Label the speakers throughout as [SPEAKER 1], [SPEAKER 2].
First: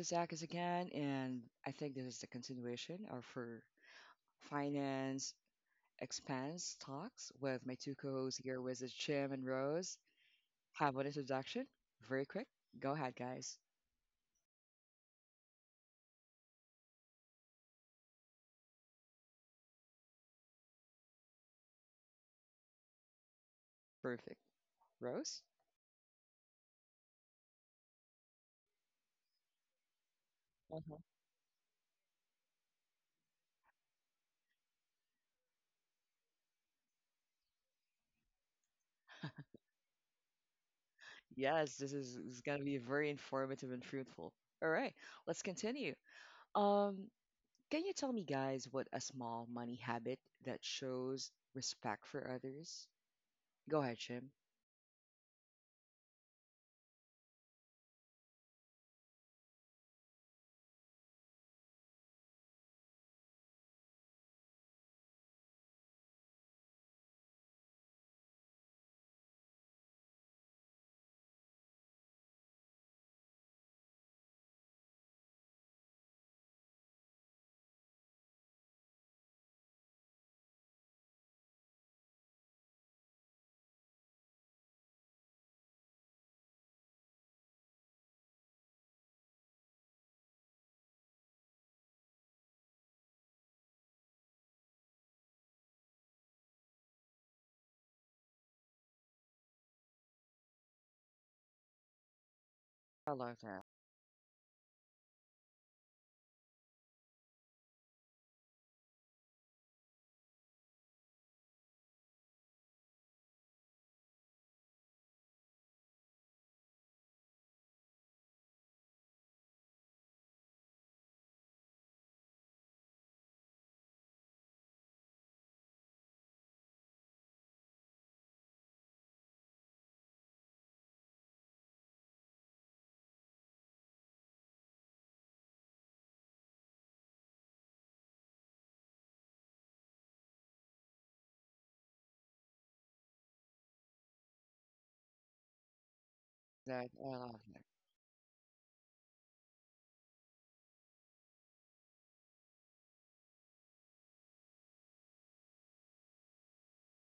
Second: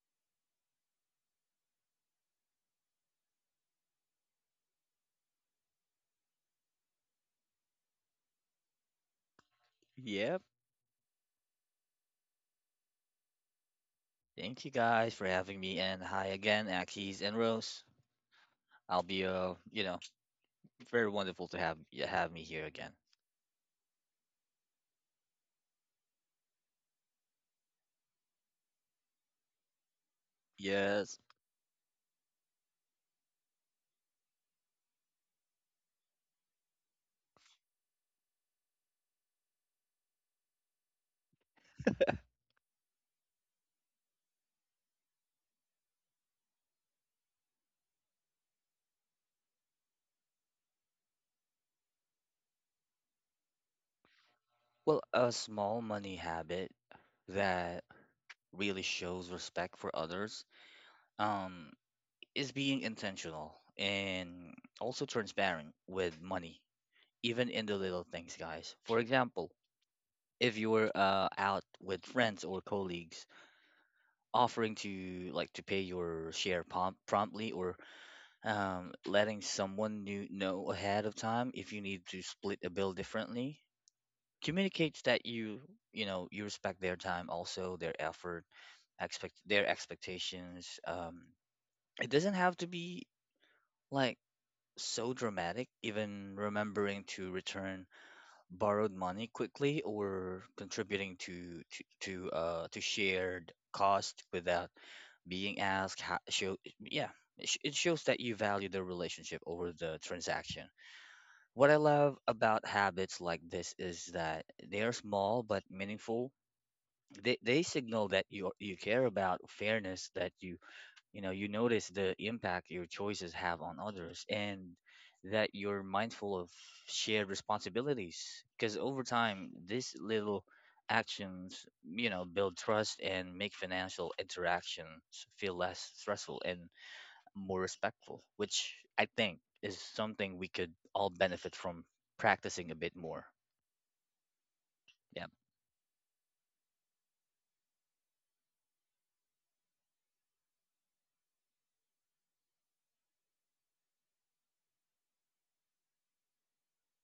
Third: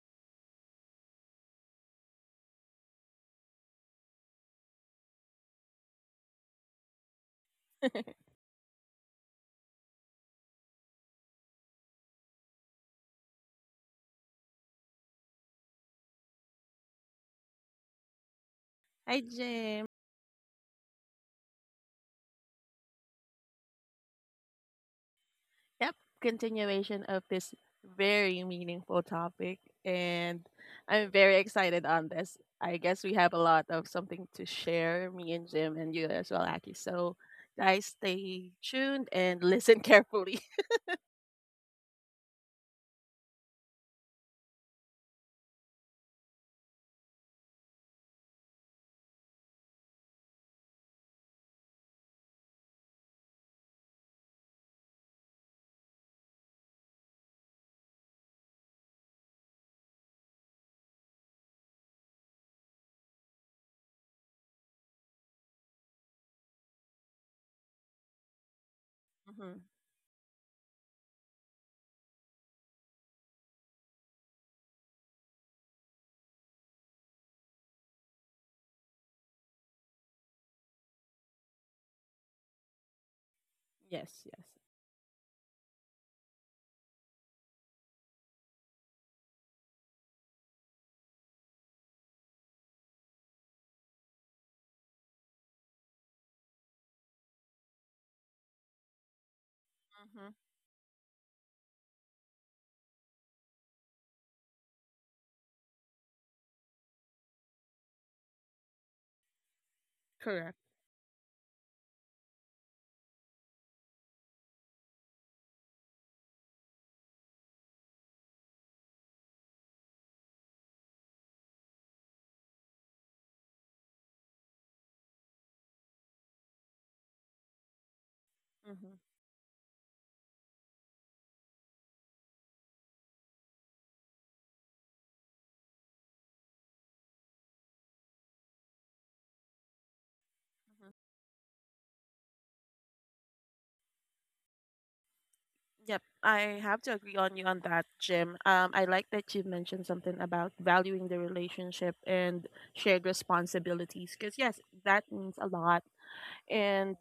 [SPEAKER 1] is Akis again, and I think this is the continuation of our finance expense talks with my two co-hosts here, with us, Jim and Rose.
[SPEAKER 2] Yep.
[SPEAKER 1] Have an introduction, very quick. Go ahead, guys.
[SPEAKER 2] Thank you guys for having me. And hi again, Akis and Rose. I'll
[SPEAKER 3] Hi,
[SPEAKER 2] be
[SPEAKER 3] Jim.
[SPEAKER 2] very wonderful to have you have me here again.
[SPEAKER 1] Perfect. Rose.
[SPEAKER 3] Yep, continuation of this very meaningful topic. And
[SPEAKER 1] uh
[SPEAKER 2] Yes.
[SPEAKER 3] I'm very excited on this. I guess we have a lot of something to share, me and Jim, and you as well, Aki. So, guys, stay tuned and listen carefully.
[SPEAKER 1] Yes, this is going to be very informative and fruitful. All right, let's continue. Um, can you tell me, guys, what a small money habit that shows respect for others? Go ahead, Jim.
[SPEAKER 2] Well, a small money habit that really shows respect for others um is being intentional and also transparent with money, even in the little things, guys. For example,
[SPEAKER 3] Hmm.
[SPEAKER 2] if you're out with friends or colleagues, offering to pay your share promptly or letting someone new know ahead of time if you need to split a bill differently
[SPEAKER 3] Yes, yes.
[SPEAKER 2] communicates that you respect their time, also their effort, expect their expectations. It doesn't have to be like so dramatic. Even remembering to return borrowed money quickly
[SPEAKER 3] Hmm.
[SPEAKER 2] or contributing to
[SPEAKER 1] I love
[SPEAKER 2] shared
[SPEAKER 1] that.
[SPEAKER 2] cost without being asked, how, show yeah it it shows that you value the relationship over the
[SPEAKER 3] Correct.
[SPEAKER 2] transaction. What I love about habits like this is that they are small but meaningful. They signal that you care about fairness, that you notice the impact your choices have on others, and that you're mindful of shared responsibilities. Because
[SPEAKER 3] Hmm.
[SPEAKER 2] over time, these little actions, build trust and make financial interactions feel less stressful and more respectful, which I think is something we could all benefit from practicing a bit more. Yeah.
[SPEAKER 3] Yep, I have
[SPEAKER 1] That
[SPEAKER 3] to
[SPEAKER 1] I
[SPEAKER 3] agree
[SPEAKER 1] love.
[SPEAKER 3] on you on that, Jim. I like that you mentioned something about valuing the relationship and shared responsibilities because, yes, that means a lot. And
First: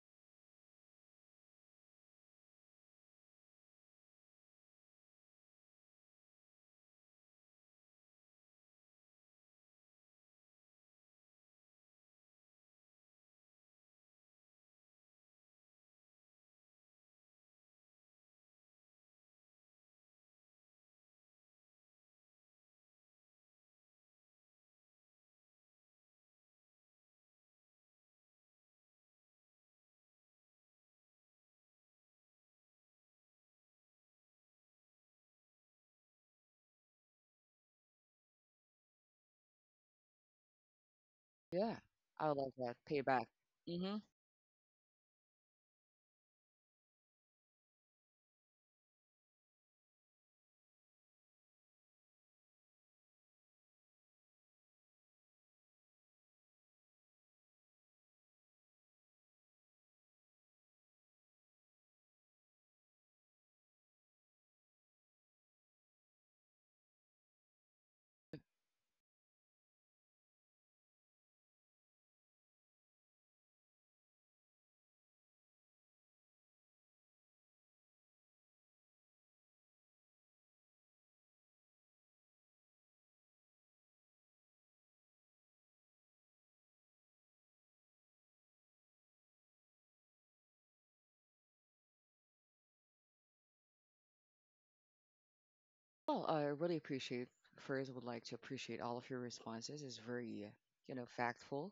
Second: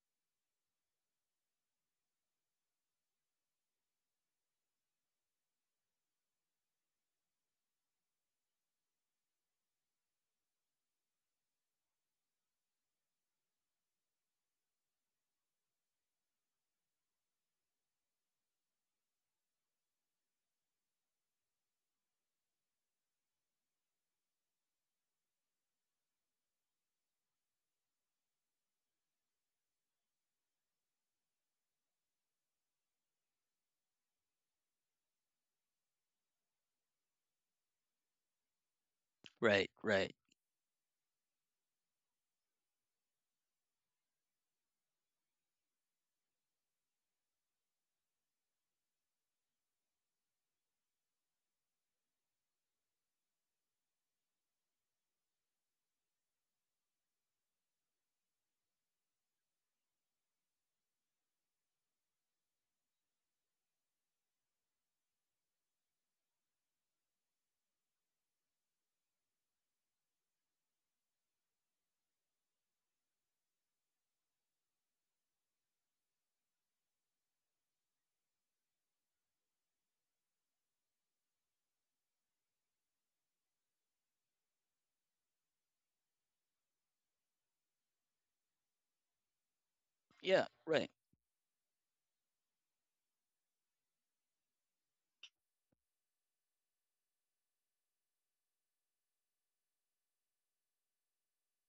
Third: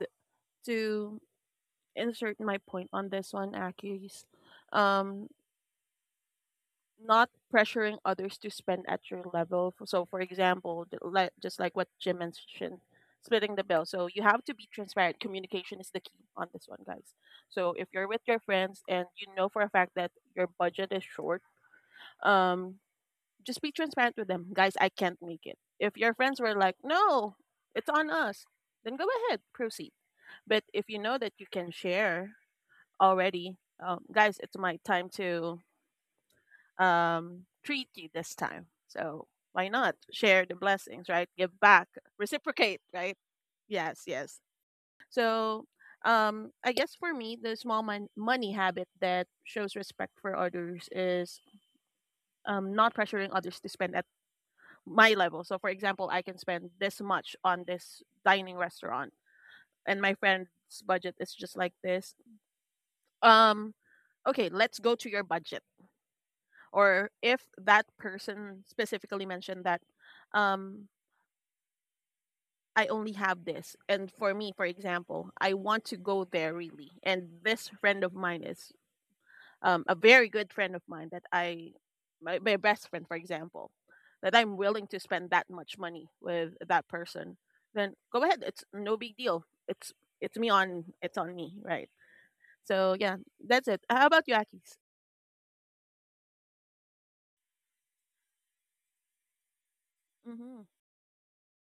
[SPEAKER 3] to insert my point on this one, Akis, um, not pressuring others to spend at your level. So, for example, like just like what Jim mentioned, splitting the bill. So you have to be transparent. Communication is the key on this one, guys. So if you're with your friends and you know for a fact that your budget is short, um, just be transparent with them, guys. I can't make it. If your friends were like, "No, it's on us," then go ahead, proceed. But if you know that you can share already, guys, it's my time to treat you this time. So why
[SPEAKER 2] Right,
[SPEAKER 3] not
[SPEAKER 2] right.
[SPEAKER 3] share the blessings, right? Give
[SPEAKER 1] Yeah,
[SPEAKER 3] back,
[SPEAKER 1] I love that
[SPEAKER 3] reciprocate, right?
[SPEAKER 1] payback. Hmm.
[SPEAKER 3] Yes, yes. So I guess for me, the small money habit that shows respect for others is not pressuring others to spend at my level. So, for example, I can spend this much on this dining restaurant, and my friend's budget is just like this. Um, okay, let's go to your budget, or if that person specifically mentioned that um I only have this, and for me, for example, I want to go there really, and this friend of mine is a very good friend of mine that my best friend, for example, that I'm willing to spend that much money with that person, then go ahead, it's no big deal. it's it's me
[SPEAKER 2] Yeah,
[SPEAKER 3] on
[SPEAKER 2] right.
[SPEAKER 3] it's on me, right? So yeah, that's it. How about you, Akis?
[SPEAKER 1] Well, I really appreciate. First, would like to appreciate all of your responses. It's very,
[SPEAKER 3] Mhm.
[SPEAKER 1] you know, factful.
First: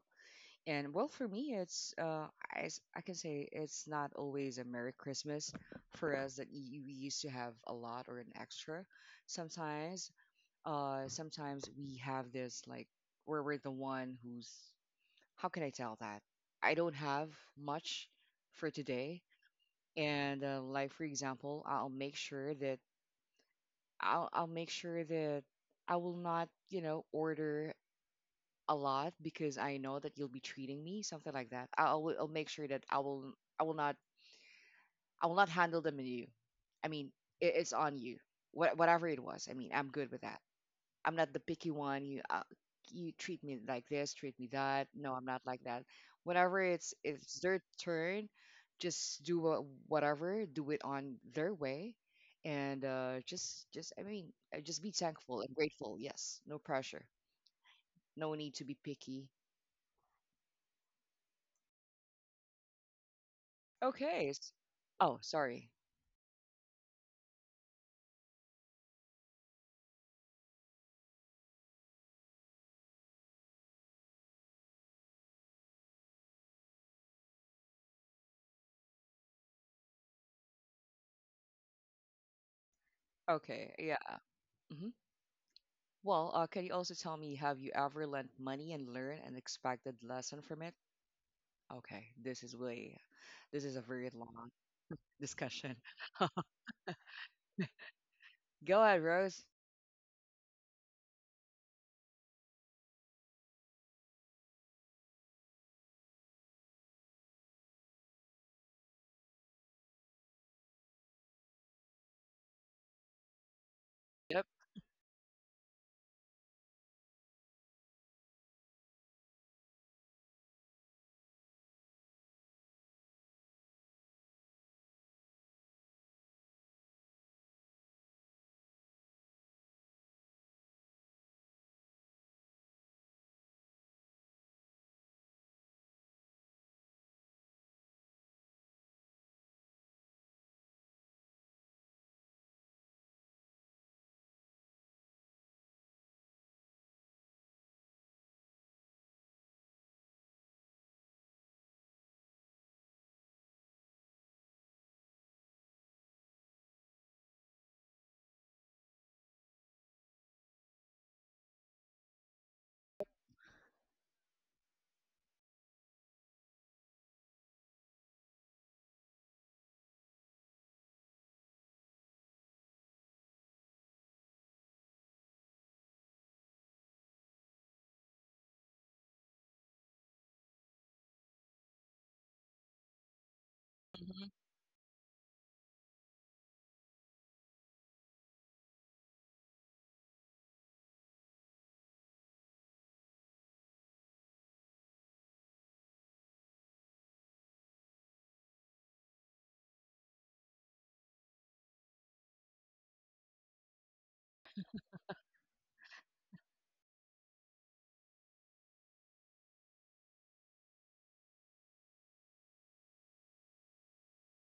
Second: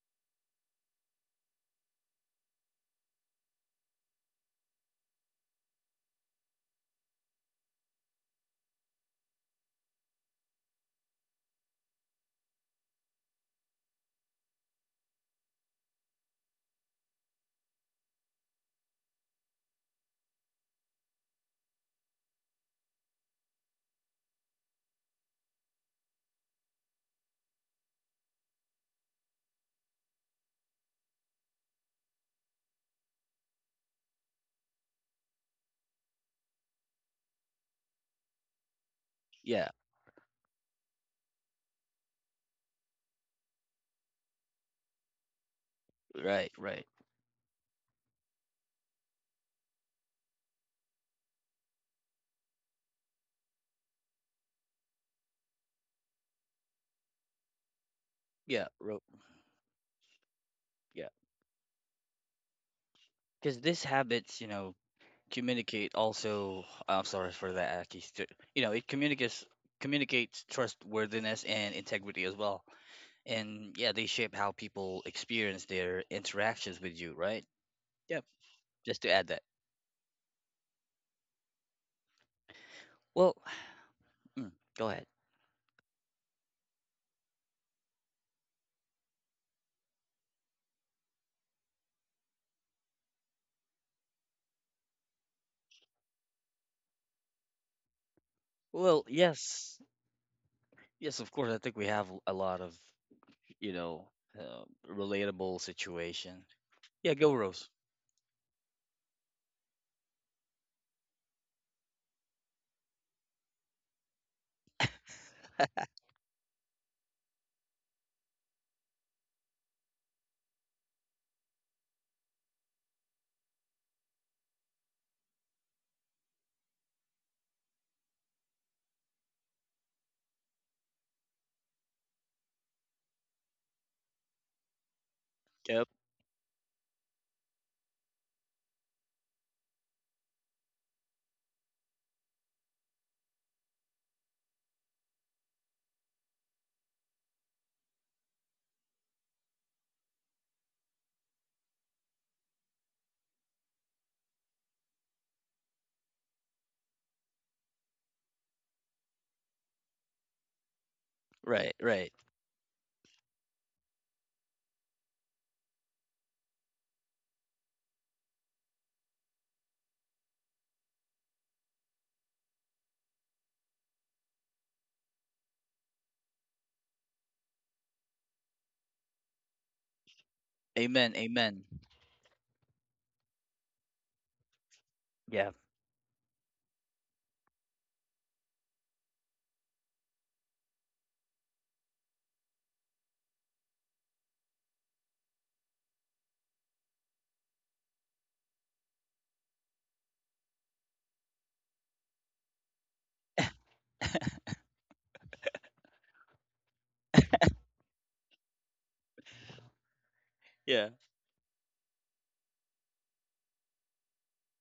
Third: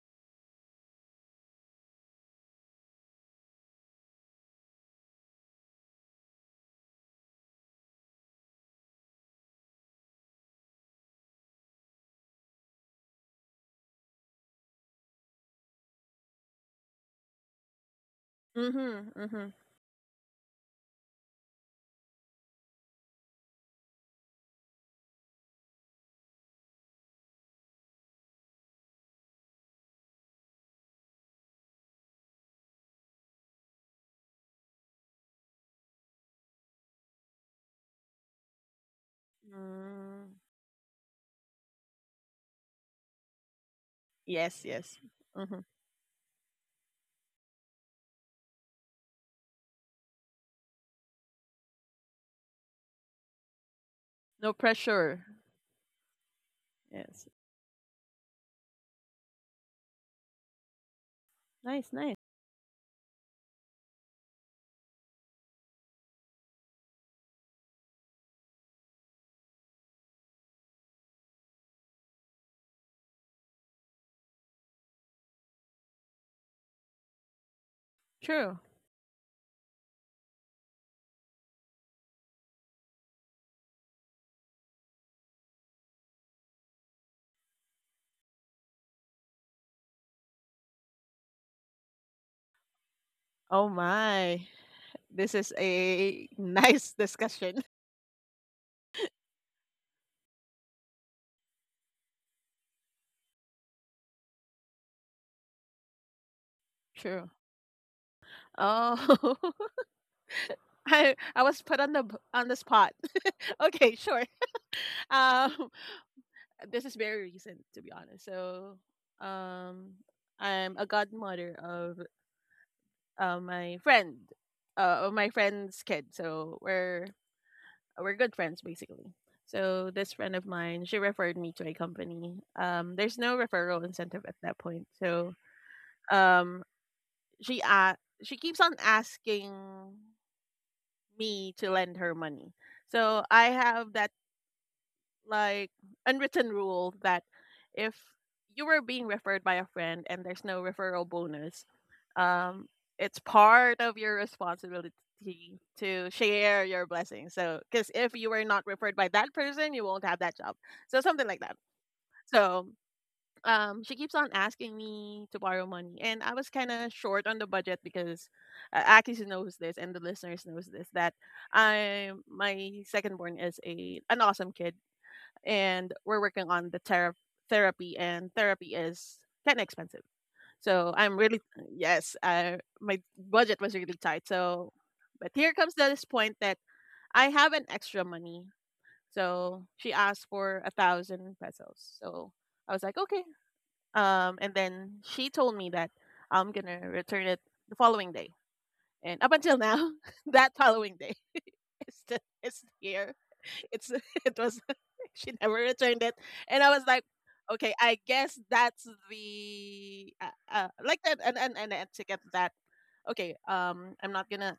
[SPEAKER 1] And well, for me, I can say it's not always a Merry Christmas for us that we used to have a lot or an extra. Sometimes, sometimes we have this like where we're the one who's how can I tell that I don't have much for today.
[SPEAKER 3] Mhm.
[SPEAKER 1] And like for example, I'll make sure that I will not, you know, order a lot because I know that you'll be treating me, something like that. I'll make sure that I will not I will not handle the menu. I mean, it's on you. Whatever it
[SPEAKER 2] Yeah,
[SPEAKER 1] was. I mean, I'm good
[SPEAKER 3] Mhm.
[SPEAKER 1] with that. I'm not the picky one. You treat me like this, treat
[SPEAKER 3] Yes,
[SPEAKER 1] me
[SPEAKER 3] yes.
[SPEAKER 1] that. No, I'm
[SPEAKER 3] Hmm.
[SPEAKER 1] not like that.
[SPEAKER 2] right, right.
[SPEAKER 1] Whenever it's their turn, just do whatever, do it on their way, and just I mean,
[SPEAKER 3] No
[SPEAKER 1] just be
[SPEAKER 3] pressure.
[SPEAKER 1] thankful and grateful. Yes, no pressure,
[SPEAKER 3] Yes.
[SPEAKER 1] no
[SPEAKER 2] Yeah,
[SPEAKER 1] need to be
[SPEAKER 2] ro-
[SPEAKER 1] picky.
[SPEAKER 2] yeah.
[SPEAKER 3] Nice, nice.
[SPEAKER 2] Because these habits, you
[SPEAKER 1] Okay. s-
[SPEAKER 2] know,
[SPEAKER 1] Oh, sorry.
[SPEAKER 2] communicate also. I'm sorry for that, Aki. You know, it communicates trustworthiness and integrity as well. And yeah, they shape how people experience their interactions with you, right? Yep.
[SPEAKER 3] True.
[SPEAKER 2] Just to add that. Well,
[SPEAKER 1] Okay. Yeah.
[SPEAKER 2] mm, go
[SPEAKER 1] Hmm.
[SPEAKER 2] ahead.
[SPEAKER 1] Well, can you also tell me, have you ever lent money and learned an expected lesson from it? Okay, this is way.
[SPEAKER 3] Oh
[SPEAKER 1] This is a very
[SPEAKER 3] my.
[SPEAKER 1] long
[SPEAKER 3] This is
[SPEAKER 1] discussion.
[SPEAKER 3] a nice discussion.
[SPEAKER 1] Go
[SPEAKER 2] Well,
[SPEAKER 1] ahead, Rose.
[SPEAKER 2] yes. Yes, of course. I think we have a lot of, you know, uh, relatable situation. Yeah,
[SPEAKER 3] True.
[SPEAKER 2] go Rose.
[SPEAKER 3] Oh, I was put on the spot. Okay, sure.
[SPEAKER 1] Yep.
[SPEAKER 3] Um, this is very recent, to be honest. So, um, I'm a godmother of my friend, of my friend's kid. So we're good friends basically. So this friend of mine, she referred me to a company. There's no referral incentive at that point. So
[SPEAKER 2] Yep.
[SPEAKER 3] um, she uh, she keeps on asking me to lend her money. So I have that like unwritten rule that if you were being referred by a friend and there's no referral bonus, um, it's part of your responsibility to share your blessings. So, because if you were not referred by that person, you won't have that job. So something like that.
[SPEAKER 2] Right, right.
[SPEAKER 3] So she keeps on asking me to borrow money, and I was kind of short on the budget because Akis knows this, and the listeners knows this, that I my second born is a an awesome kid, and we're working on the therapy, and therapy is kind of expensive, so
[SPEAKER 2] Amen,
[SPEAKER 3] I'm really...
[SPEAKER 2] amen.
[SPEAKER 3] Yes, my budget was really tight.
[SPEAKER 1] Hmm.
[SPEAKER 3] So but
[SPEAKER 2] Yeah.
[SPEAKER 3] here comes this point that I have an extra money, so she asked for a thousand pesos. So I was like, okay, and then she told me that I'm gonna return it the following day. And up until now, that following day, it's... the it's here. It's it was she never returned it, and I was like, okay, I guess that's the
[SPEAKER 2] Yeah.
[SPEAKER 3] like that, and etiquette. That, okay, I'm not gonna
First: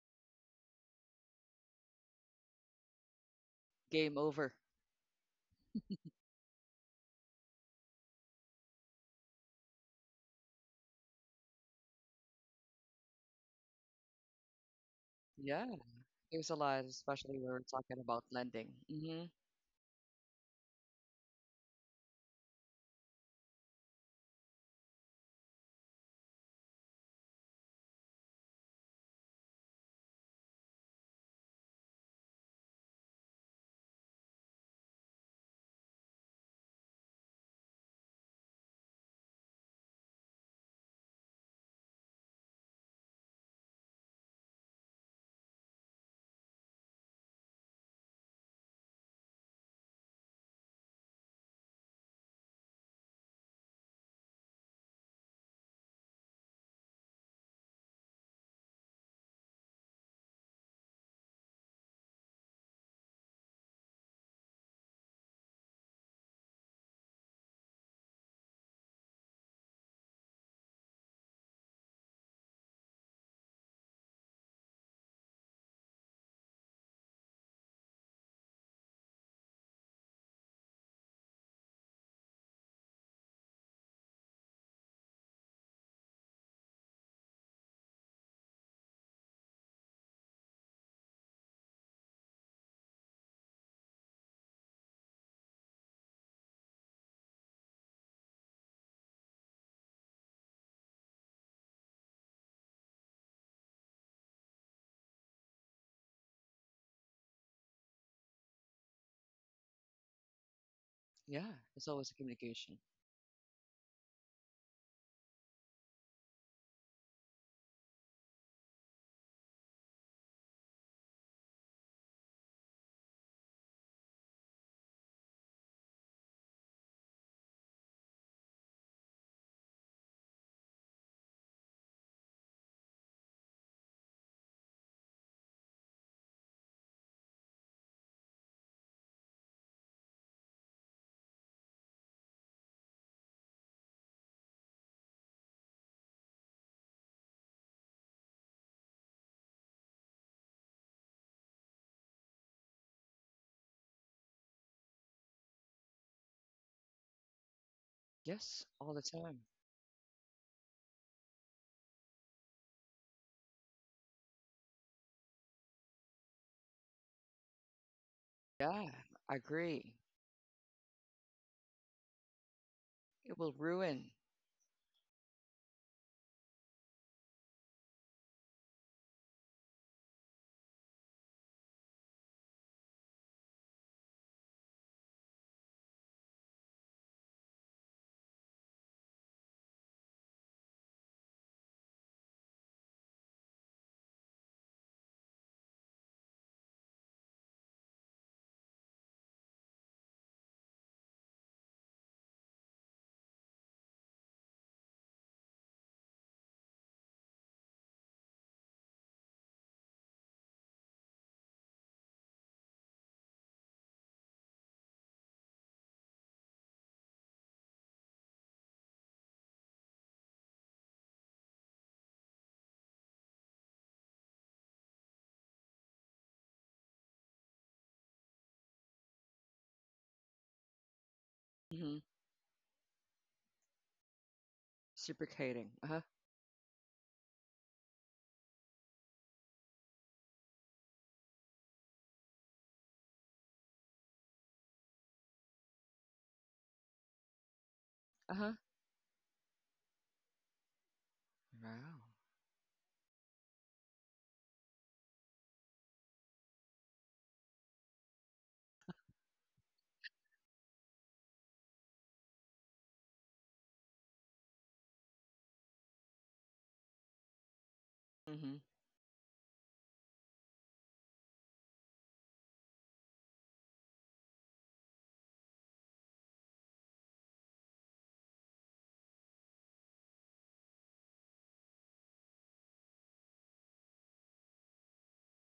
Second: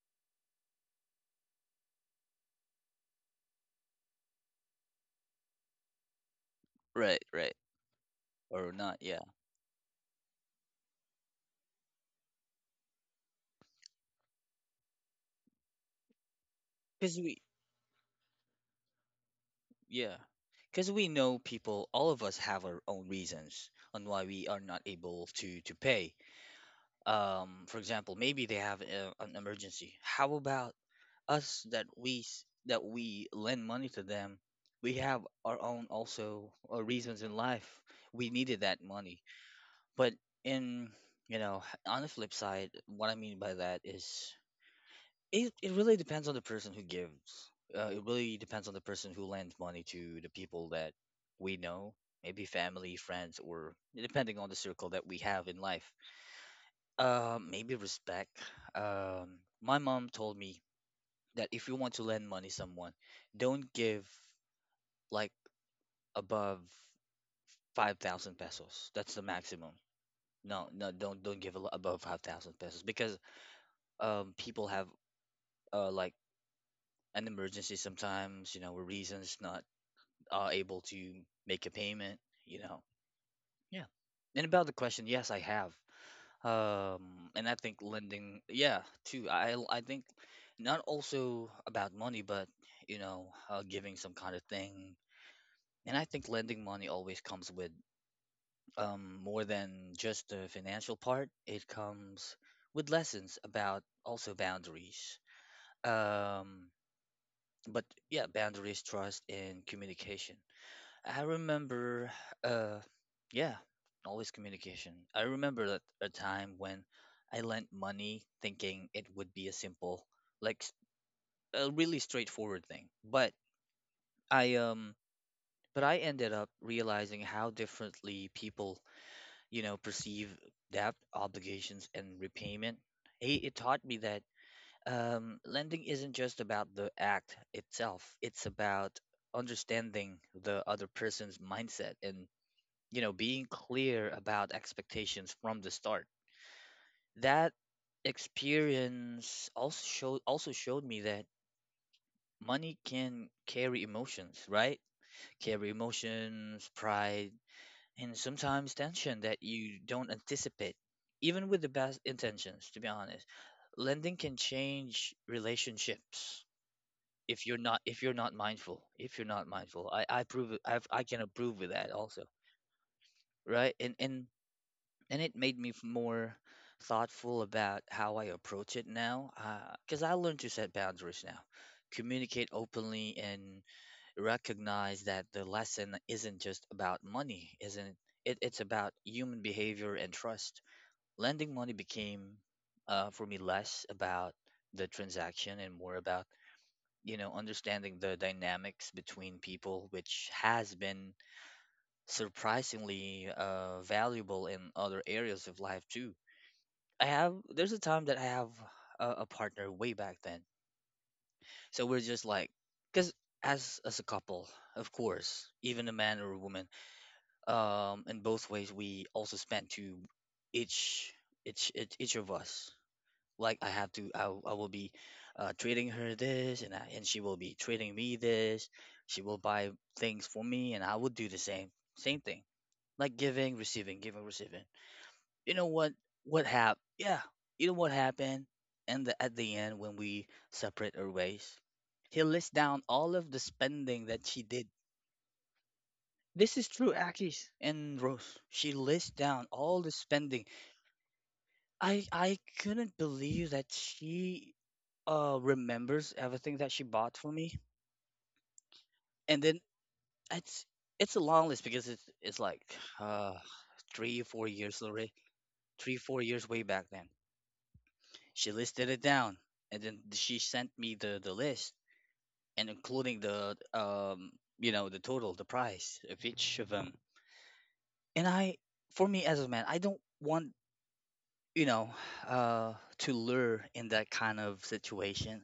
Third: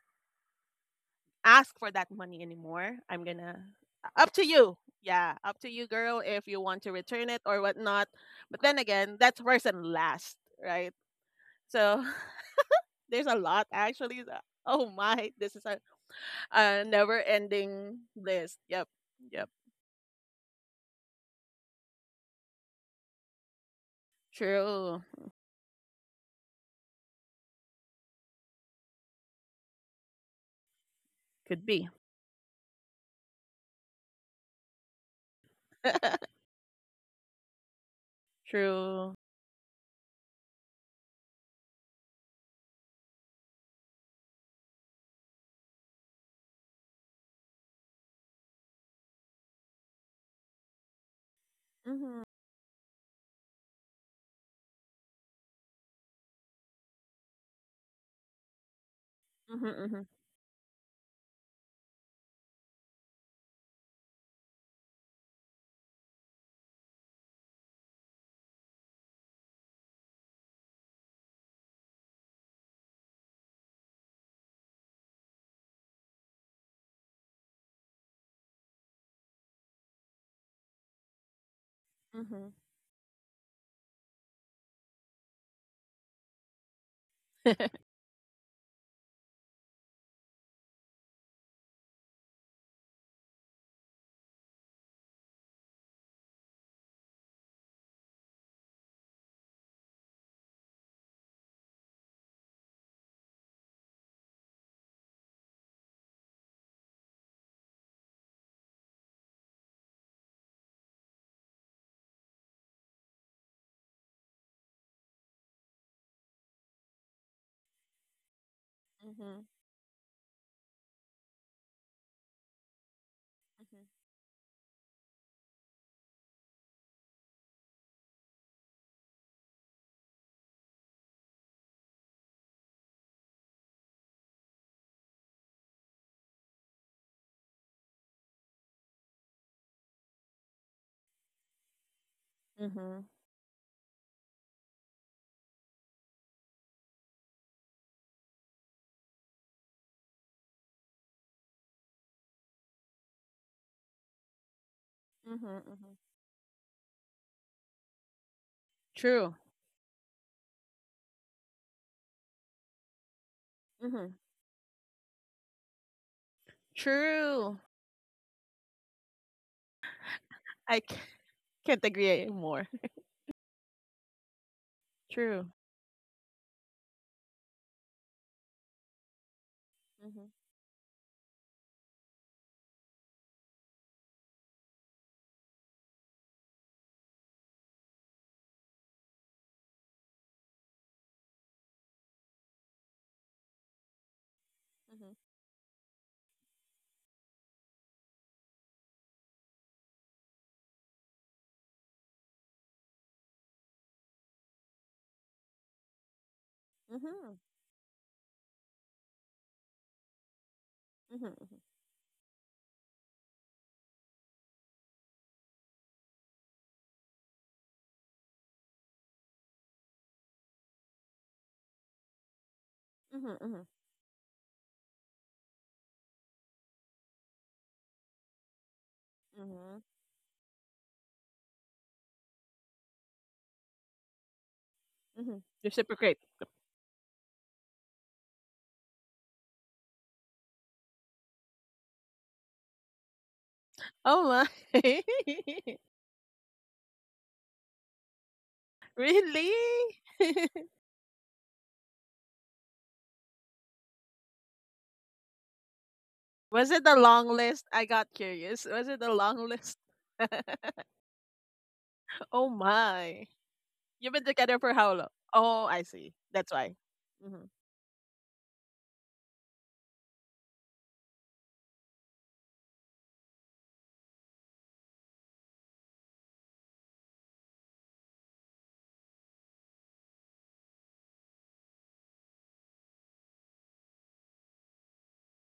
[SPEAKER 3] ask for that money anymore. I'm gonna...
[SPEAKER 1] Game
[SPEAKER 3] up to
[SPEAKER 1] over.
[SPEAKER 3] you. Yeah, up to you, girl, if you want to
[SPEAKER 2] Right,
[SPEAKER 3] return it
[SPEAKER 2] right.
[SPEAKER 3] or whatnot. But
[SPEAKER 2] Or
[SPEAKER 3] then
[SPEAKER 2] not,
[SPEAKER 3] again,
[SPEAKER 2] yeah.
[SPEAKER 3] that's first and last, right? So there's a lot actually. Oh my, this is
[SPEAKER 1] Yeah,
[SPEAKER 3] a,
[SPEAKER 1] there's a
[SPEAKER 3] a
[SPEAKER 1] lot,
[SPEAKER 2] Because
[SPEAKER 3] never
[SPEAKER 1] especially
[SPEAKER 2] we,
[SPEAKER 1] when we're talking
[SPEAKER 3] ending
[SPEAKER 1] about
[SPEAKER 3] list.
[SPEAKER 1] lending.
[SPEAKER 3] Yep,
[SPEAKER 1] Hmm.
[SPEAKER 3] yep.
[SPEAKER 2] yeah. Because we know people, all of us have our own reasons on why we are not
[SPEAKER 3] True.
[SPEAKER 2] able to pay. For example, maybe they have an emergency. How about
[SPEAKER 3] Could
[SPEAKER 2] us that
[SPEAKER 3] be.
[SPEAKER 2] that we lend money to them? We have our own also reasons in life. We needed that
[SPEAKER 3] True.
[SPEAKER 2] money, but in you know, on the flip side, what I mean by that is, it really depends on the person who gives. It really depends on the person who lends money to the people that we know,
[SPEAKER 3] Mhm.
[SPEAKER 2] maybe family, friends, or depending on the circle that we have in life. Maybe respect. My
[SPEAKER 3] Mhm.
[SPEAKER 2] mom told me that if you want to lend money someone, don't give like above 5,000 pesos. That's the maximum. No, no, don't give a above 5,000 pesos, because people have like an emergency sometimes. You know, or reasons not able to make a payment.
[SPEAKER 3] Mhm.
[SPEAKER 2] You know, yeah. And about the question, yes, I have. And I think lending, yeah, too. I think not also about money, but you know, giving some kind of thing. And I think lending money always comes with more than just the financial part. It comes with lessons about also boundaries. Um, but yeah, boundaries, trust, and communication. I
[SPEAKER 1] Yeah, it's always a
[SPEAKER 2] remember,
[SPEAKER 1] communication.
[SPEAKER 2] uh, yeah, always communication. I remember that a time when I lent money thinking it
[SPEAKER 3] Mhm.
[SPEAKER 2] would
[SPEAKER 3] Mhm.
[SPEAKER 2] be a simple, like s- a really straightforward thing. But
[SPEAKER 3] Mhm.
[SPEAKER 2] I um, I ended up realizing how differently people, you know, perceive debt, obligations, and repayment. It taught me that lending isn't just about the act itself, it's about understanding the other person's mindset and, you
[SPEAKER 3] Mhm.
[SPEAKER 2] know, being clear about expectations from the start. That experience also showed me that money can carry emotions, right?
[SPEAKER 3] Mhm.
[SPEAKER 2] Carry
[SPEAKER 3] Mhm.
[SPEAKER 2] emotions, pride, and
[SPEAKER 1] Yes,
[SPEAKER 2] sometimes
[SPEAKER 1] all the
[SPEAKER 2] tension
[SPEAKER 3] True.
[SPEAKER 1] time.
[SPEAKER 2] that you don't anticipate, even with the best intentions, to be honest.
[SPEAKER 3] Mhm.
[SPEAKER 2] Lending can change relationships
[SPEAKER 3] True.
[SPEAKER 2] if you're not mindful.
[SPEAKER 1] Yeah,
[SPEAKER 2] If you're
[SPEAKER 1] I
[SPEAKER 2] not mindful,
[SPEAKER 1] agree.
[SPEAKER 3] I
[SPEAKER 2] I've,
[SPEAKER 3] c-
[SPEAKER 2] I can approve with
[SPEAKER 3] can't
[SPEAKER 2] that also,
[SPEAKER 3] agree more.
[SPEAKER 1] It will
[SPEAKER 2] right? And
[SPEAKER 1] ruin.
[SPEAKER 2] and and it
[SPEAKER 3] True.
[SPEAKER 2] made me more thoughtful about how I approach it now, because I
[SPEAKER 3] Mhm.
[SPEAKER 2] learned to set boundaries now, communicate openly, and recognize that the lesson isn't just about money, isn't it? It's about human behavior and trust. Lending money became, for me, less about the
[SPEAKER 3] Mhm.
[SPEAKER 2] transaction and more about, you know, understanding the dynamics between people, which has been surprisingly valuable in other areas of life too. I have
[SPEAKER 3] Mhm.
[SPEAKER 2] There's a time that I have a partner way back then,
[SPEAKER 3] Mhm.
[SPEAKER 2] so we're just like, because as a couple, of course, even a man or a woman, in both ways, we also spend to each each of us.
[SPEAKER 3] Mhm.
[SPEAKER 2] Like,
[SPEAKER 3] Mhm.
[SPEAKER 2] I have to I, w- I will be treating her this, and she will be treating me this. She will buy
[SPEAKER 3] Mhm.
[SPEAKER 2] things for me, and I will do the same
[SPEAKER 1] Mm hmm
[SPEAKER 2] same thing, like giving, receiving, giving, receiving,
[SPEAKER 3] Mhm.
[SPEAKER 2] you know.
[SPEAKER 1] Reciprocating. Uh huh.
[SPEAKER 3] Reciprocate.
[SPEAKER 2] What happened yeah You know what happened? And at the end, when we separate our ways, he lists down all of the spending that she
[SPEAKER 3] Oh
[SPEAKER 2] did.
[SPEAKER 3] my.
[SPEAKER 2] This is true, Akis and
[SPEAKER 1] Uh
[SPEAKER 2] Rose.
[SPEAKER 1] huh.
[SPEAKER 2] She lists down
[SPEAKER 3] Really?
[SPEAKER 2] all the spending.
[SPEAKER 1] Wow.
[SPEAKER 2] I couldn't believe that she remembers everything that
[SPEAKER 3] Was
[SPEAKER 2] she
[SPEAKER 3] it a
[SPEAKER 2] bought
[SPEAKER 3] long
[SPEAKER 2] for me.
[SPEAKER 3] list? I got curious. Was it a
[SPEAKER 2] And
[SPEAKER 3] long
[SPEAKER 2] then,
[SPEAKER 3] list?
[SPEAKER 2] it's a long list, because it's
[SPEAKER 3] Oh
[SPEAKER 2] like
[SPEAKER 3] my.
[SPEAKER 2] uh
[SPEAKER 3] You've
[SPEAKER 2] three
[SPEAKER 3] been
[SPEAKER 2] four
[SPEAKER 3] together for
[SPEAKER 2] years
[SPEAKER 3] how long?
[SPEAKER 2] already,
[SPEAKER 3] Oh, I
[SPEAKER 2] three
[SPEAKER 3] see.
[SPEAKER 2] four years
[SPEAKER 3] That's
[SPEAKER 2] way
[SPEAKER 3] why.
[SPEAKER 2] back then.
[SPEAKER 3] Hmm.
[SPEAKER 1] Hmm.
[SPEAKER 2] She listed it down, and then she sent me the list, and including the the total, the price of each of them. And I, for me as a man, I don't want, you know, to lure in that kind of situation,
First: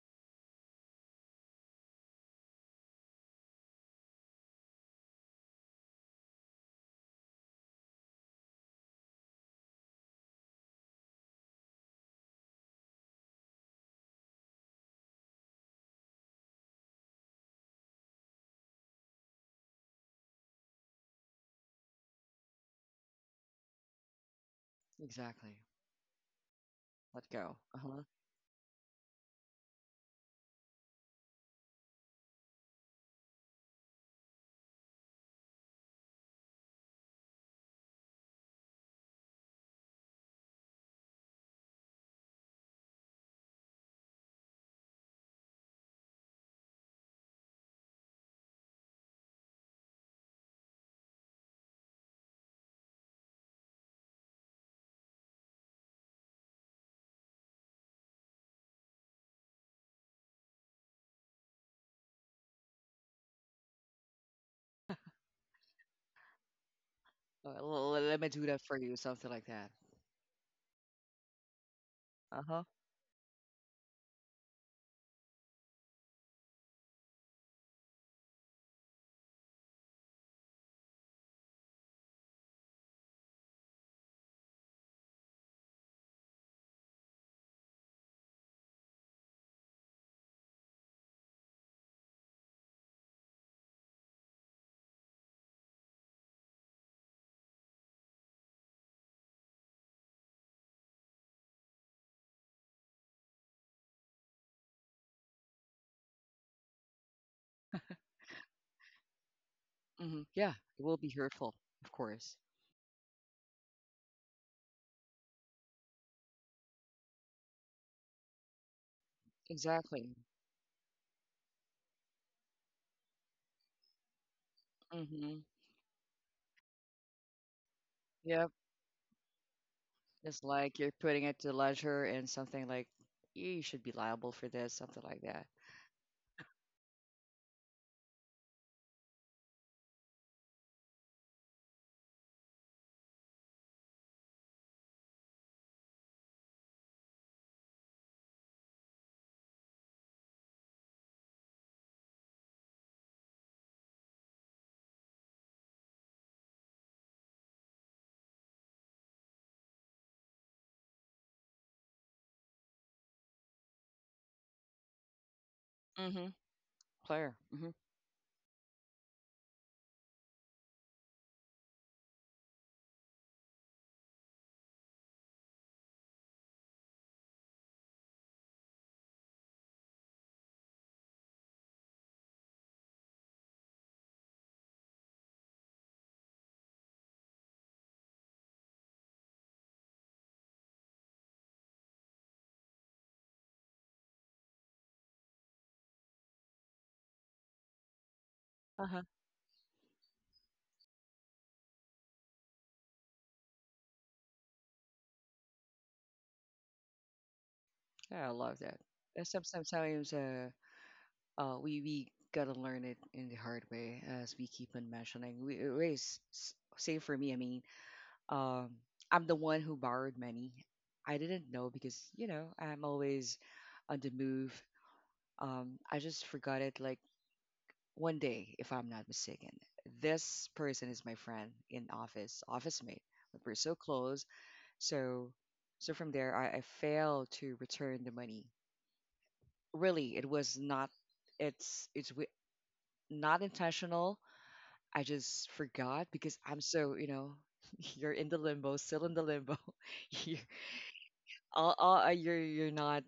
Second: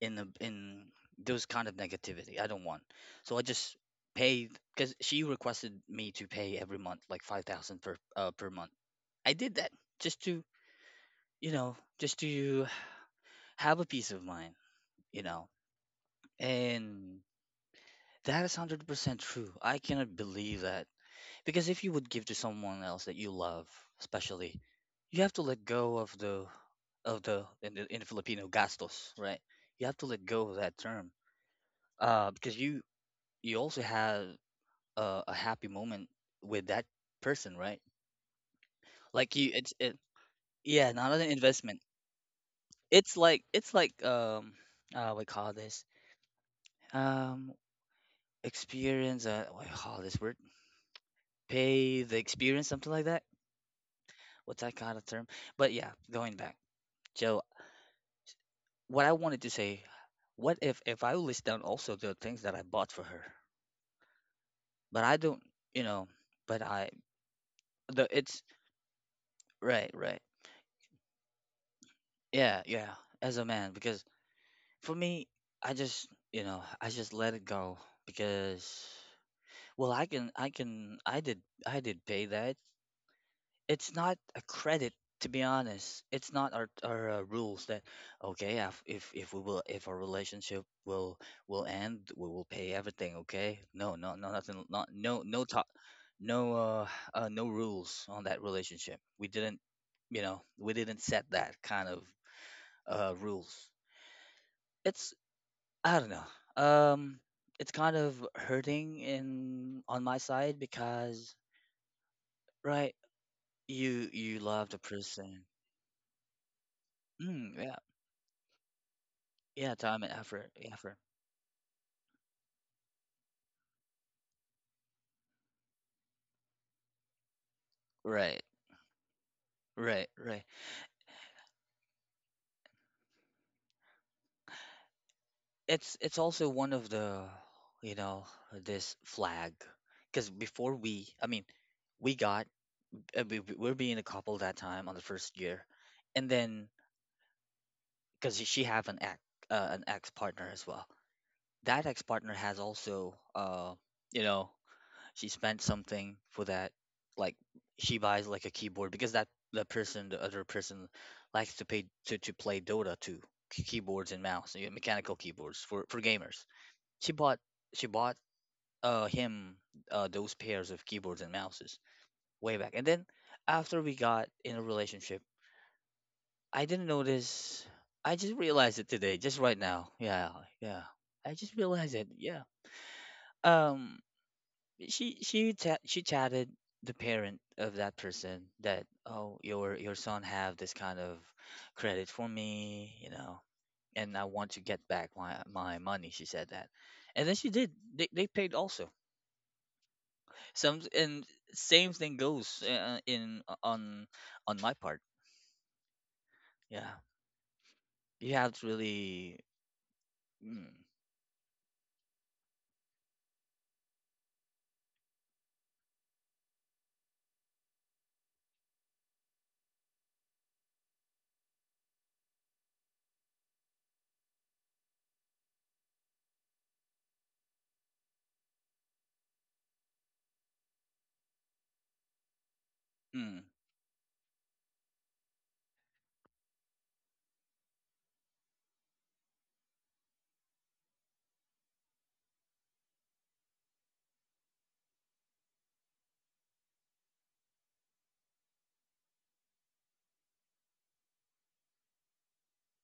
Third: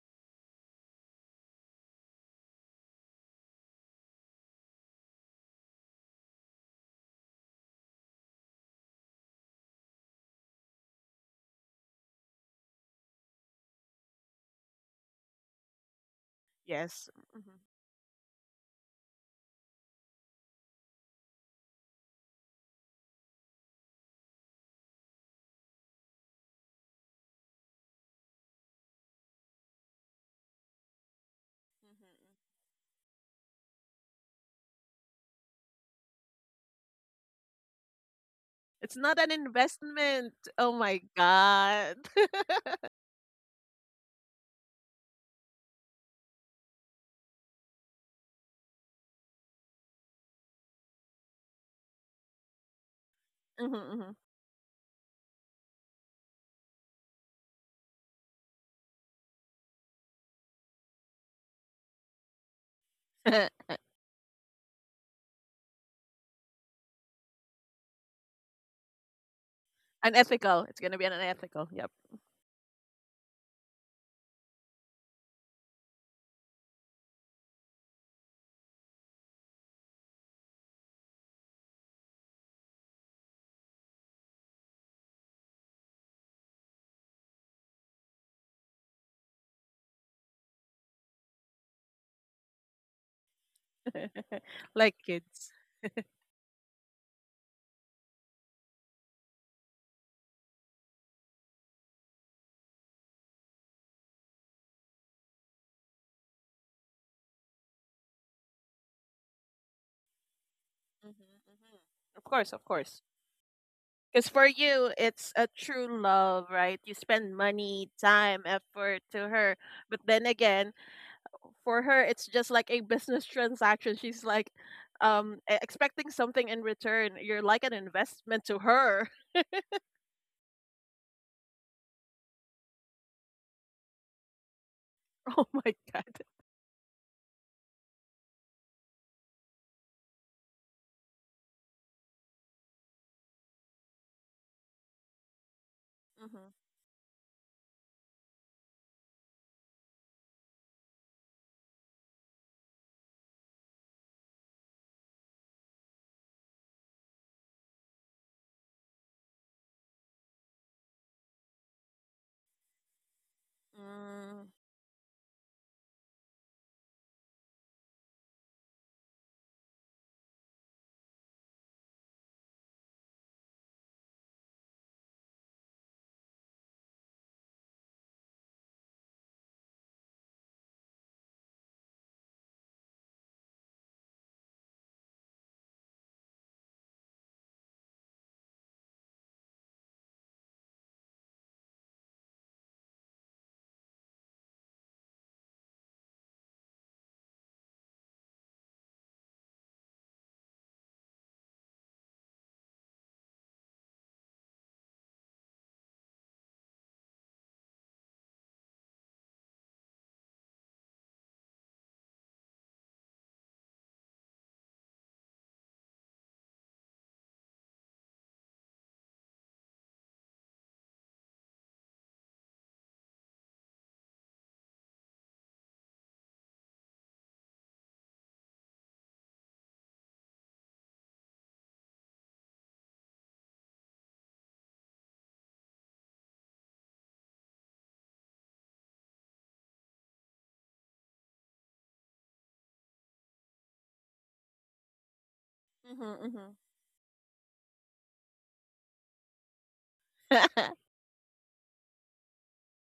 [SPEAKER 2] in the in those kind of negativity, I don't want. So I just paid, because she requested me to pay every month, like 5000 per per month. I did that just to, you know, just to have a peace of mind, you know.
[SPEAKER 3] Yes.
[SPEAKER 2] And
[SPEAKER 3] Hmm.
[SPEAKER 2] that is 100% true, I cannot believe that. Because if you would give to someone else that you love, especially, you have to
[SPEAKER 1] Exactly.
[SPEAKER 2] let go of the
[SPEAKER 1] Let go.
[SPEAKER 2] in
[SPEAKER 1] Uh
[SPEAKER 2] the, in
[SPEAKER 1] huh.
[SPEAKER 2] the Filipino gastos, right? You have to let go of that term,
[SPEAKER 3] Hmm.
[SPEAKER 2] because you also have a happy moment with that person, right?
[SPEAKER 3] It's not an
[SPEAKER 2] Like you, it's it,
[SPEAKER 3] investment. Oh
[SPEAKER 2] yeah,
[SPEAKER 3] my
[SPEAKER 2] not an investment.
[SPEAKER 3] god.
[SPEAKER 2] It's like, it's like, we call this um experience. What do you call this word? Pay the experience, something like that.
[SPEAKER 3] Hmm. Hmm.
[SPEAKER 2] What's that kind of term? But yeah, going back. So what I wanted to say, what if I list down also the things that I bought for her, but I don't, you know, but I the
[SPEAKER 1] Let me
[SPEAKER 2] it's
[SPEAKER 1] do that for you. Something like that.
[SPEAKER 2] right, right,
[SPEAKER 3] Unethical. It's gonna be unethical. Yep.
[SPEAKER 1] Uh huh.
[SPEAKER 2] yeah, yeah. As a man, because for me, I just, you know, I just let it go, because well, I did, I did pay that. It's not a credit, to be honest. It's not our, our rules that, okay, if, if we will, if our relationship will end, we will pay everything, okay. No no no, nothing, not
[SPEAKER 3] Like
[SPEAKER 2] no no
[SPEAKER 3] kids.
[SPEAKER 2] talk. No, no rules on that relationship. We didn't, you know, we didn't set that kind of rules. It's, I don't know, it's kind of hurting in on
[SPEAKER 1] mm
[SPEAKER 2] my
[SPEAKER 1] hmm Yeah,
[SPEAKER 2] side,
[SPEAKER 1] it will be
[SPEAKER 3] Hmm.
[SPEAKER 2] because
[SPEAKER 1] hurtful,
[SPEAKER 3] Hmm.
[SPEAKER 1] of
[SPEAKER 3] Of
[SPEAKER 1] course.
[SPEAKER 3] course, of
[SPEAKER 2] right,
[SPEAKER 3] course.
[SPEAKER 2] you
[SPEAKER 3] Because
[SPEAKER 2] you
[SPEAKER 3] for
[SPEAKER 2] love the
[SPEAKER 3] you, it's
[SPEAKER 2] person.
[SPEAKER 3] a true love, right? You spend
[SPEAKER 2] Yeah.
[SPEAKER 3] money, time, effort to her.
[SPEAKER 2] Yeah,
[SPEAKER 3] But
[SPEAKER 2] time
[SPEAKER 1] Exactly.
[SPEAKER 2] and
[SPEAKER 3] then
[SPEAKER 2] effort.
[SPEAKER 3] again,
[SPEAKER 2] Effort.
[SPEAKER 3] for her it's just like a business transaction. She's like
[SPEAKER 1] Mm-hmm.
[SPEAKER 3] expecting something in return. You're like an
[SPEAKER 2] Right.
[SPEAKER 1] Yeah,
[SPEAKER 3] investment to her.
[SPEAKER 2] Right.
[SPEAKER 1] it's
[SPEAKER 2] Right.
[SPEAKER 1] like you're putting it to ledger and something like you should be liable for this, something like that.
[SPEAKER 3] Oh my
[SPEAKER 2] It's
[SPEAKER 3] god.
[SPEAKER 2] it's also one of the, you know, this flag. Because before I mean, we got, we were being a couple that time on the first year, and
[SPEAKER 3] Mm-hmm.
[SPEAKER 2] then because she have an ex, an ex partner as well. That ex partner has also, you know, she spent something for that, like she buys like a keyboard, because that the person the other person likes to pay to play dota too. Keyboards and
[SPEAKER 3] Mm.
[SPEAKER 2] mouse, you know, mechanical keyboards for
[SPEAKER 1] Mm-hmm.
[SPEAKER 2] gamers. she
[SPEAKER 1] Player.
[SPEAKER 2] bought
[SPEAKER 1] Mm-hmm.
[SPEAKER 2] she bought him those pairs of keyboards and mouses way back, and then after we got in a relationship, I didn't notice. I just realized it today, just right now, yeah, yeah, I just realized it, yeah. Um, she she chatted the parent of that person that, oh, your son have this kind of credit for me, you know, and I want to get back my, my money, she said that. And then she did, they paid also
[SPEAKER 1] Uh-huh.
[SPEAKER 2] some, and same thing goes, in on my part, yeah.
[SPEAKER 1] Yeah, I
[SPEAKER 2] You have
[SPEAKER 1] love
[SPEAKER 2] to
[SPEAKER 1] that. And
[SPEAKER 2] really,
[SPEAKER 1] sometimes
[SPEAKER 2] mm,
[SPEAKER 1] we gotta learn it in the hard way, as we keep on mentioning. We always say for me, I mean, um, I'm the one who borrowed money. I didn't know because you know I'm always on the move. I just forgot it like one day, if I'm not mistaken. This person is my friend in office, office mate. But we're
[SPEAKER 2] mm,
[SPEAKER 1] so close. So so from there I failed to return the money. Really, it was not it's it's wi- not intentional. I just forgot
[SPEAKER 3] Mm-hmm,
[SPEAKER 1] because I'm
[SPEAKER 3] mm-hmm.
[SPEAKER 1] so, you know, you're in the limbo, still in the limbo. you you're you're not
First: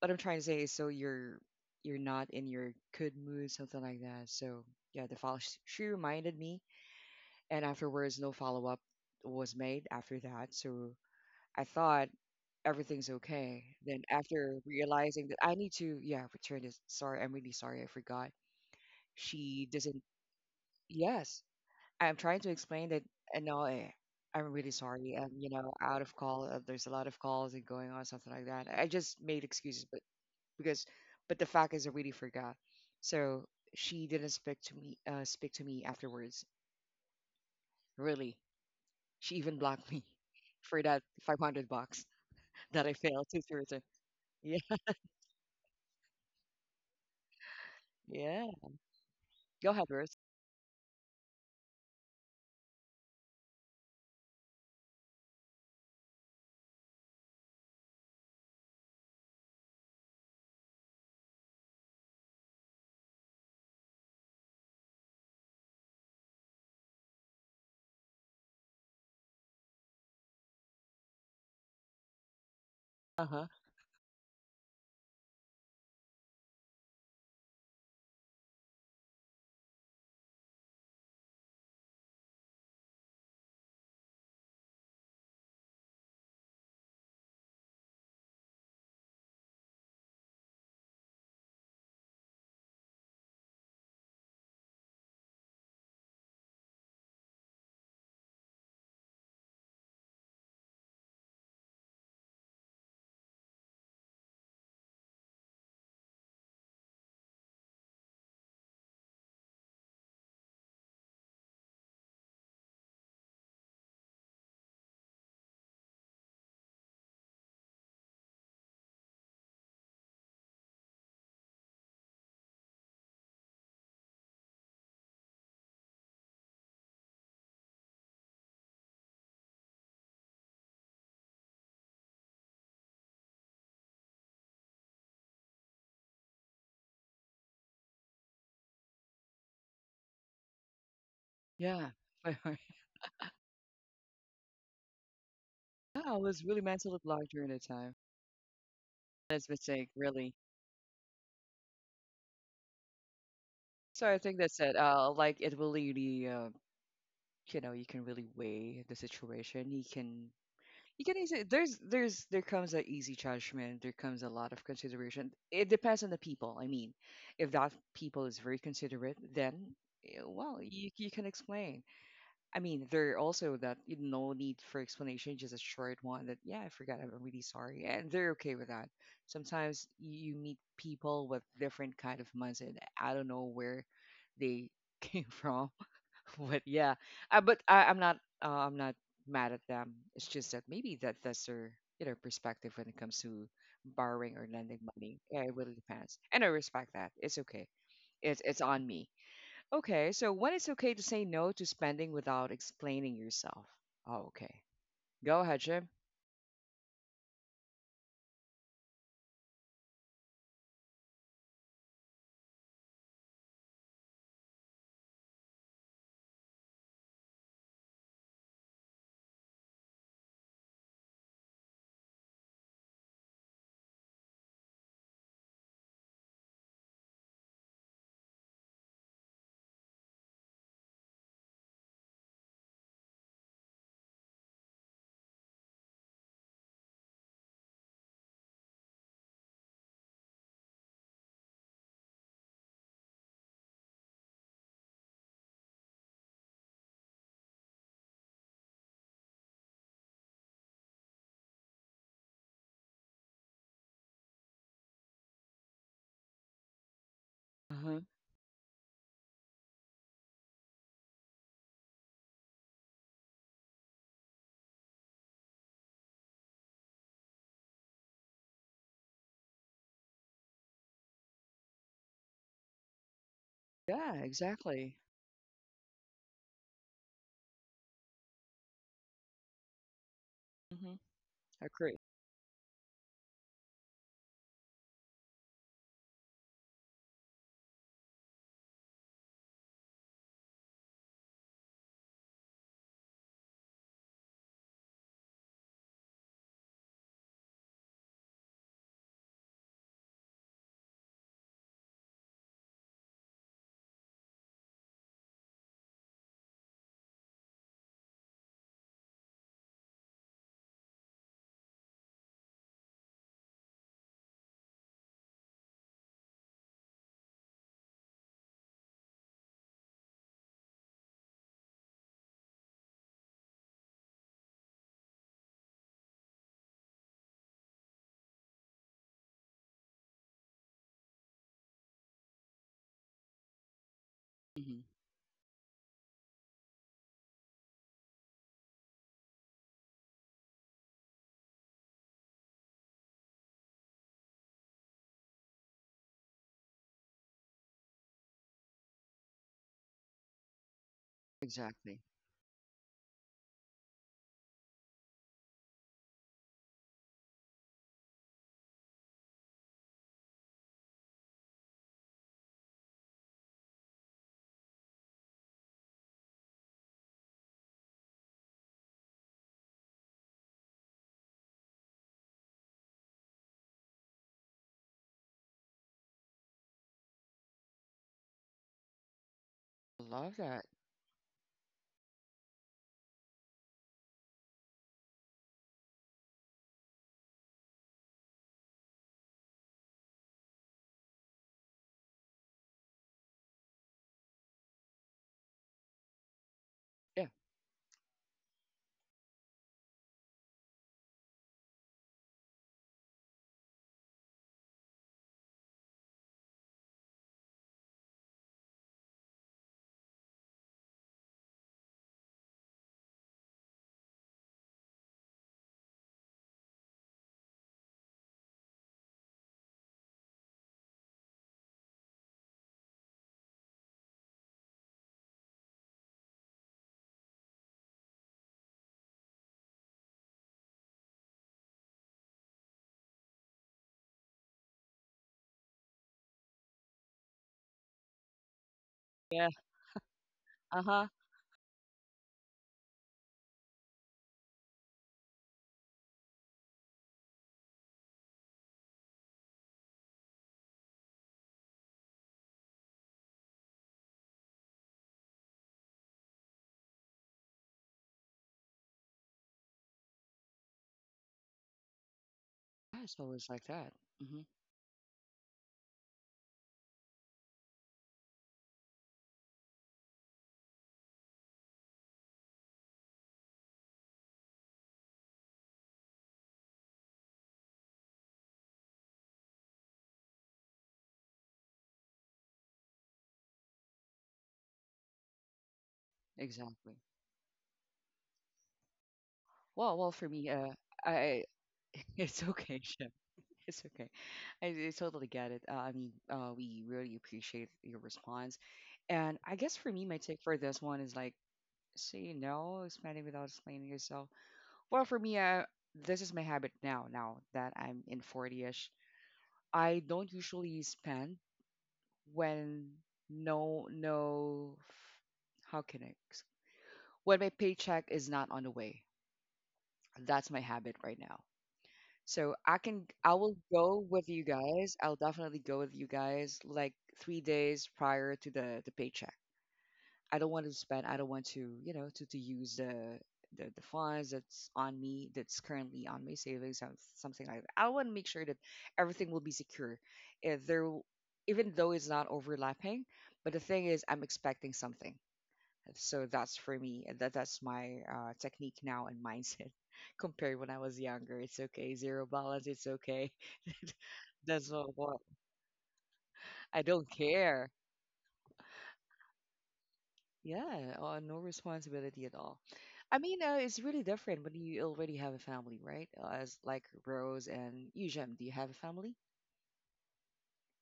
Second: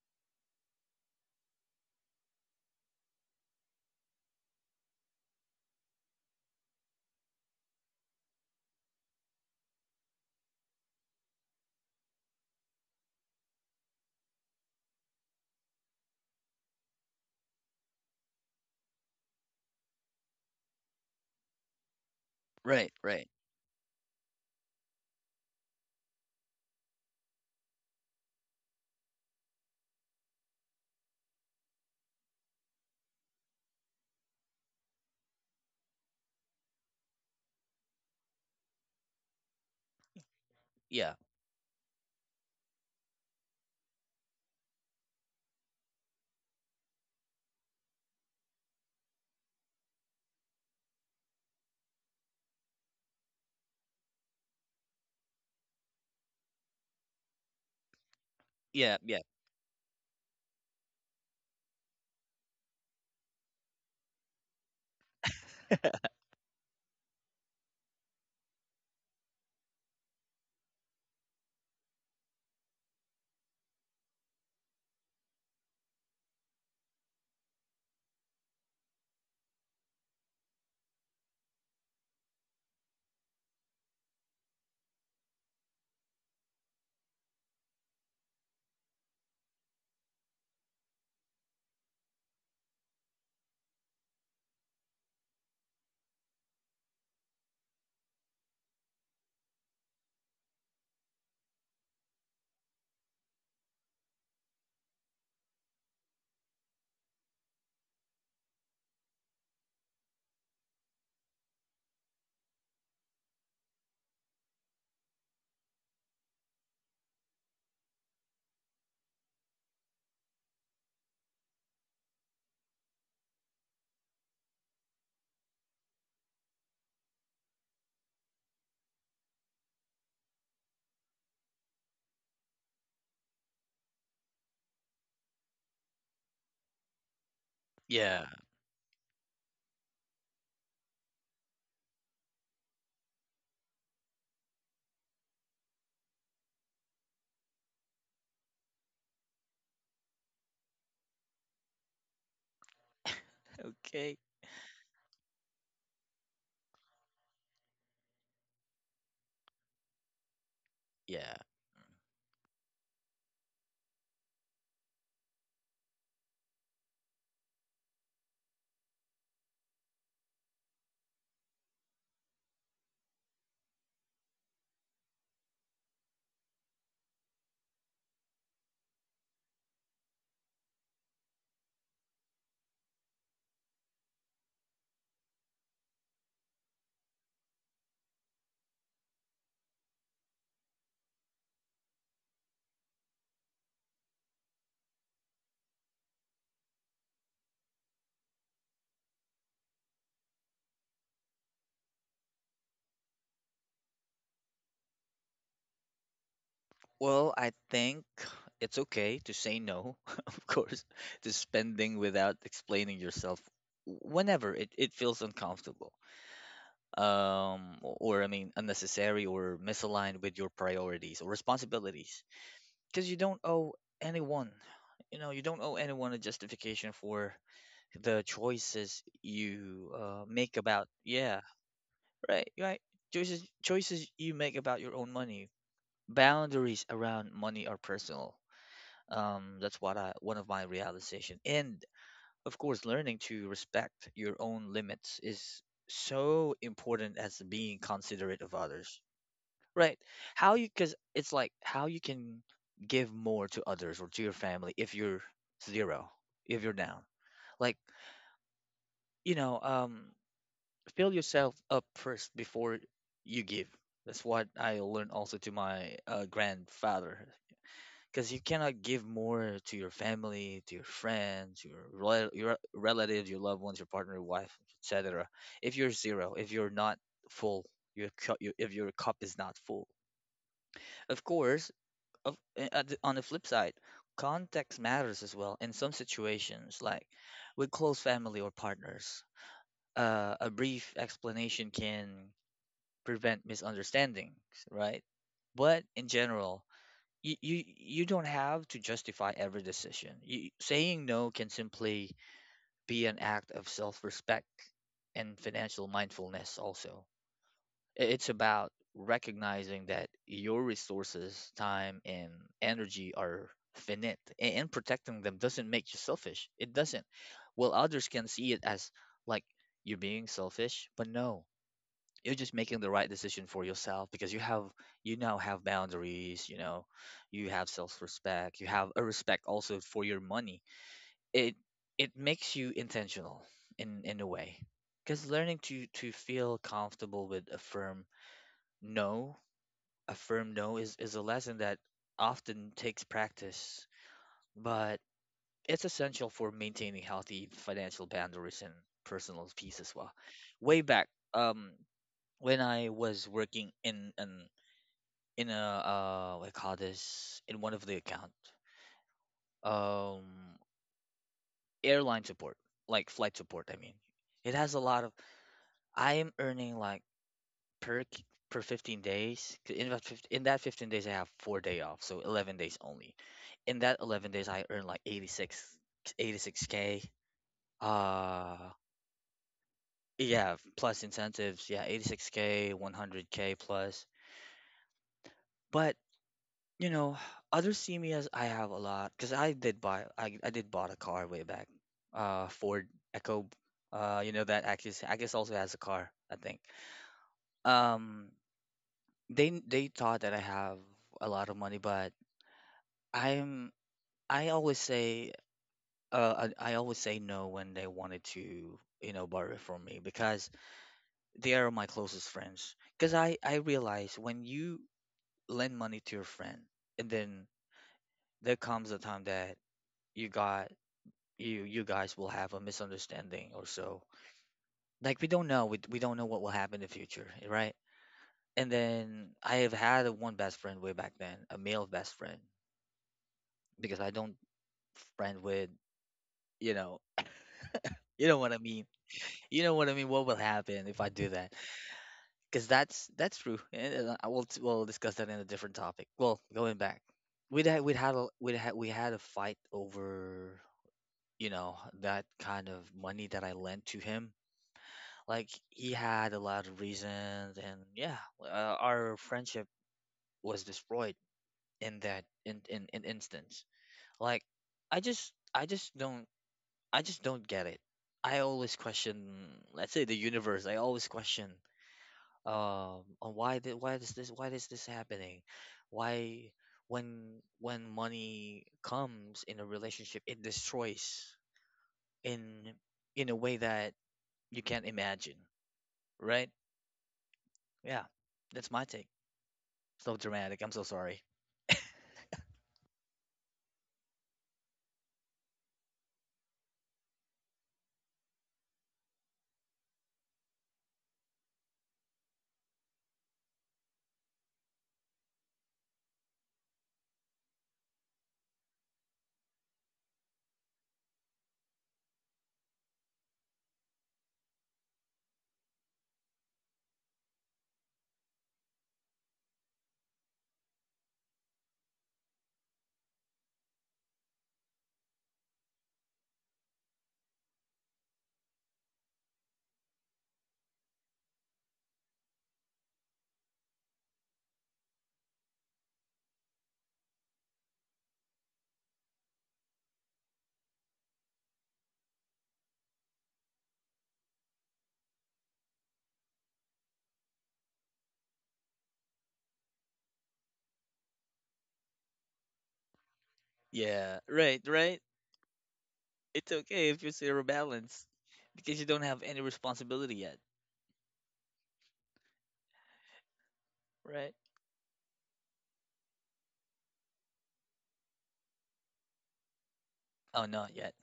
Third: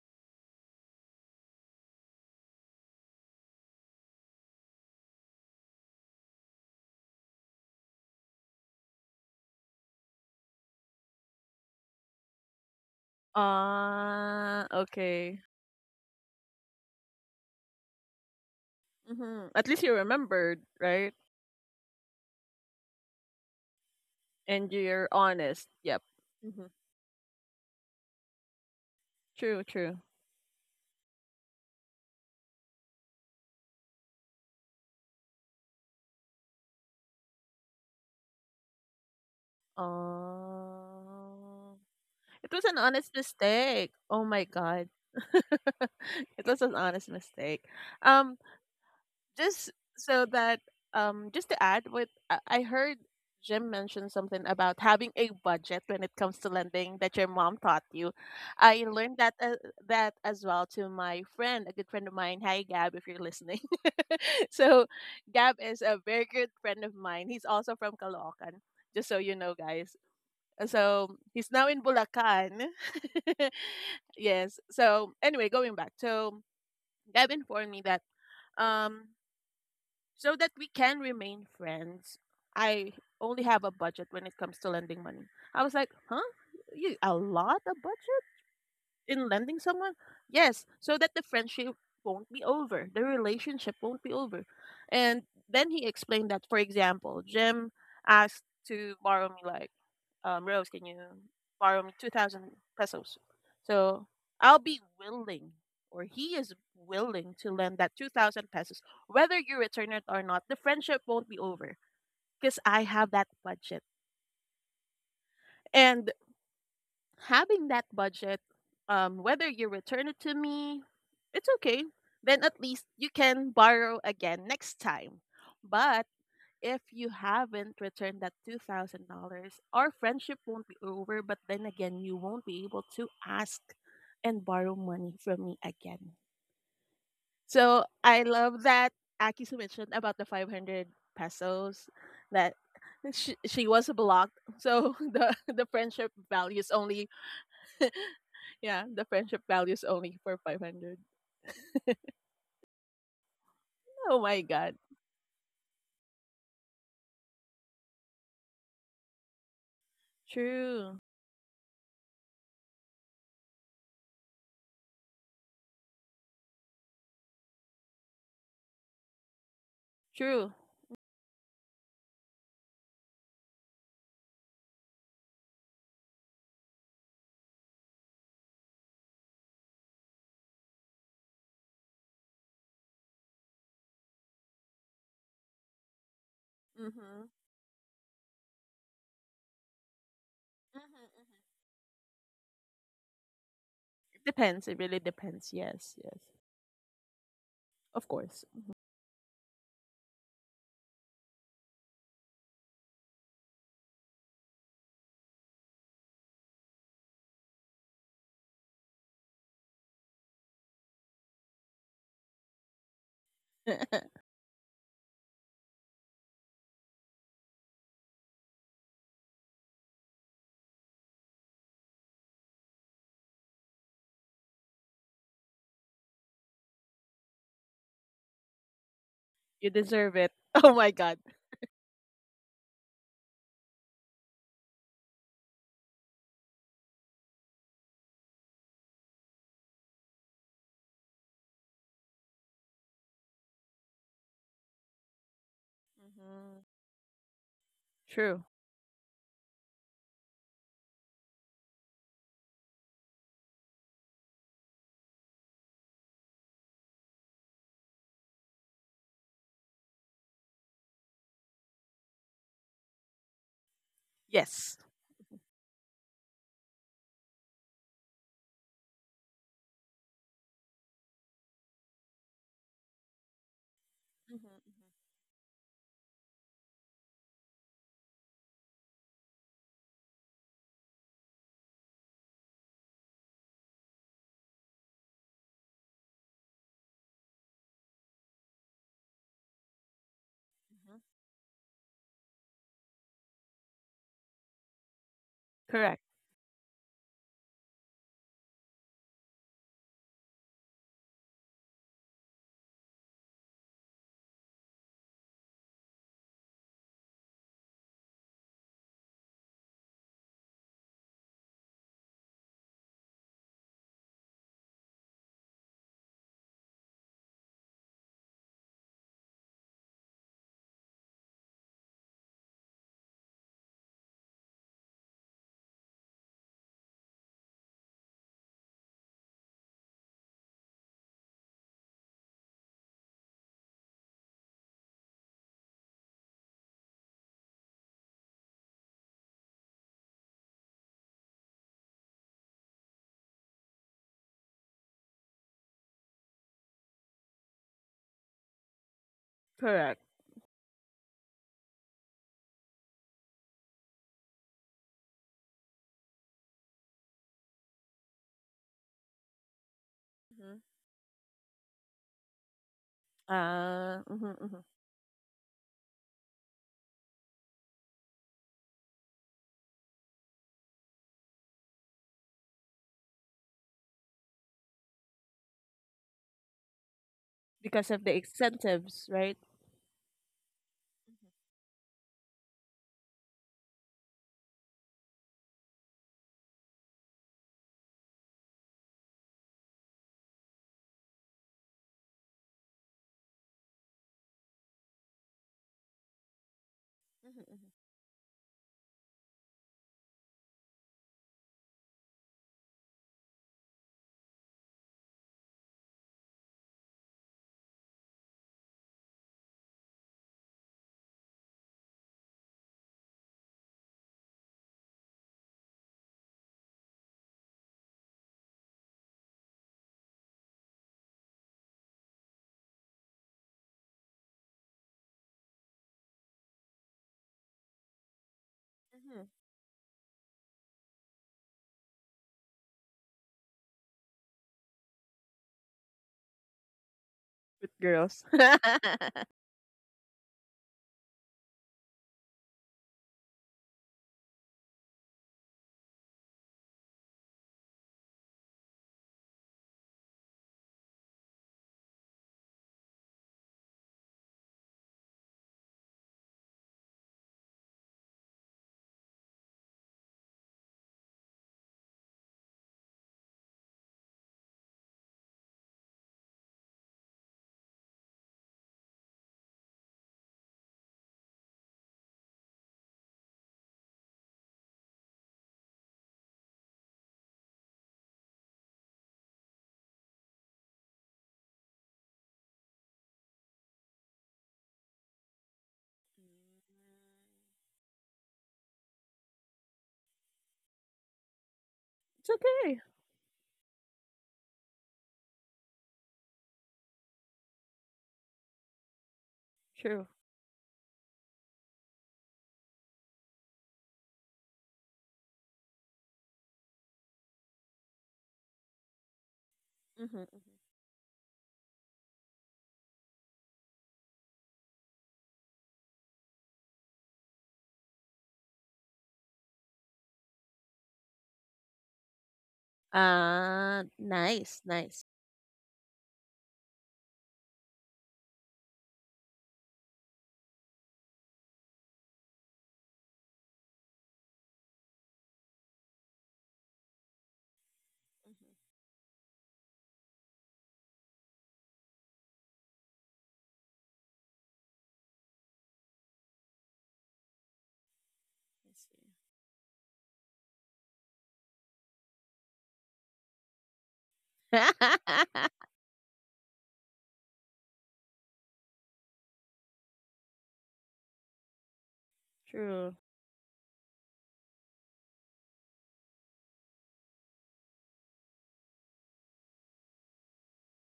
[SPEAKER 1] what I'm trying to say is so you're not in your good mood, something like that. So yeah, the file she reminded me and afterwards no follow-up was made after that, so I thought everything's okay. Then after realizing that
[SPEAKER 3] Okay.
[SPEAKER 1] I need to, yeah, return this. Sorry, I'm really sorry, I forgot.
[SPEAKER 3] Mm-hmm. At
[SPEAKER 1] She
[SPEAKER 3] least you
[SPEAKER 1] doesn't.
[SPEAKER 3] remembered, right?
[SPEAKER 1] Yes, I'm trying to explain
[SPEAKER 2] right
[SPEAKER 1] that.
[SPEAKER 2] right,
[SPEAKER 1] No, I'm really
[SPEAKER 3] And
[SPEAKER 1] sorry.
[SPEAKER 3] you're
[SPEAKER 1] I'm, you know,
[SPEAKER 3] honest.
[SPEAKER 1] out of
[SPEAKER 3] Yep.
[SPEAKER 1] call.
[SPEAKER 3] Mm-hmm.
[SPEAKER 1] There's a lot of calls and going on, something like that. I just made
[SPEAKER 3] True,
[SPEAKER 1] excuses, but
[SPEAKER 3] true.
[SPEAKER 1] because but the fact is I really forgot. So she didn't speak to me afterwards, really. She even blocked me for that
[SPEAKER 2] yeah
[SPEAKER 1] 500
[SPEAKER 3] uh,
[SPEAKER 1] bucks
[SPEAKER 3] it was an
[SPEAKER 1] that I
[SPEAKER 3] honest
[SPEAKER 1] failed to return.
[SPEAKER 3] mistake. Oh my
[SPEAKER 1] Yeah,
[SPEAKER 3] god. It was an honest mistake. um
[SPEAKER 1] yeah. Go
[SPEAKER 3] just...
[SPEAKER 1] ahead, Rose.
[SPEAKER 3] So that, just to add, what I heard Jim mention something about having a budget when it comes to lending that your mom taught you. I
[SPEAKER 2] yeah yeah
[SPEAKER 3] learned that that as well to my friend, a good friend of mine. Hi Gab, if you're listening. So Gab is a very good friend of mine. He's also from Caloocan, just so you know, guys. So he's now in Bulacan.
[SPEAKER 1] Uh-huh.
[SPEAKER 3] Yes. So anyway, going back. So Gab informed me that, um so that we can remain friends, I only have a budget when it comes to lending money. I was like, huh? You a lot of budget in lending someone? Yes, so that the friendship won't be over, the relationship won't be over. And then he explained that, for example, Jim asked to borrow me, like, Rose, can you borrow me 2,000 pesos? So I'll be willing, or he is willing, to lend that 2,000 pesos. Whether you return it or not, the friendship won't be over because I have that budget. And having that budget, whether you return it to me, it's okay. Then at least you can borrow again next time. But if you haven't returned that $2,000, our friendship won't be over, but then again, you won't be able to ask and borrow money from me again. So
[SPEAKER 2] yeah.
[SPEAKER 3] I love that Akisu mentioned about the 500
[SPEAKER 1] Yeah.
[SPEAKER 3] pesos
[SPEAKER 1] Yeah,
[SPEAKER 3] that she was blocked. So the
[SPEAKER 1] I
[SPEAKER 3] friendship
[SPEAKER 1] was really
[SPEAKER 3] values
[SPEAKER 1] mentally blocked
[SPEAKER 3] only,
[SPEAKER 1] during the time.
[SPEAKER 3] yeah, the
[SPEAKER 1] That's a
[SPEAKER 3] friendship
[SPEAKER 1] mistake,
[SPEAKER 3] values
[SPEAKER 1] really.
[SPEAKER 3] only for 500.
[SPEAKER 1] So I
[SPEAKER 2] Okay,
[SPEAKER 1] think
[SPEAKER 3] Oh
[SPEAKER 1] that's
[SPEAKER 3] my
[SPEAKER 1] it.
[SPEAKER 3] God.
[SPEAKER 1] Like it really, you know, you can really weigh the situation. You can
[SPEAKER 3] True.
[SPEAKER 2] yeah.
[SPEAKER 1] easily. There comes an easy judgment. There comes a lot of consideration. It depends on the people. I mean, if that people is very considerate, then eh, well,
[SPEAKER 3] True.
[SPEAKER 1] you can explain. I mean, there are also that you no need for explanation, just a short one that, yeah, I forgot, I'm really sorry. And they're okay with that. Sometimes you meet people with different kind of mindset. I don't know where they came from, but yeah,
[SPEAKER 3] Mm-hmm. Mm-hmm,
[SPEAKER 1] but I, I'm not mad at them. It's just that maybe that that's
[SPEAKER 3] mm-hmm.
[SPEAKER 1] their, you know, perspective when it comes to borrowing or lending
[SPEAKER 3] Depends. It
[SPEAKER 1] money.
[SPEAKER 3] really
[SPEAKER 1] Yeah, it really
[SPEAKER 3] depends. Yes,
[SPEAKER 1] depends.
[SPEAKER 3] yes.
[SPEAKER 1] And I respect that. It's okay.
[SPEAKER 3] Of
[SPEAKER 1] It's
[SPEAKER 3] course.
[SPEAKER 1] on me. Okay, so when it's okay to say no to spending without explaining yourself. Oh, okay. Go ahead, Jim.
[SPEAKER 2] Well, I think it's okay to say no, of course, to spending without explaining yourself whenever it feels uncomfortable. Or I mean, unnecessary or misaligned with your priorities or responsibilities. Because you don't owe anyone, you know, you don't owe anyone a justification for the choices you
[SPEAKER 3] You deserve it.
[SPEAKER 2] make about,
[SPEAKER 3] Oh my god.
[SPEAKER 2] yeah, right, right. Choices you make about your own money. Boundaries around money are personal, that's what I, one of my realization. And of course, learning to respect your own limits is so
[SPEAKER 3] Hmm.
[SPEAKER 2] important as being considerate of
[SPEAKER 3] True.
[SPEAKER 2] others, right? How you, because it's like how you can give more to others or to your family if you're zero, if you're down. Like
[SPEAKER 1] Uh-huh.
[SPEAKER 2] you know, um, fill yourself up first before you give. That's what I
[SPEAKER 3] Yes.
[SPEAKER 2] learned also to my grandfather. Because you cannot give more to your family, to your friends, your your relatives, your loved ones, your
[SPEAKER 1] Yeah,
[SPEAKER 2] partner, your wife,
[SPEAKER 3] Hmm. Hmm.
[SPEAKER 1] exactly.
[SPEAKER 2] etc. If you're zero, if you're not full, your if your cup is not full.
[SPEAKER 1] Mm-hmm.
[SPEAKER 2] Of course,
[SPEAKER 1] Agree.
[SPEAKER 2] of, at on the flip side, context matters as well. In some situations, like with close family or partners, a brief explanation can prevent misunderstandings, right? But in
[SPEAKER 3] Correct.
[SPEAKER 2] general, you don't have to justify every decision. You, saying no can simply be an act of self-respect and financial mindfulness also. It's about recognizing that your resources, time and energy are finite and protecting them doesn't make you selfish. It doesn't. Well, others can see it as like you're being selfish, but no, you're just making the right decision for yourself because you have, you now have boundaries, you know, you have self-respect, you have a respect also for your money. it it makes you intentional in a way,
[SPEAKER 1] Mm-hmm.
[SPEAKER 2] because learning to feel comfortable with a firm no, a firm no is a lesson that often takes practice, but it's essential for maintaining healthy financial boundaries and personal peace as well.
[SPEAKER 3] Correct.
[SPEAKER 2] Way back, um
[SPEAKER 1] Exactly.
[SPEAKER 2] when I was working in an, in a, what do call this, in one of the account, um
[SPEAKER 3] Hmm.
[SPEAKER 2] airline support, like flight support, I mean,
[SPEAKER 3] Hmm.
[SPEAKER 2] it has
[SPEAKER 3] Hmm.
[SPEAKER 2] a lot of, I am earning like per per 15 days, 'cause in that 15, in that 15 days I have 4 day off, so 11 days only. In that 11 days I earn like 86, 86 k.
[SPEAKER 3] Because of the
[SPEAKER 2] uh
[SPEAKER 3] incentives, right?
[SPEAKER 1] Love
[SPEAKER 2] yeah,
[SPEAKER 1] that.
[SPEAKER 2] plus incentives, yeah, 86k, 100k plus. But you know, others see me as I have a lot because I did buy, I did bought a car way back, Ford Echo, uh, you know that actually I guess also has a car I think.
[SPEAKER 1] Yeah.
[SPEAKER 3] Hmm.
[SPEAKER 2] Um, they thought that I have a lot of money, but I'm, I always say, I always say no when they wanted to, you know, borrow it from me, because they are my closest friends. Because I realize, when you lend money to your friend and then there comes a time that you got, you guys will have a misunderstanding or so. Like we don't know, we don't know what will happen in the future, eh, right? And
[SPEAKER 3] Hmm.
[SPEAKER 2] then I have had a one best friend way back then, a male best friend, because I don't friend with, you know,
[SPEAKER 3] With
[SPEAKER 2] you
[SPEAKER 3] girls.
[SPEAKER 2] know what I mean.
[SPEAKER 3] It's
[SPEAKER 1] Yeah.
[SPEAKER 2] You know what I mean. What will happen
[SPEAKER 1] Uh-huh.
[SPEAKER 2] if I do that? Because that's true, and I will, we'll discuss that in a different topic. Well, going back, we had a fight over, you know, that kind of money that I lent to him. Like he had a lot of reasons, and yeah, our friendship was destroyed in that,
[SPEAKER 1] Yeah,
[SPEAKER 2] in
[SPEAKER 1] it's always like
[SPEAKER 2] instance.
[SPEAKER 1] that. Mm-hmm.
[SPEAKER 2] Like I just don't, I just don't get it. I always question, let's say the universe. I always question, on why did, why is this happening? Why, when money comes in a relationship, it destroys in in a way that you can't imagine, right?
[SPEAKER 1] Exactly.
[SPEAKER 2] Yeah, that's my take.
[SPEAKER 1] Well, well,
[SPEAKER 2] So
[SPEAKER 1] for me,
[SPEAKER 2] dramatic. I'm so sorry.
[SPEAKER 1] I it's okay,
[SPEAKER 3] okay.
[SPEAKER 1] Jim. It's okay. I totally get it. I mean, we really appreciate your response. And I guess for me, my
[SPEAKER 3] True.
[SPEAKER 1] take for this one is like, say no, expanding without explaining yourself. Well, for me, this is my habit now. Now that I'm in 40ish, I don't
[SPEAKER 3] Hmm.
[SPEAKER 1] usually spend when no no. How can I? When my paycheck is not on the way. That's my habit right now. So I can I will go with you
[SPEAKER 3] Nice,
[SPEAKER 1] guys.
[SPEAKER 3] nice.
[SPEAKER 1] I'll definitely go with you guys like 3 days prior to the paycheck. I don't want to spend. I don't want to, you know, to use the funds that's on me, that's currently on my savings, something like that. I want to make
[SPEAKER 3] Mhm.
[SPEAKER 1] sure that everything will be secure. If even though it's not overlapping, but the thing is, I'm expecting something. So that's for me. That's my
[SPEAKER 3] I
[SPEAKER 1] technique
[SPEAKER 3] see.
[SPEAKER 1] now and mindset compared when I was younger. It's okay, zero balance. It's okay.
[SPEAKER 2] Yeah, right,
[SPEAKER 1] That's
[SPEAKER 2] right.
[SPEAKER 1] what
[SPEAKER 2] It's okay if
[SPEAKER 1] I
[SPEAKER 2] you're
[SPEAKER 1] don't
[SPEAKER 2] zero
[SPEAKER 1] care.
[SPEAKER 2] balance because you don't have any responsibility yet,
[SPEAKER 1] Yeah, no responsibility at all.
[SPEAKER 3] True.
[SPEAKER 1] I mean, it's really
[SPEAKER 2] right?
[SPEAKER 1] different when you already have a family, right? As like Rose and Eugem, do you have a family?
[SPEAKER 2] Oh, not yet.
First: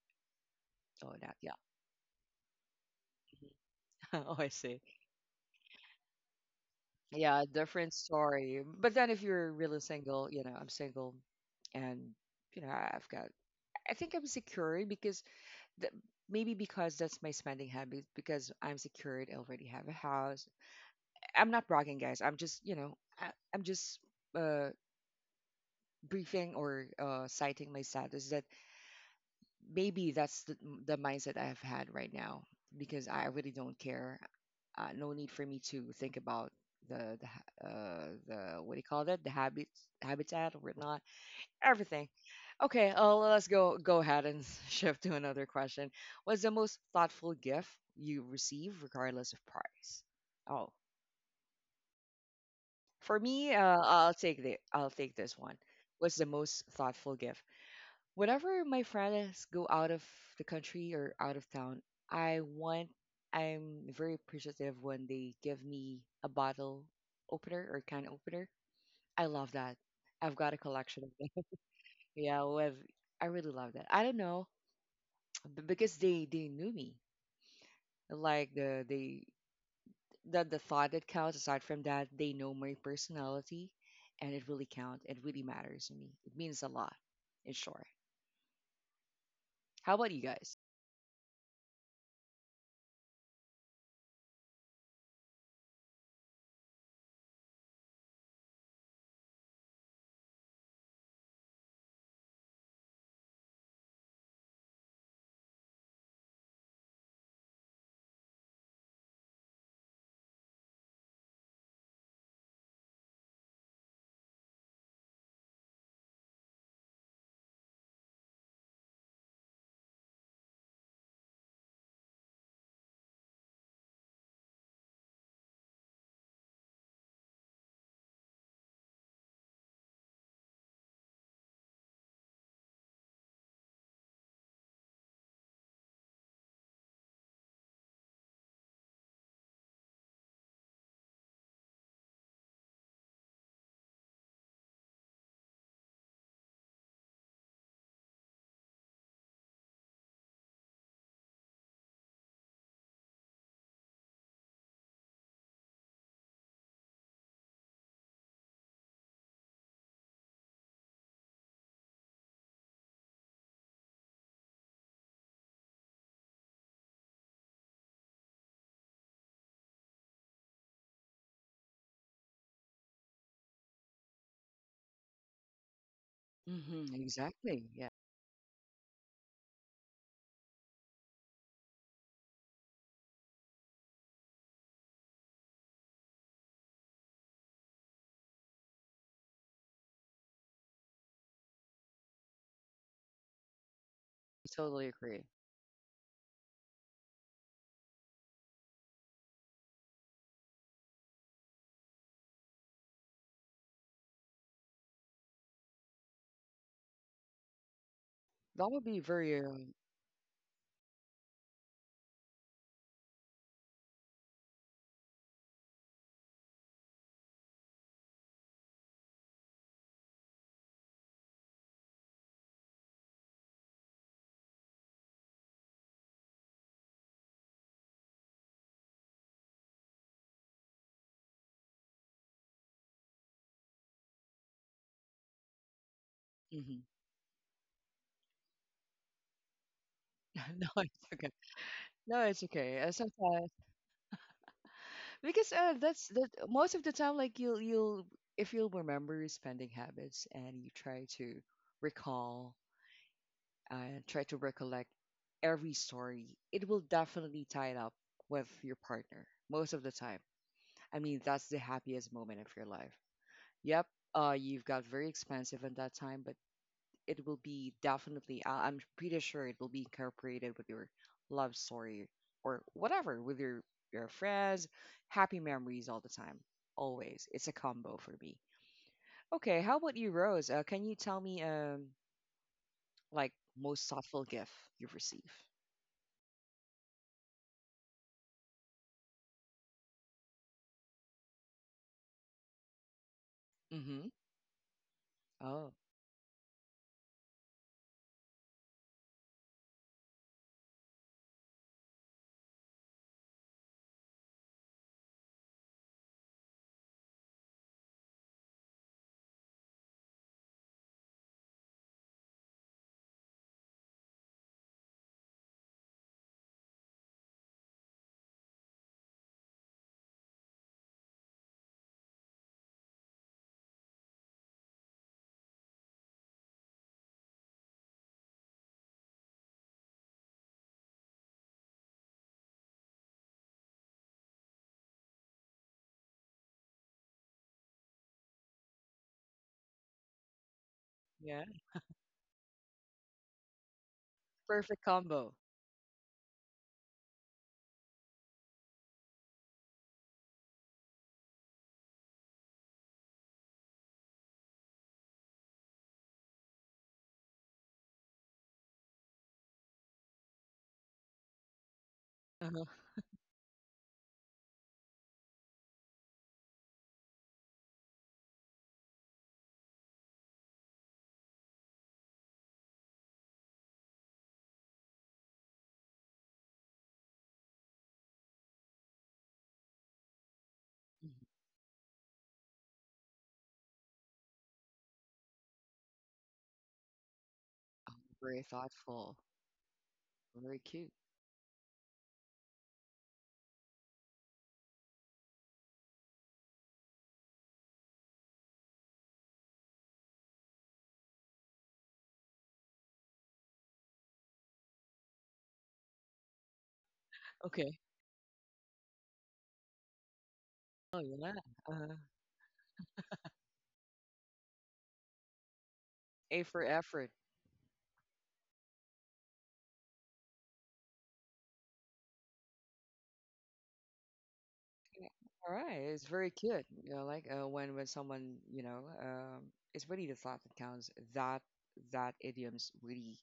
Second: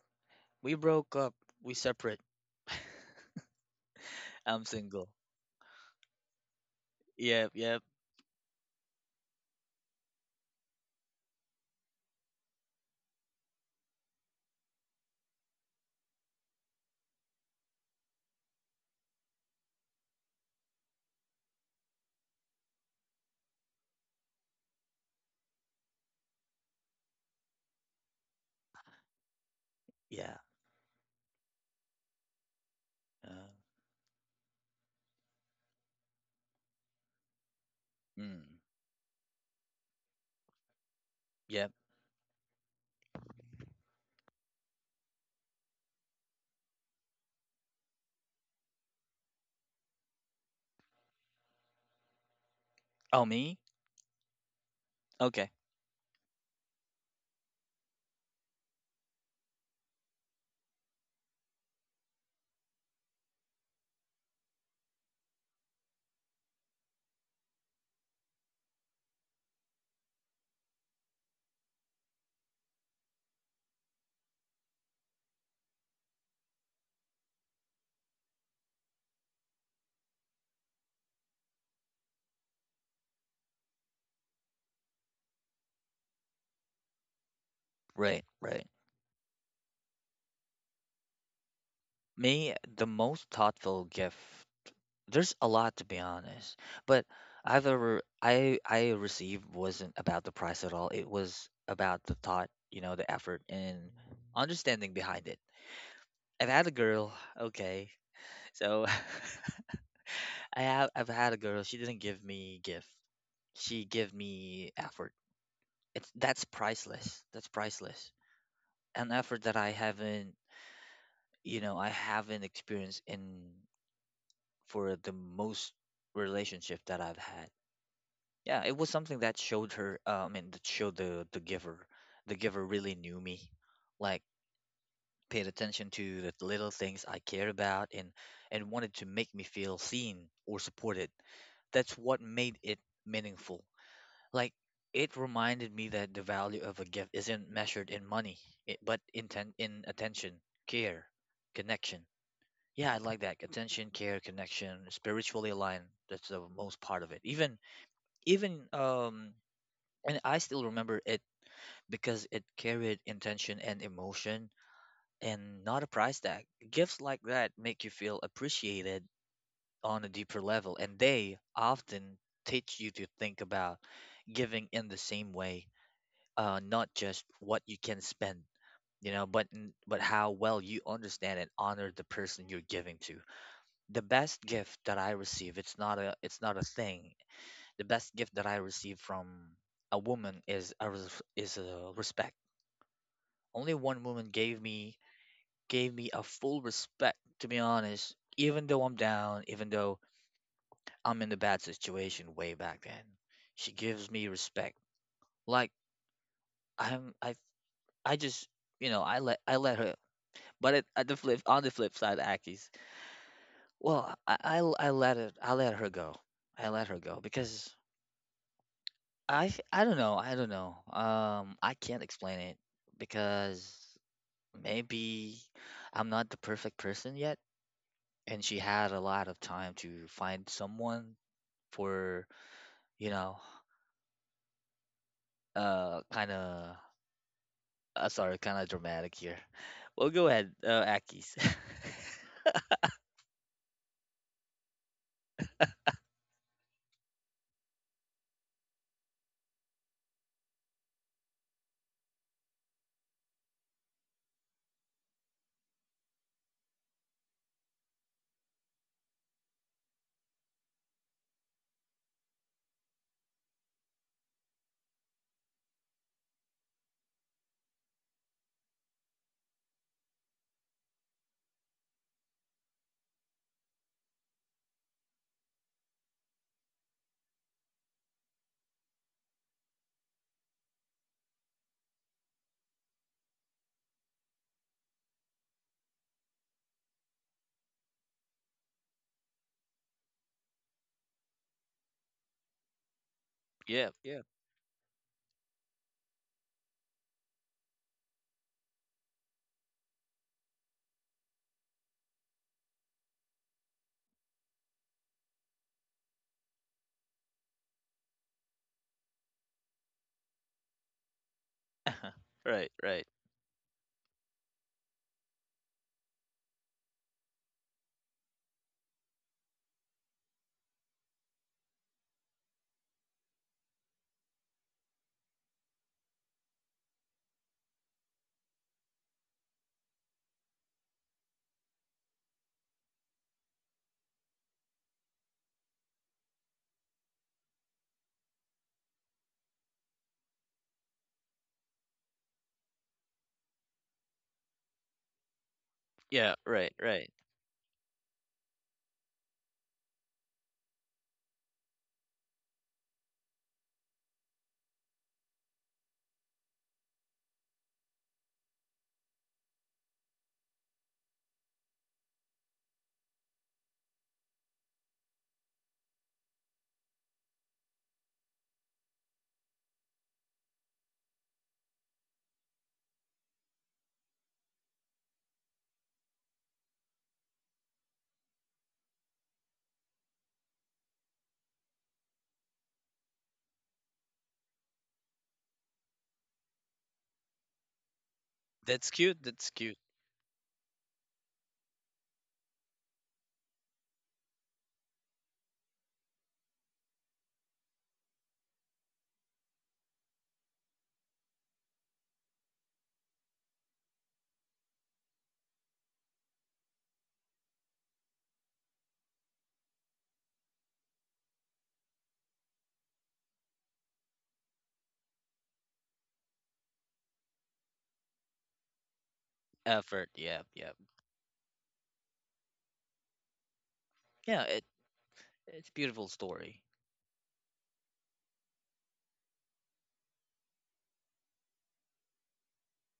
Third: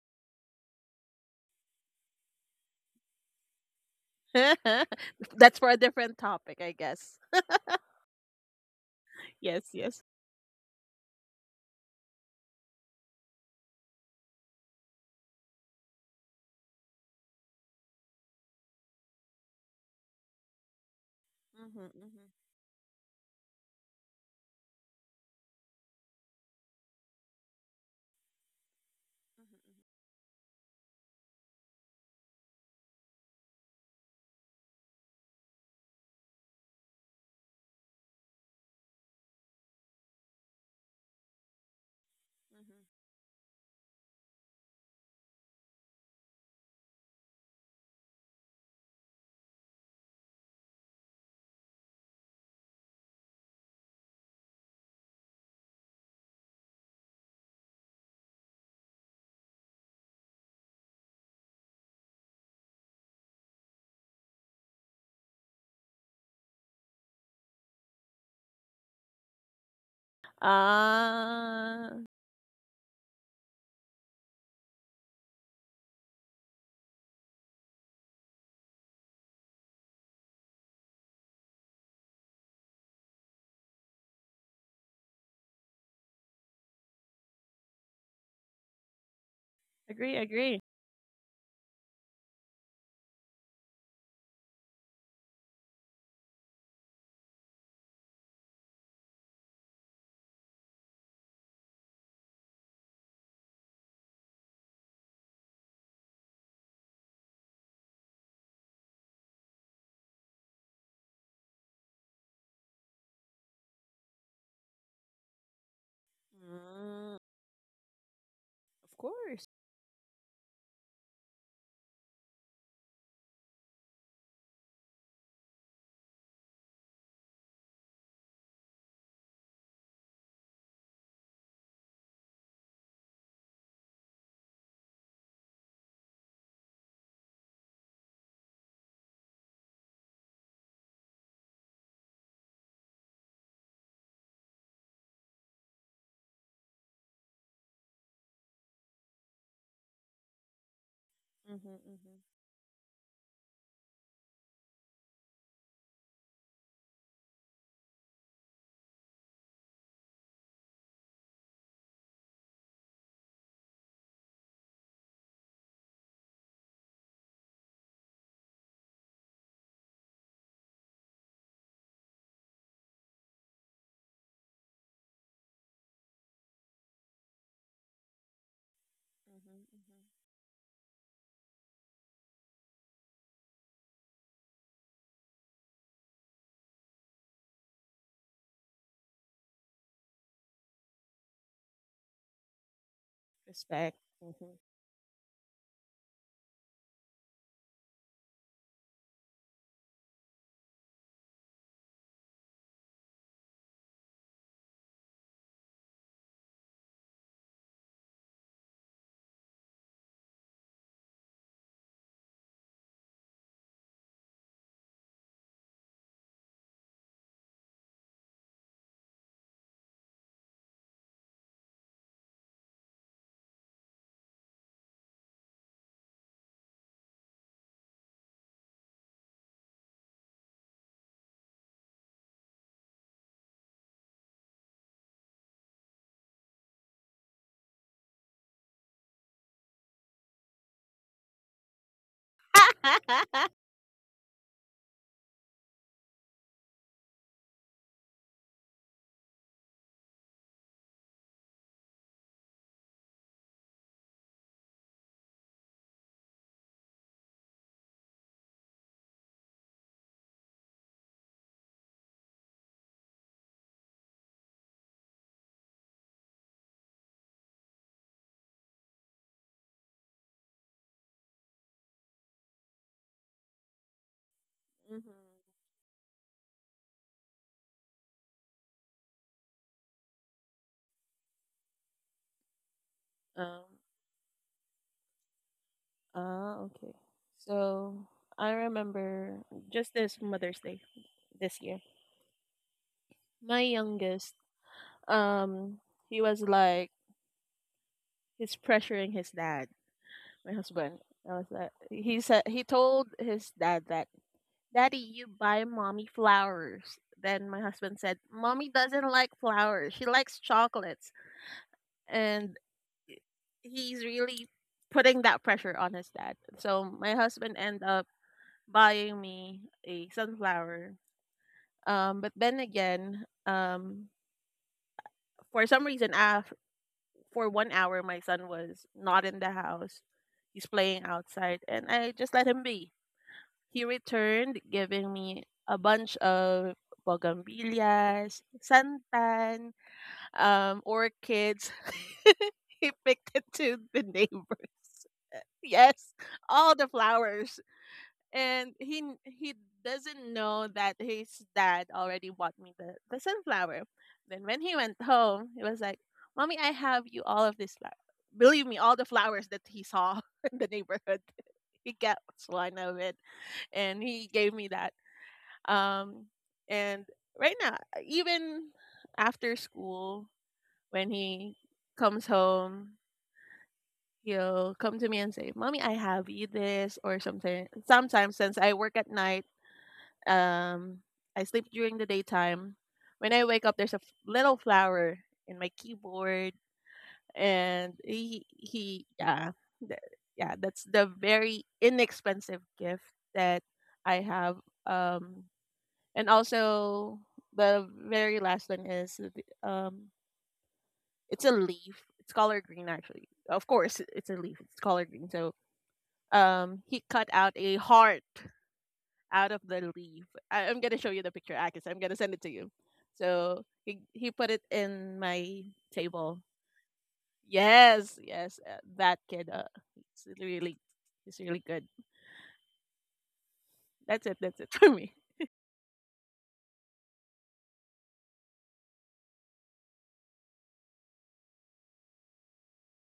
[SPEAKER 2] We
[SPEAKER 1] Oh,
[SPEAKER 2] broke
[SPEAKER 1] not
[SPEAKER 2] up.
[SPEAKER 1] yeah.
[SPEAKER 2] We separate.
[SPEAKER 1] Oh, I
[SPEAKER 2] I'm
[SPEAKER 1] see.
[SPEAKER 2] single.
[SPEAKER 3] That's for a different topic, I guess.
[SPEAKER 1] Yeah,
[SPEAKER 2] Yep, yep,
[SPEAKER 1] different story. But then if you're
[SPEAKER 3] Yes,
[SPEAKER 1] really
[SPEAKER 3] yes.
[SPEAKER 1] single, you know, I'm single, and you know, I've got. I think I'm secured because th- maybe because that's my spending habit. Because I'm secured, I already have a house. I'm not
[SPEAKER 3] Hmm.
[SPEAKER 1] bragging, guys. I'm just, you know, I'm just. Uh, briefing or citing my status that
[SPEAKER 3] Mhm,
[SPEAKER 1] maybe that's
[SPEAKER 2] yeah.
[SPEAKER 1] the mindset I've had right now because I really
[SPEAKER 2] Uh,
[SPEAKER 1] don't care. No need for me to think about the
[SPEAKER 2] mm,
[SPEAKER 1] what do you call that the habit habitat or whatnot
[SPEAKER 2] yep.
[SPEAKER 1] everything.
[SPEAKER 3] mhm,
[SPEAKER 1] Okay,
[SPEAKER 3] mhm.
[SPEAKER 1] well, let's go ahead and shift to another question. What's the most thoughtful gift you receive, regardless of price? Oh, for
[SPEAKER 2] Oh,
[SPEAKER 1] me,
[SPEAKER 2] me?
[SPEAKER 1] I'll take this one.
[SPEAKER 2] Okay.
[SPEAKER 1] What's the most thoughtful gift whenever my friends go out of the country or out of town, I want I'm very appreciative when they give me a bottle opener or can opener. I love that. I've got a collection of them.
[SPEAKER 3] Uh,
[SPEAKER 1] Yeah, with I really love that. I don't know because they knew me. Like the they The thought that counts. Aside from that, they know my personality, and it really counts. It really matters to me. It means a lot. In short,
[SPEAKER 2] Right, right.
[SPEAKER 1] how about
[SPEAKER 3] agree,
[SPEAKER 1] you guys?
[SPEAKER 3] agree.
[SPEAKER 2] Me, the most thoughtful gift, there's a lot to be honest, but I've ever I received wasn't about the price at all. It was about the thought, you know, the effort and understanding behind it. I've had a girl, okay. So I've had a girl. She didn't give me gift. She gave me effort. It's that's
[SPEAKER 3] Mm,
[SPEAKER 2] priceless. That's priceless.
[SPEAKER 3] of
[SPEAKER 2] An effort
[SPEAKER 3] course.
[SPEAKER 2] that I haven't, you know, I haven't experienced in, for the most relationship that I've had. Yeah, it was something that showed her, I mean, that showed the, the giver really knew me, like paid attention to the little things I cared about, and wanted to make me feel seen or supported. That's what made it meaningful. Like it reminded me that the value of a gift isn't measured in money, it, but in ten, in attention, care,
[SPEAKER 3] Hmm. Hmm.
[SPEAKER 2] connection.
[SPEAKER 3] Hmm.
[SPEAKER 2] Yeah, I like that. Attention, care, connection, spiritually aligned. That's the most part of it. Even even and I still remember it because it carried intention and emotion and not a price tag. Gifts like that make you feel appreciated on a deeper level, and they often teach you to think about giving in the same way, not
[SPEAKER 1] Hmm,
[SPEAKER 2] just what
[SPEAKER 1] exactly.
[SPEAKER 2] you
[SPEAKER 1] Yeah.
[SPEAKER 2] can spend, you know, but but
[SPEAKER 3] Hmm.
[SPEAKER 2] how well you understand and honor the person you're giving to. The best gift that I receive, it's not a, it's not a thing. The best gift that I receive from a woman is a is a respect. Only
[SPEAKER 3] Respect.
[SPEAKER 2] one woman
[SPEAKER 3] Hmm.
[SPEAKER 2] gave
[SPEAKER 1] Totally
[SPEAKER 2] me,
[SPEAKER 1] agree.
[SPEAKER 2] gave me a full respect, to be honest. Even though I'm down, even though I'm in a bad situation way back then, she gives me respect. Like I'm, I, I just,
[SPEAKER 1] That would
[SPEAKER 2] you
[SPEAKER 1] be
[SPEAKER 2] know,
[SPEAKER 1] very.
[SPEAKER 2] I let her. But at the flip, on the flip side, Aki's, well, I let it, I let her go. I let her go because I don't know, I don't know. I can't explain it because maybe I'm not the perfect person yet and she had a lot of time to find someone for, you know, kind of,
[SPEAKER 1] Mhm.
[SPEAKER 2] sorry, kind of dramatic here. Well, go ahead,
[SPEAKER 1] No, it's okay.
[SPEAKER 2] Akis.
[SPEAKER 1] No, it's okay. Sometimes because that's that most of the time. Like you'll if you'll remember your spending habits and you try to recall and try to recollect every story, it will definitely tie it up with your partner most of the time. I mean, that's the happiest moment of your life. Yep. You've got very expensive at that time, but it will be definitely I'm pretty sure it will be incorporated with your love story or whatever with your friends,
[SPEAKER 3] Hmm.
[SPEAKER 1] happy memories all the time, always. It's a combo for me. Okay, how about you, Rose? Can you tell me, like
[SPEAKER 3] um,
[SPEAKER 1] most thoughtful gift you've received.
[SPEAKER 3] okay. So I remember, just this Mother's Day this year, my
[SPEAKER 2] Yeah,
[SPEAKER 1] Mm-hmm.
[SPEAKER 2] yeah.
[SPEAKER 3] youngest,
[SPEAKER 1] Oh
[SPEAKER 3] um, he was like, he's pressuring his dad, my husband. I was like, he told his dad that, "Daddy, you buy mommy flowers." Then my husband said, "Mommy doesn't like flowers. She likes chocolates." And
[SPEAKER 2] Right, right.
[SPEAKER 3] he's really putting that pressure on his dad. So my husband ended up buying me a sunflower. But then again, for some reason, for 1 hour, my son was not in the house. He's playing outside. And I just let him be. He returned, giving me a bunch of bougainvilleas, santan,
[SPEAKER 1] yeah.
[SPEAKER 3] orchids. He picked it to the
[SPEAKER 1] Perfect
[SPEAKER 3] neighbors.
[SPEAKER 1] combo.
[SPEAKER 3] Yes,
[SPEAKER 2] Yeah,
[SPEAKER 3] all
[SPEAKER 2] right,
[SPEAKER 3] the
[SPEAKER 2] right.
[SPEAKER 3] flowers. And he doesn't know that his dad already bought me the sunflower. Then when he went home, he was like, "Mommy, I have you all of this flower." Believe me, all the flowers that he saw in the neighborhood, he gets
[SPEAKER 1] Uh-huh.
[SPEAKER 3] one of it and he gave me that. Um, and right now, even after school, when he comes home, he'll come to me and say, "Mommy, I have you this or something." Sometimes, since I work at night, um,
[SPEAKER 1] Mhm.
[SPEAKER 3] I sleep during the daytime. When I wake up, there's a little flower in my keyboard,
[SPEAKER 1] Oh,
[SPEAKER 3] and
[SPEAKER 1] very
[SPEAKER 3] he
[SPEAKER 2] That's
[SPEAKER 1] thoughtful.
[SPEAKER 3] he
[SPEAKER 2] cute.
[SPEAKER 3] yeah,
[SPEAKER 2] That's cute.
[SPEAKER 3] th-
[SPEAKER 1] Very
[SPEAKER 3] yeah,
[SPEAKER 1] cute.
[SPEAKER 3] that's the very inexpensive gift that I have. Um, And also the very last one is it's a leaf. It's color green, actually. Of course, it's a leaf. It's color green. So he cut out
[SPEAKER 1] Okay.
[SPEAKER 3] a heart out of the leaf. I'm
[SPEAKER 1] Oh
[SPEAKER 3] gonna show
[SPEAKER 1] yeah.
[SPEAKER 3] you the picture,
[SPEAKER 1] Uh,
[SPEAKER 3] Akis. I'm gonna send it to you. So he put it in my
[SPEAKER 1] A
[SPEAKER 3] table.
[SPEAKER 1] for effort.
[SPEAKER 3] Yes, yes, that kid.
[SPEAKER 2] Effort,
[SPEAKER 3] It's
[SPEAKER 2] yeah,
[SPEAKER 3] really,
[SPEAKER 2] yeah,
[SPEAKER 3] it's really good. That's it.
[SPEAKER 2] yeah,
[SPEAKER 3] That's it
[SPEAKER 2] it,
[SPEAKER 3] for
[SPEAKER 1] Yeah,
[SPEAKER 3] me.
[SPEAKER 1] all right,
[SPEAKER 2] it's a
[SPEAKER 1] it's very
[SPEAKER 2] beautiful
[SPEAKER 1] cute.
[SPEAKER 2] story.
[SPEAKER 1] You know, like when someone you know, it's really the thought that counts. That that idioms really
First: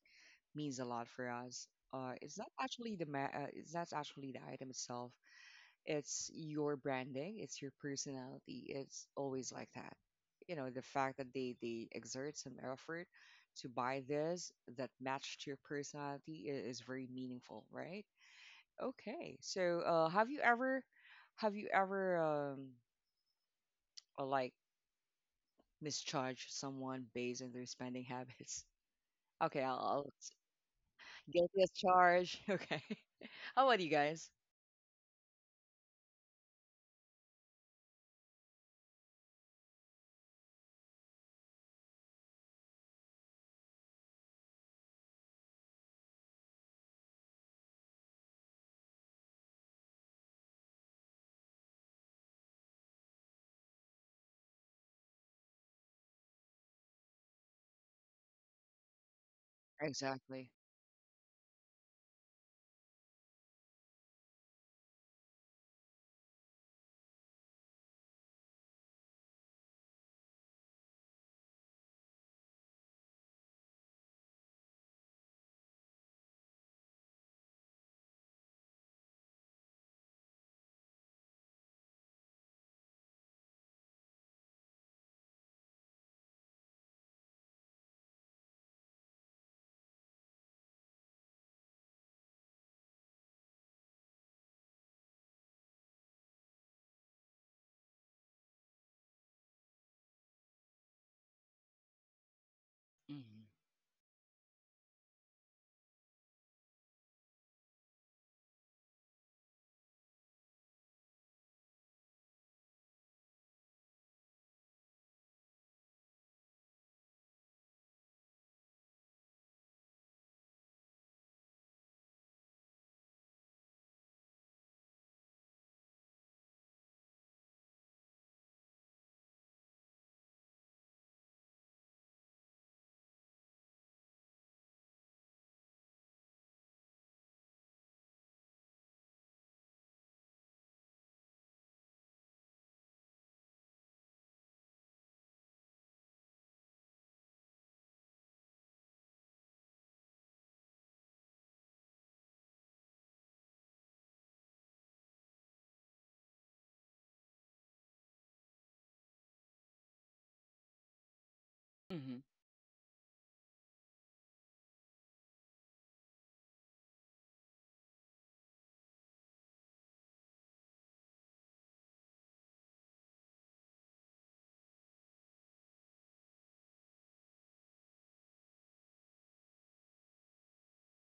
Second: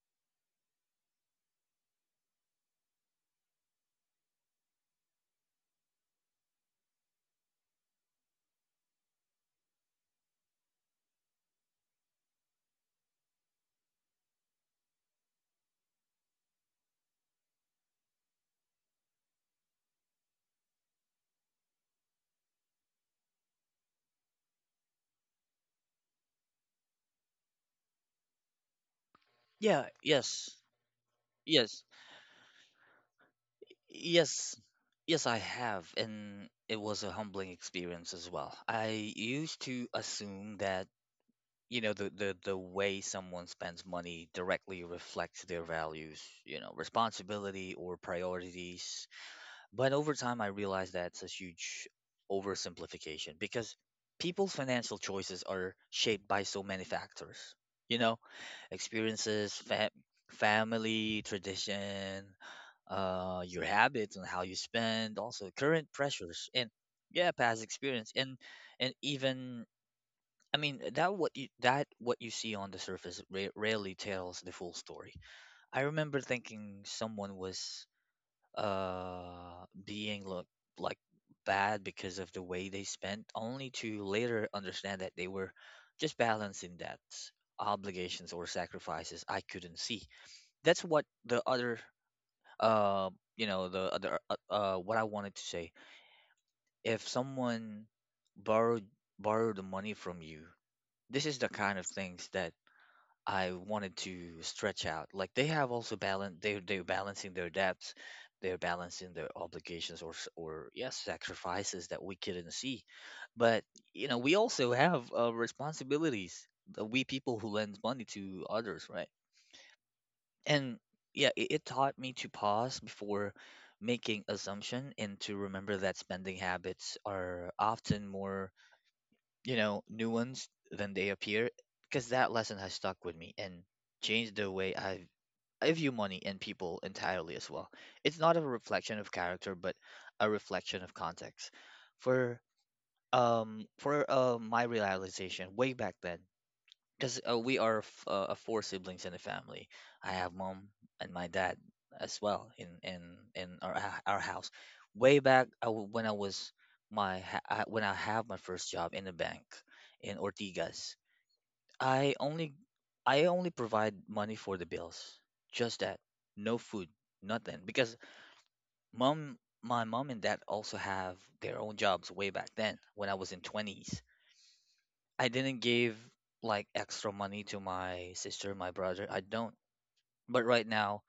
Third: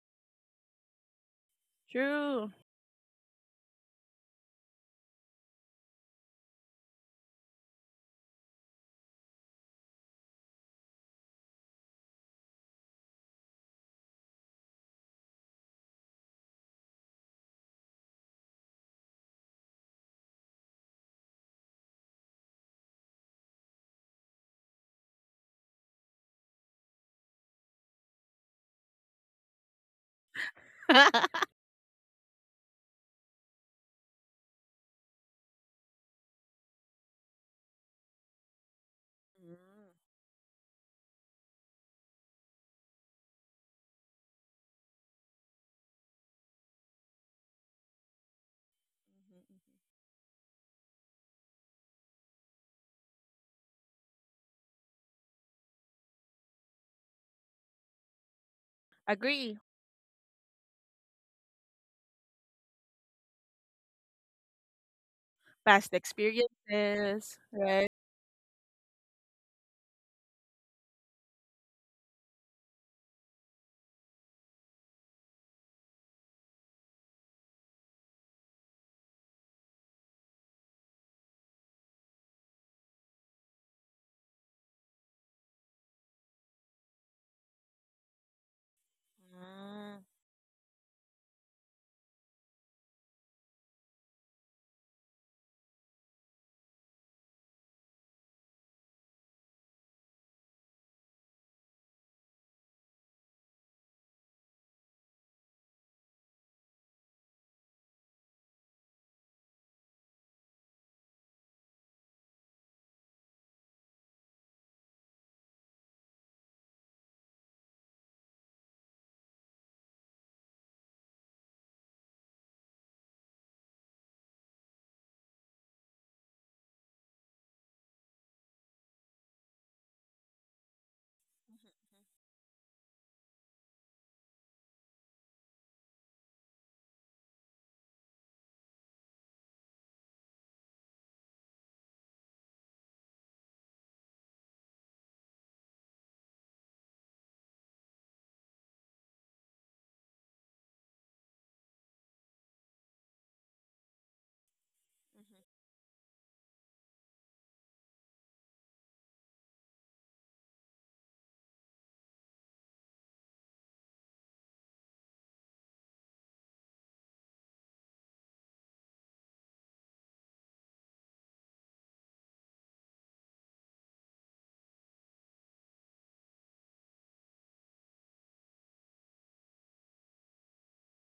[SPEAKER 1] means a lot for us.
[SPEAKER 3] True.
[SPEAKER 1] It's not actually the item itself. It's your branding. It's your personality. It's always like that. You know, the fact that they exert some effort to buy this that matched your personality is very meaningful, right? Okay. So, have you ever, like misjudged someone based on their spending habits? Okay,
[SPEAKER 2] Yeah. Yes,
[SPEAKER 3] Mm.
[SPEAKER 1] guilty as
[SPEAKER 2] yes,
[SPEAKER 1] charged. Okay. How about you guys?
[SPEAKER 2] yes, yes, I have, and it was a humbling experience as well. I used to
[SPEAKER 3] Mhm,
[SPEAKER 2] assume that, you know, the way someone spends money directly reflects their values, you know, responsibility or priorities.
[SPEAKER 3] mhm.
[SPEAKER 2] But over time I realized that's a huge oversimplification because people's financial choices are shaped by so many factors, you know, experiences,
[SPEAKER 3] Agree.
[SPEAKER 1] Exactly.
[SPEAKER 2] family tradition, your habits and how you spend, also current
[SPEAKER 3] Past
[SPEAKER 2] pressures, and yeah,
[SPEAKER 3] experiences,
[SPEAKER 2] past
[SPEAKER 3] right?
[SPEAKER 2] experience and even, I mean, that what you, that what you see on the surface rarely tells the full story. I remember thinking someone was, being look like bad because of the way they spent, only to later understand that they were just balancing debts, obligations, or sacrifices I couldn't
[SPEAKER 3] Mm,
[SPEAKER 2] see. That's what the other, uh you know, the other, what I wanted to say. If someone borrowed borrowed the money from you, this is the kind of things that
[SPEAKER 1] Mm-hmm.
[SPEAKER 2] I wanted to stretch out. Like they have also balance, they're balancing their debts, they're balancing their obligations or or yes sacrifices that we couldn't see, but you know we also have, responsibilities. The, we people who lend money to others, right? And yeah, it taught me to pause before making assumption and to remember that spending habits are often more, you know, nuanced than they appear, because that lesson has stuck with me and changed the way I view money and people entirely as well. It's not a reflection of character, but a reflection of context. For, for, my realization way back then, because we are 4 siblings in the family. I have mom and my dad as well in our our house. Way
[SPEAKER 3] mhm.
[SPEAKER 2] back I w when I was, when I have my first job in the bank in Ortigas, I
[SPEAKER 1] Mm-hmm.
[SPEAKER 2] only I only provide money for the bills. Just that, no food, nothing. Because mom, my mom and dad also have their own jobs way back then when I was in twenties. I didn't give like extra money to my sister, my brother. I don't. But right now,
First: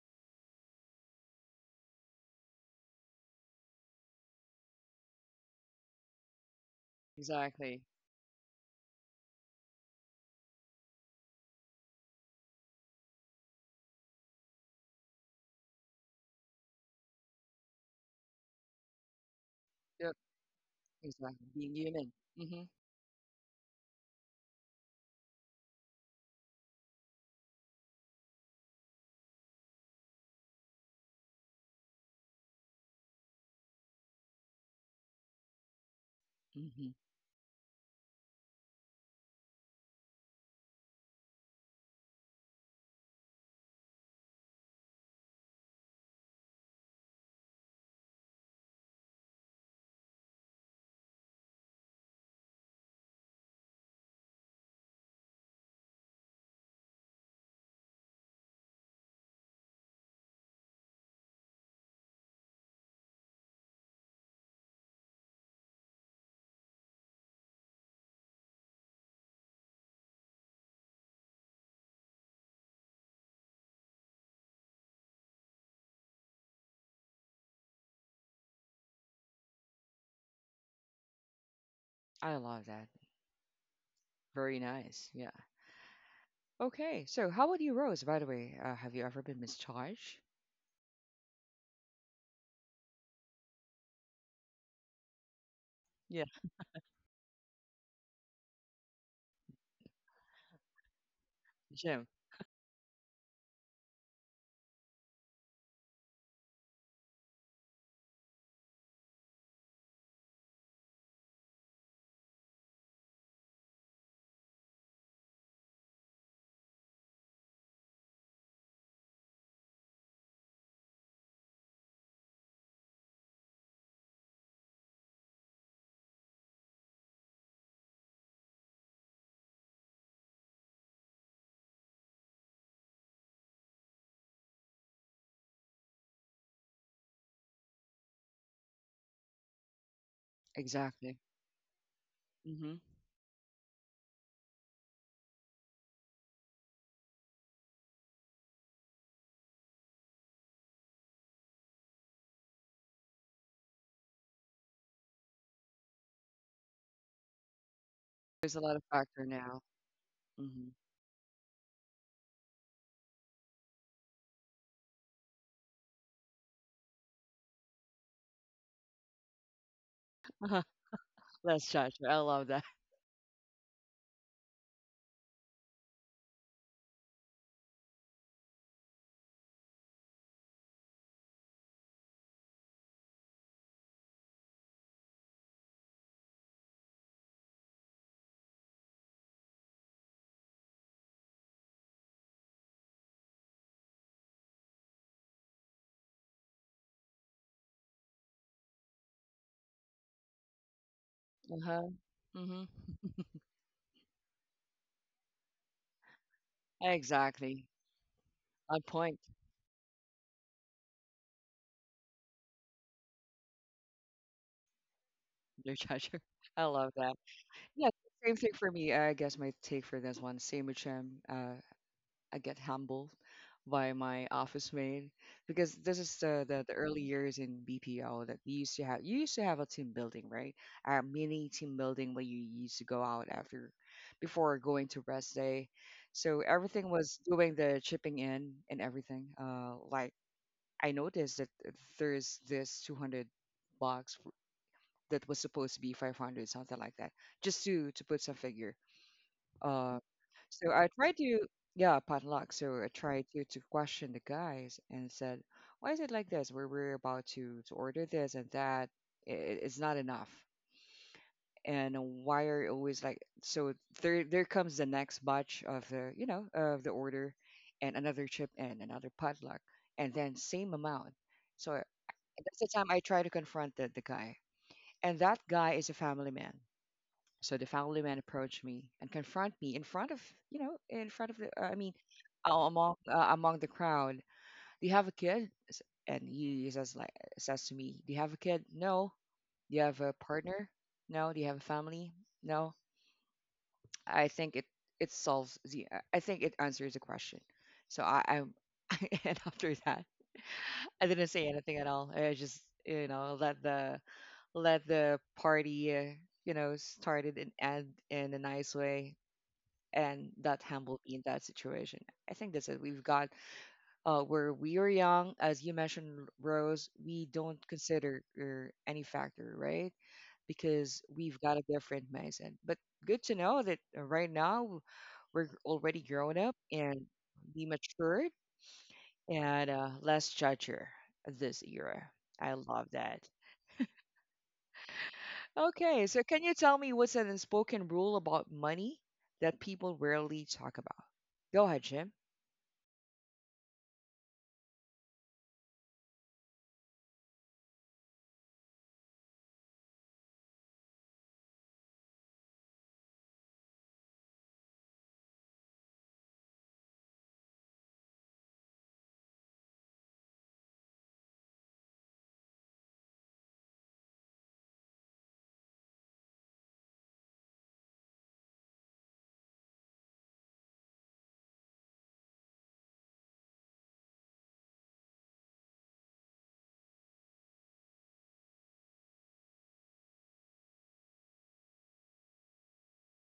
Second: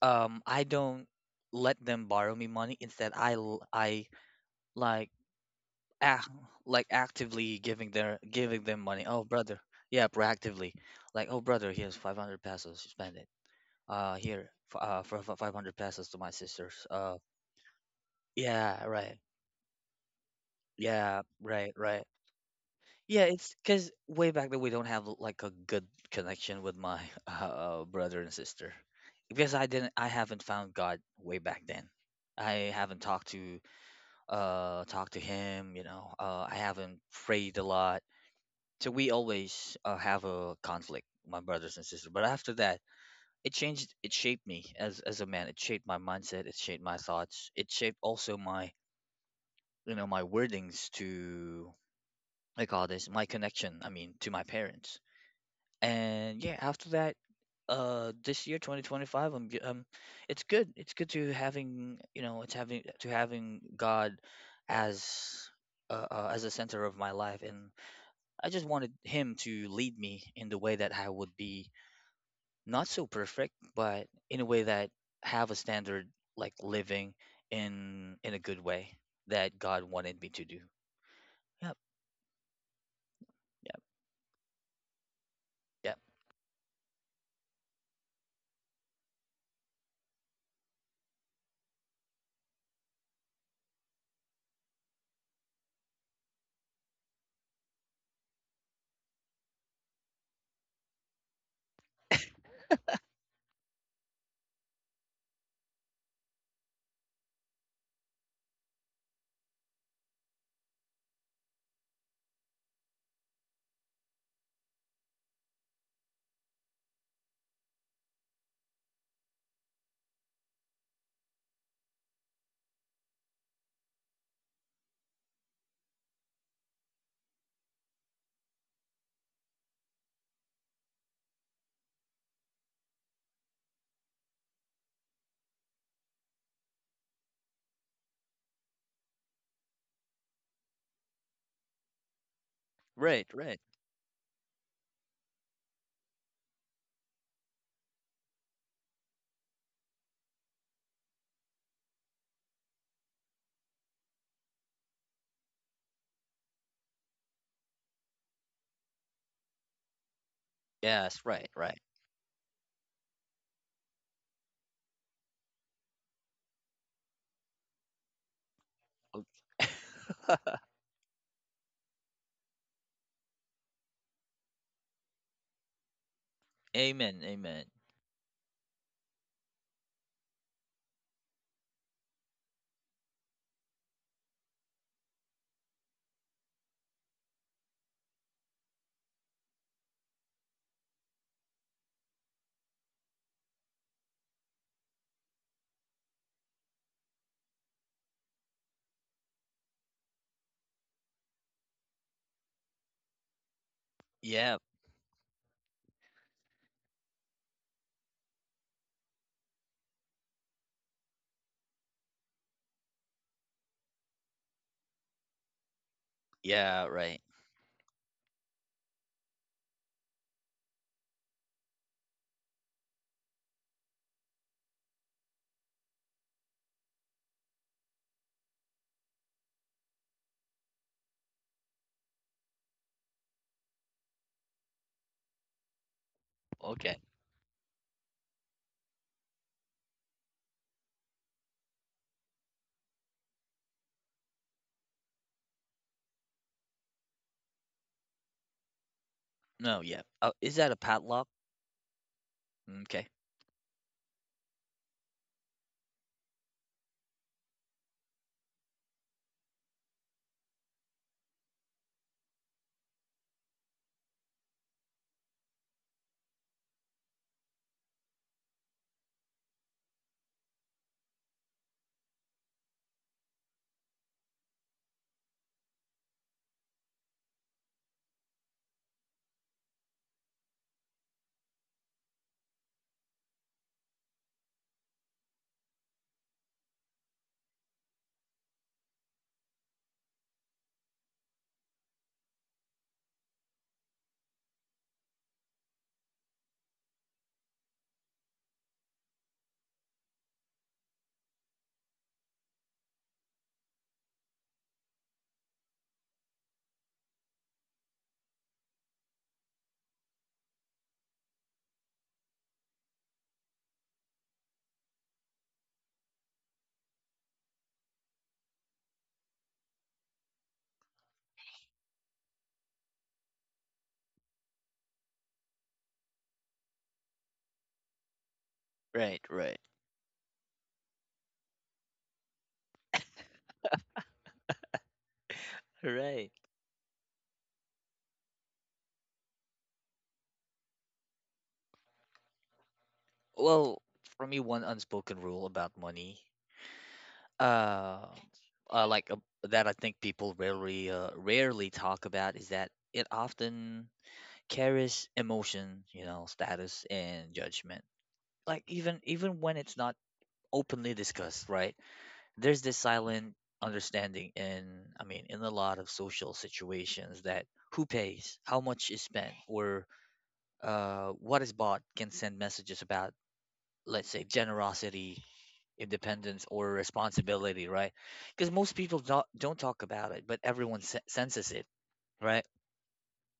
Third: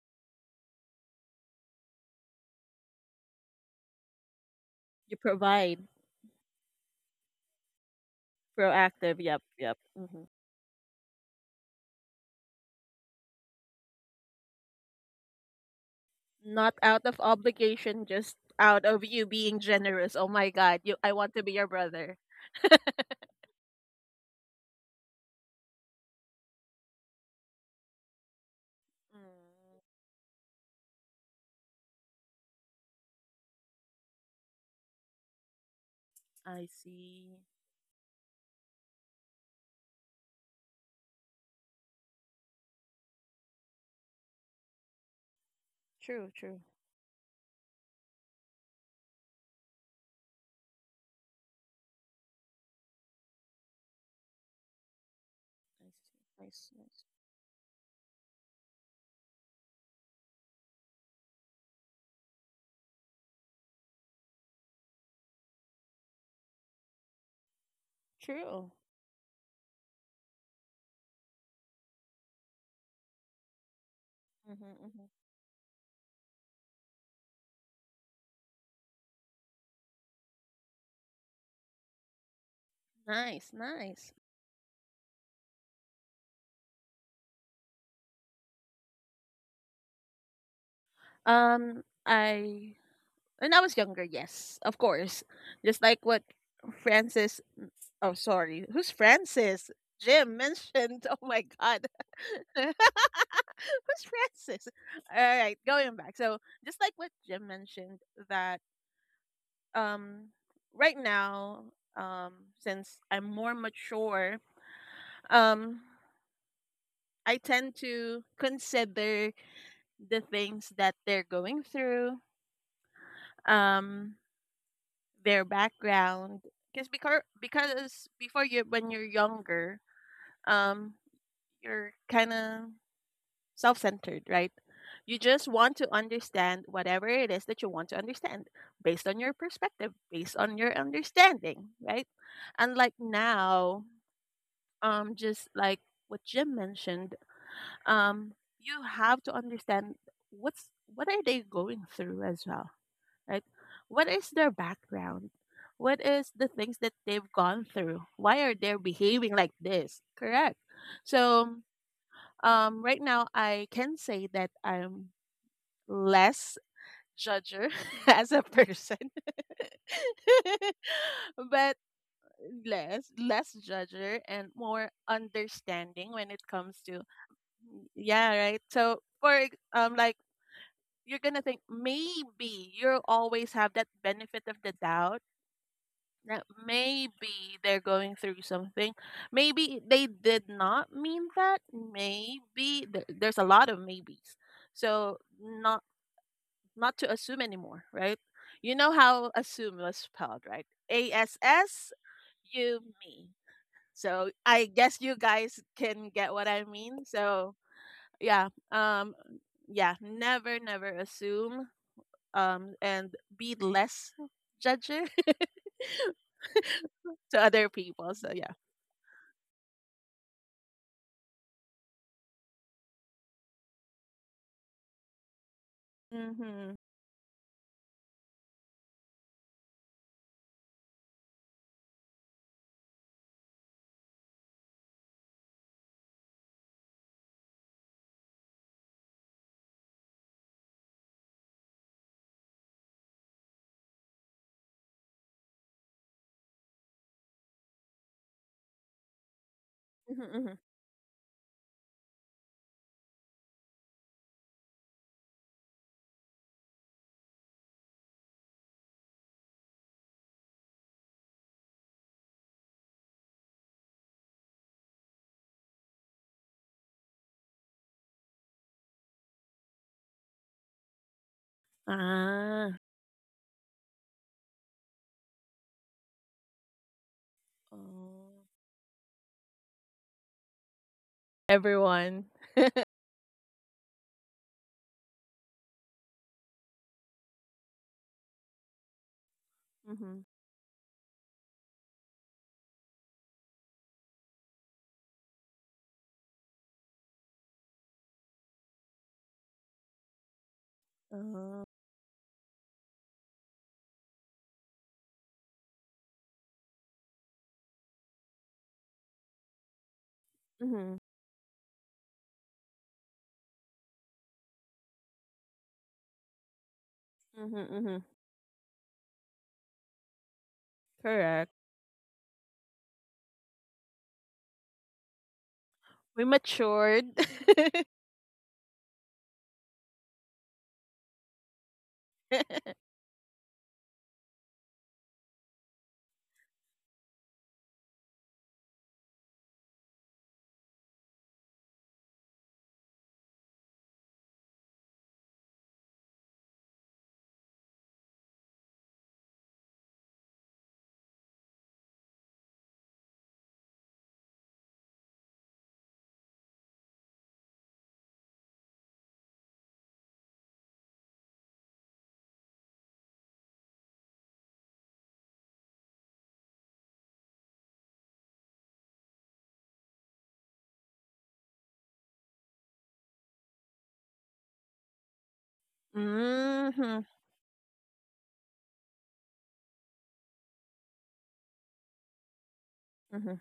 [SPEAKER 2] I don't let them borrow me money. Instead, I like
[SPEAKER 3] You provide
[SPEAKER 2] act, like actively
[SPEAKER 1] Exactly.
[SPEAKER 2] giving their giving them money.
[SPEAKER 3] proactive.
[SPEAKER 2] Oh,
[SPEAKER 3] Yep,
[SPEAKER 2] brother,
[SPEAKER 3] yep.
[SPEAKER 2] yeah,
[SPEAKER 3] Hmm.
[SPEAKER 2] proactively. Like, oh, brother, here's 500 pesos. Spend it. Here, for 500 pesos to my
[SPEAKER 3] Not
[SPEAKER 2] sisters.
[SPEAKER 3] out of obligation, just
[SPEAKER 2] Yeah,
[SPEAKER 3] out of
[SPEAKER 2] right.
[SPEAKER 3] you being
[SPEAKER 1] Yep.
[SPEAKER 3] generous. Oh my God, you! I
[SPEAKER 2] Yeah,
[SPEAKER 3] want to
[SPEAKER 1] Exactly.
[SPEAKER 3] be your
[SPEAKER 2] right,
[SPEAKER 1] Being
[SPEAKER 2] right.
[SPEAKER 1] human.
[SPEAKER 3] brother.
[SPEAKER 1] Mm-hmm.
[SPEAKER 2] Yeah, it's because way back then we don't have like a good connection with my brother and sister because
[SPEAKER 3] Mm,
[SPEAKER 2] I haven't found God way back then. I haven't talked to talked to him, you know. I
[SPEAKER 3] I
[SPEAKER 1] Mm-hmm.
[SPEAKER 2] haven't
[SPEAKER 3] see.
[SPEAKER 2] prayed a lot, so we always have a conflict, my brothers and sisters. But after that, it changed. It shaped me as a man. It shaped my
[SPEAKER 3] True,
[SPEAKER 2] mindset. It
[SPEAKER 3] true.
[SPEAKER 2] shaped my thoughts. It shaped also my you know my wordings to I call this my connection. I mean to my parents
[SPEAKER 3] I
[SPEAKER 2] and
[SPEAKER 3] see. I
[SPEAKER 2] yeah
[SPEAKER 3] see. I
[SPEAKER 2] after
[SPEAKER 3] see.
[SPEAKER 2] that this year 2025 I'm it's good to having you know it's having to having god as as a center of my life, and I just
[SPEAKER 3] True.
[SPEAKER 2] wanted him to lead me in the way that I would be not so perfect, but in a way
[SPEAKER 3] Mhm,
[SPEAKER 2] that
[SPEAKER 3] mhm.
[SPEAKER 2] have a standard, like living in a good way that god wanted me to do. Yep.
[SPEAKER 1] I love that.
[SPEAKER 3] Nice,
[SPEAKER 2] Yep.
[SPEAKER 3] nice.
[SPEAKER 1] Very nice. Yeah.
[SPEAKER 2] Yep.
[SPEAKER 1] Okay. So, how about you, Rose? By the way, have you ever been mischarged?
[SPEAKER 3] I When I was younger, yes, of course. Just like
[SPEAKER 1] Yeah.
[SPEAKER 3] what Francis, oh, sorry, who's Francis? Jim mentioned. Oh my God.
[SPEAKER 1] Jim.
[SPEAKER 3] Who's Francis? All right, going back. So, just like what Jim mentioned, that um, right now, um, since I'm more mature, um, I tend to consider the things that they're going through. Um, their background, because before you when you're younger, um you're kind of self-centered, right? You just want to understand whatever it is that you want to understand based on your perspective, based on your
[SPEAKER 1] Exactly.
[SPEAKER 3] understanding, right?
[SPEAKER 1] Mm-hmm.
[SPEAKER 3] And like
[SPEAKER 2] Right, right.
[SPEAKER 3] now, just like what Jim mentioned, um you have to understand what's what are they going through as well, right? What is their background? What is the things that they've gone through? Why
[SPEAKER 1] There's a
[SPEAKER 3] are
[SPEAKER 1] lot
[SPEAKER 3] they
[SPEAKER 1] of factor
[SPEAKER 3] behaving like
[SPEAKER 1] now.
[SPEAKER 3] this? Correct.
[SPEAKER 1] Mm-hmm.
[SPEAKER 2] Yes, right,
[SPEAKER 3] So,
[SPEAKER 2] right.
[SPEAKER 3] right now I can say that I'm less judger as a person,
[SPEAKER 2] Okay.
[SPEAKER 1] That's
[SPEAKER 3] but
[SPEAKER 1] Cheshire. I love that.
[SPEAKER 3] less less judger and more understanding when it comes to
[SPEAKER 2] Amen, amen.
[SPEAKER 3] yeah, right. So like you're gonna think maybe you always have that benefit of the doubt that maybe they're going through something. Maybe they did not mean that. Maybe there's a lot of maybes. So not not to assume anymore, right? You know how assume was spelled, right? A S
[SPEAKER 1] Uh-huh.
[SPEAKER 3] S
[SPEAKER 1] Hmm.
[SPEAKER 3] U M E. So
[SPEAKER 2] Yeah,
[SPEAKER 3] I guess you guys can get what I mean. So
[SPEAKER 1] Exactly.
[SPEAKER 3] yeah,
[SPEAKER 1] On point,
[SPEAKER 3] yeah, never never assume, and be less judger
[SPEAKER 1] dear Cheshire. I
[SPEAKER 2] yeah,
[SPEAKER 1] love that.
[SPEAKER 2] right.
[SPEAKER 3] to other
[SPEAKER 1] Yeah,
[SPEAKER 3] people.
[SPEAKER 1] same
[SPEAKER 3] So
[SPEAKER 1] thing
[SPEAKER 3] yeah.
[SPEAKER 1] for me. I guess my take for this one, same with Shem. I get humbled by my office mate because this is the
[SPEAKER 3] Mhm.
[SPEAKER 1] early years in BPO that we used to have. You used to have a team building, right? A mini team building where you used to go out after, before going to rest day. So everything
[SPEAKER 2] Okay.
[SPEAKER 1] was doing the chipping in and everything. Like I noticed that there's this 200 box that was supposed to be 500, something like that, just to put some figure.
[SPEAKER 2] No, yeah.
[SPEAKER 1] Uh,
[SPEAKER 3] Mhm,
[SPEAKER 2] Oh, is
[SPEAKER 3] mhm.
[SPEAKER 2] that a
[SPEAKER 1] so I tried
[SPEAKER 2] padlock?
[SPEAKER 1] to, yeah, potluck. So I
[SPEAKER 2] Okay.
[SPEAKER 1] tried to question the guys and said, why is it like this? We're about to order this and that. It's not enough. And why are you always like so? There comes the next batch of the you know of the order, and another chip and another potluck, and then same amount. So and that's
[SPEAKER 3] Ah.
[SPEAKER 1] the time I try to confront the guy. And that guy is a family man. So the family man
[SPEAKER 3] Oh.
[SPEAKER 1] approached me and confront me in front of the, I mean,
[SPEAKER 3] Everyone.
[SPEAKER 1] among among the crowd. Do you have a kid? And he says to me, do you have a kid? No. Do you have a
[SPEAKER 3] Mhm.
[SPEAKER 1] partner? No. Do you have a family? No. I think it it solves the. I think it answers the question. So I and after that, I didn't say
[SPEAKER 3] Oh.
[SPEAKER 1] anything at all. I just let the party, started and end in a nice way. And that
[SPEAKER 3] Mhm.
[SPEAKER 1] humbled me in that situation. I think that's it. We've got where we are young, as you mentioned, Rose, we
[SPEAKER 3] Mhm,
[SPEAKER 1] don't
[SPEAKER 3] mhm.
[SPEAKER 1] consider any factor, right? Because
[SPEAKER 3] Correct.
[SPEAKER 1] we've got a different mindset. But good to know that right now we're already
[SPEAKER 3] We
[SPEAKER 1] grown up
[SPEAKER 3] matured.
[SPEAKER 1] and we matured
[SPEAKER 2] Right, right.
[SPEAKER 1] and less judger this era. I love that. Okay,
[SPEAKER 2] Right.
[SPEAKER 1] so can you tell me what's an unspoken rule about money that people rarely talk about? Go ahead, Jim.
[SPEAKER 2] Well, for me, one unspoken rule about money, uh, uh like uh, that I think people rarely talk about is that it often carries emotion, you know, status and judgment. Like even when it's not openly discussed, right? There's this silent understanding in I mean in a lot of social situations that who pays, how much is spent, or what is bought can send messages about, let's say, generosity, independence, or
[SPEAKER 3] Mhm.
[SPEAKER 2] responsibility, right? Because most people don't talk about it, but everyone senses it, right?
[SPEAKER 3] Mhm.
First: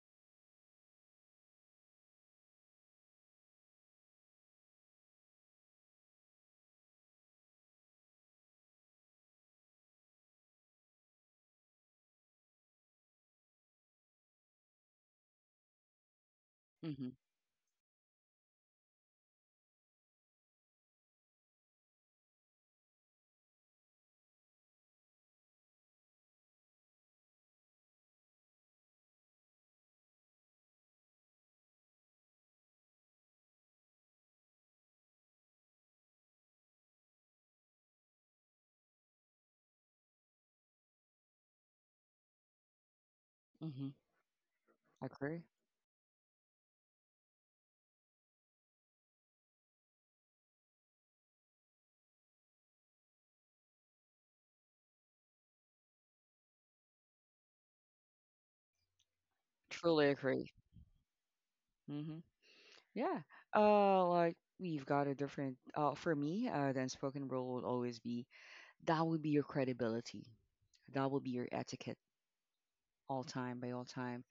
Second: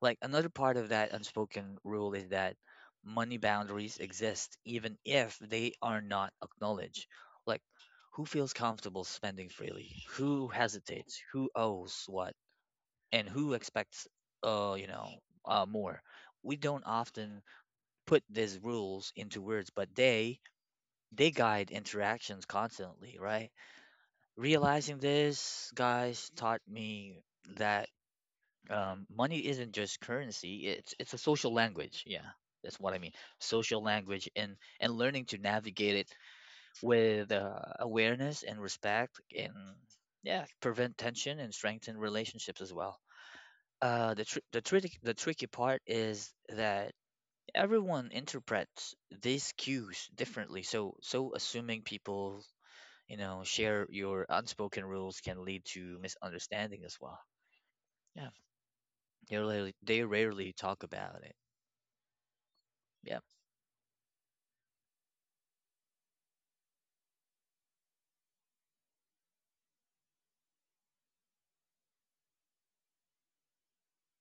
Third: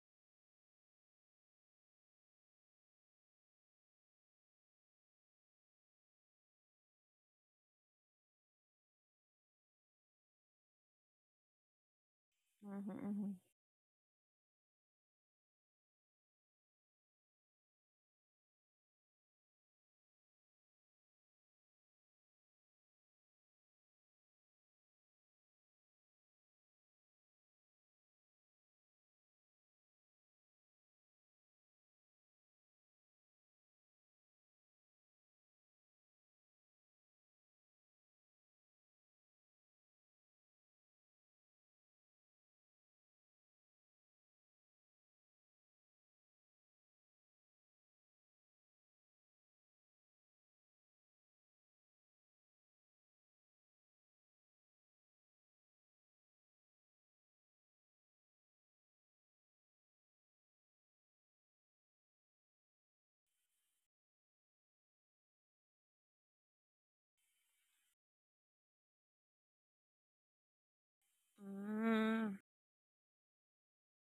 [SPEAKER 2] Like another part of that unspoken rule is that money boundaries exist even if they are not acknowledged. Like who feels comfortable spending freely, who hesitates, who owes what,
[SPEAKER 3] Mhm,
[SPEAKER 2] and
[SPEAKER 3] mhm.
[SPEAKER 2] who expects uh you know more. We don't
[SPEAKER 1] Mm-hmm.
[SPEAKER 2] often put these rules into words, but they guide interactions constantly, right? Realizing this, guys, taught me that money isn't just currency, it's a social language. Yeah, that's what I mean. Social language. And learning to navigate it with awareness and respect, and yeah, prevent tension and strengthen relationships as well.
[SPEAKER 1] Mm-hmm.
[SPEAKER 2] The
[SPEAKER 1] Agree.
[SPEAKER 2] tricky part is that everyone interprets these cues differently, so so assuming people you know share your unspoken rules can lead to misunderstanding as well. Yeah,
[SPEAKER 1] Truly
[SPEAKER 2] they
[SPEAKER 1] agree.
[SPEAKER 2] rarely talk about it.
[SPEAKER 1] Hmm. Yeah.
[SPEAKER 2] Yeah.
[SPEAKER 1] Like we've got a different. For me, the unspoken rule would always be that would be your credibility. That will be your etiquette
[SPEAKER 3] Mm.
[SPEAKER 1] all time by all time.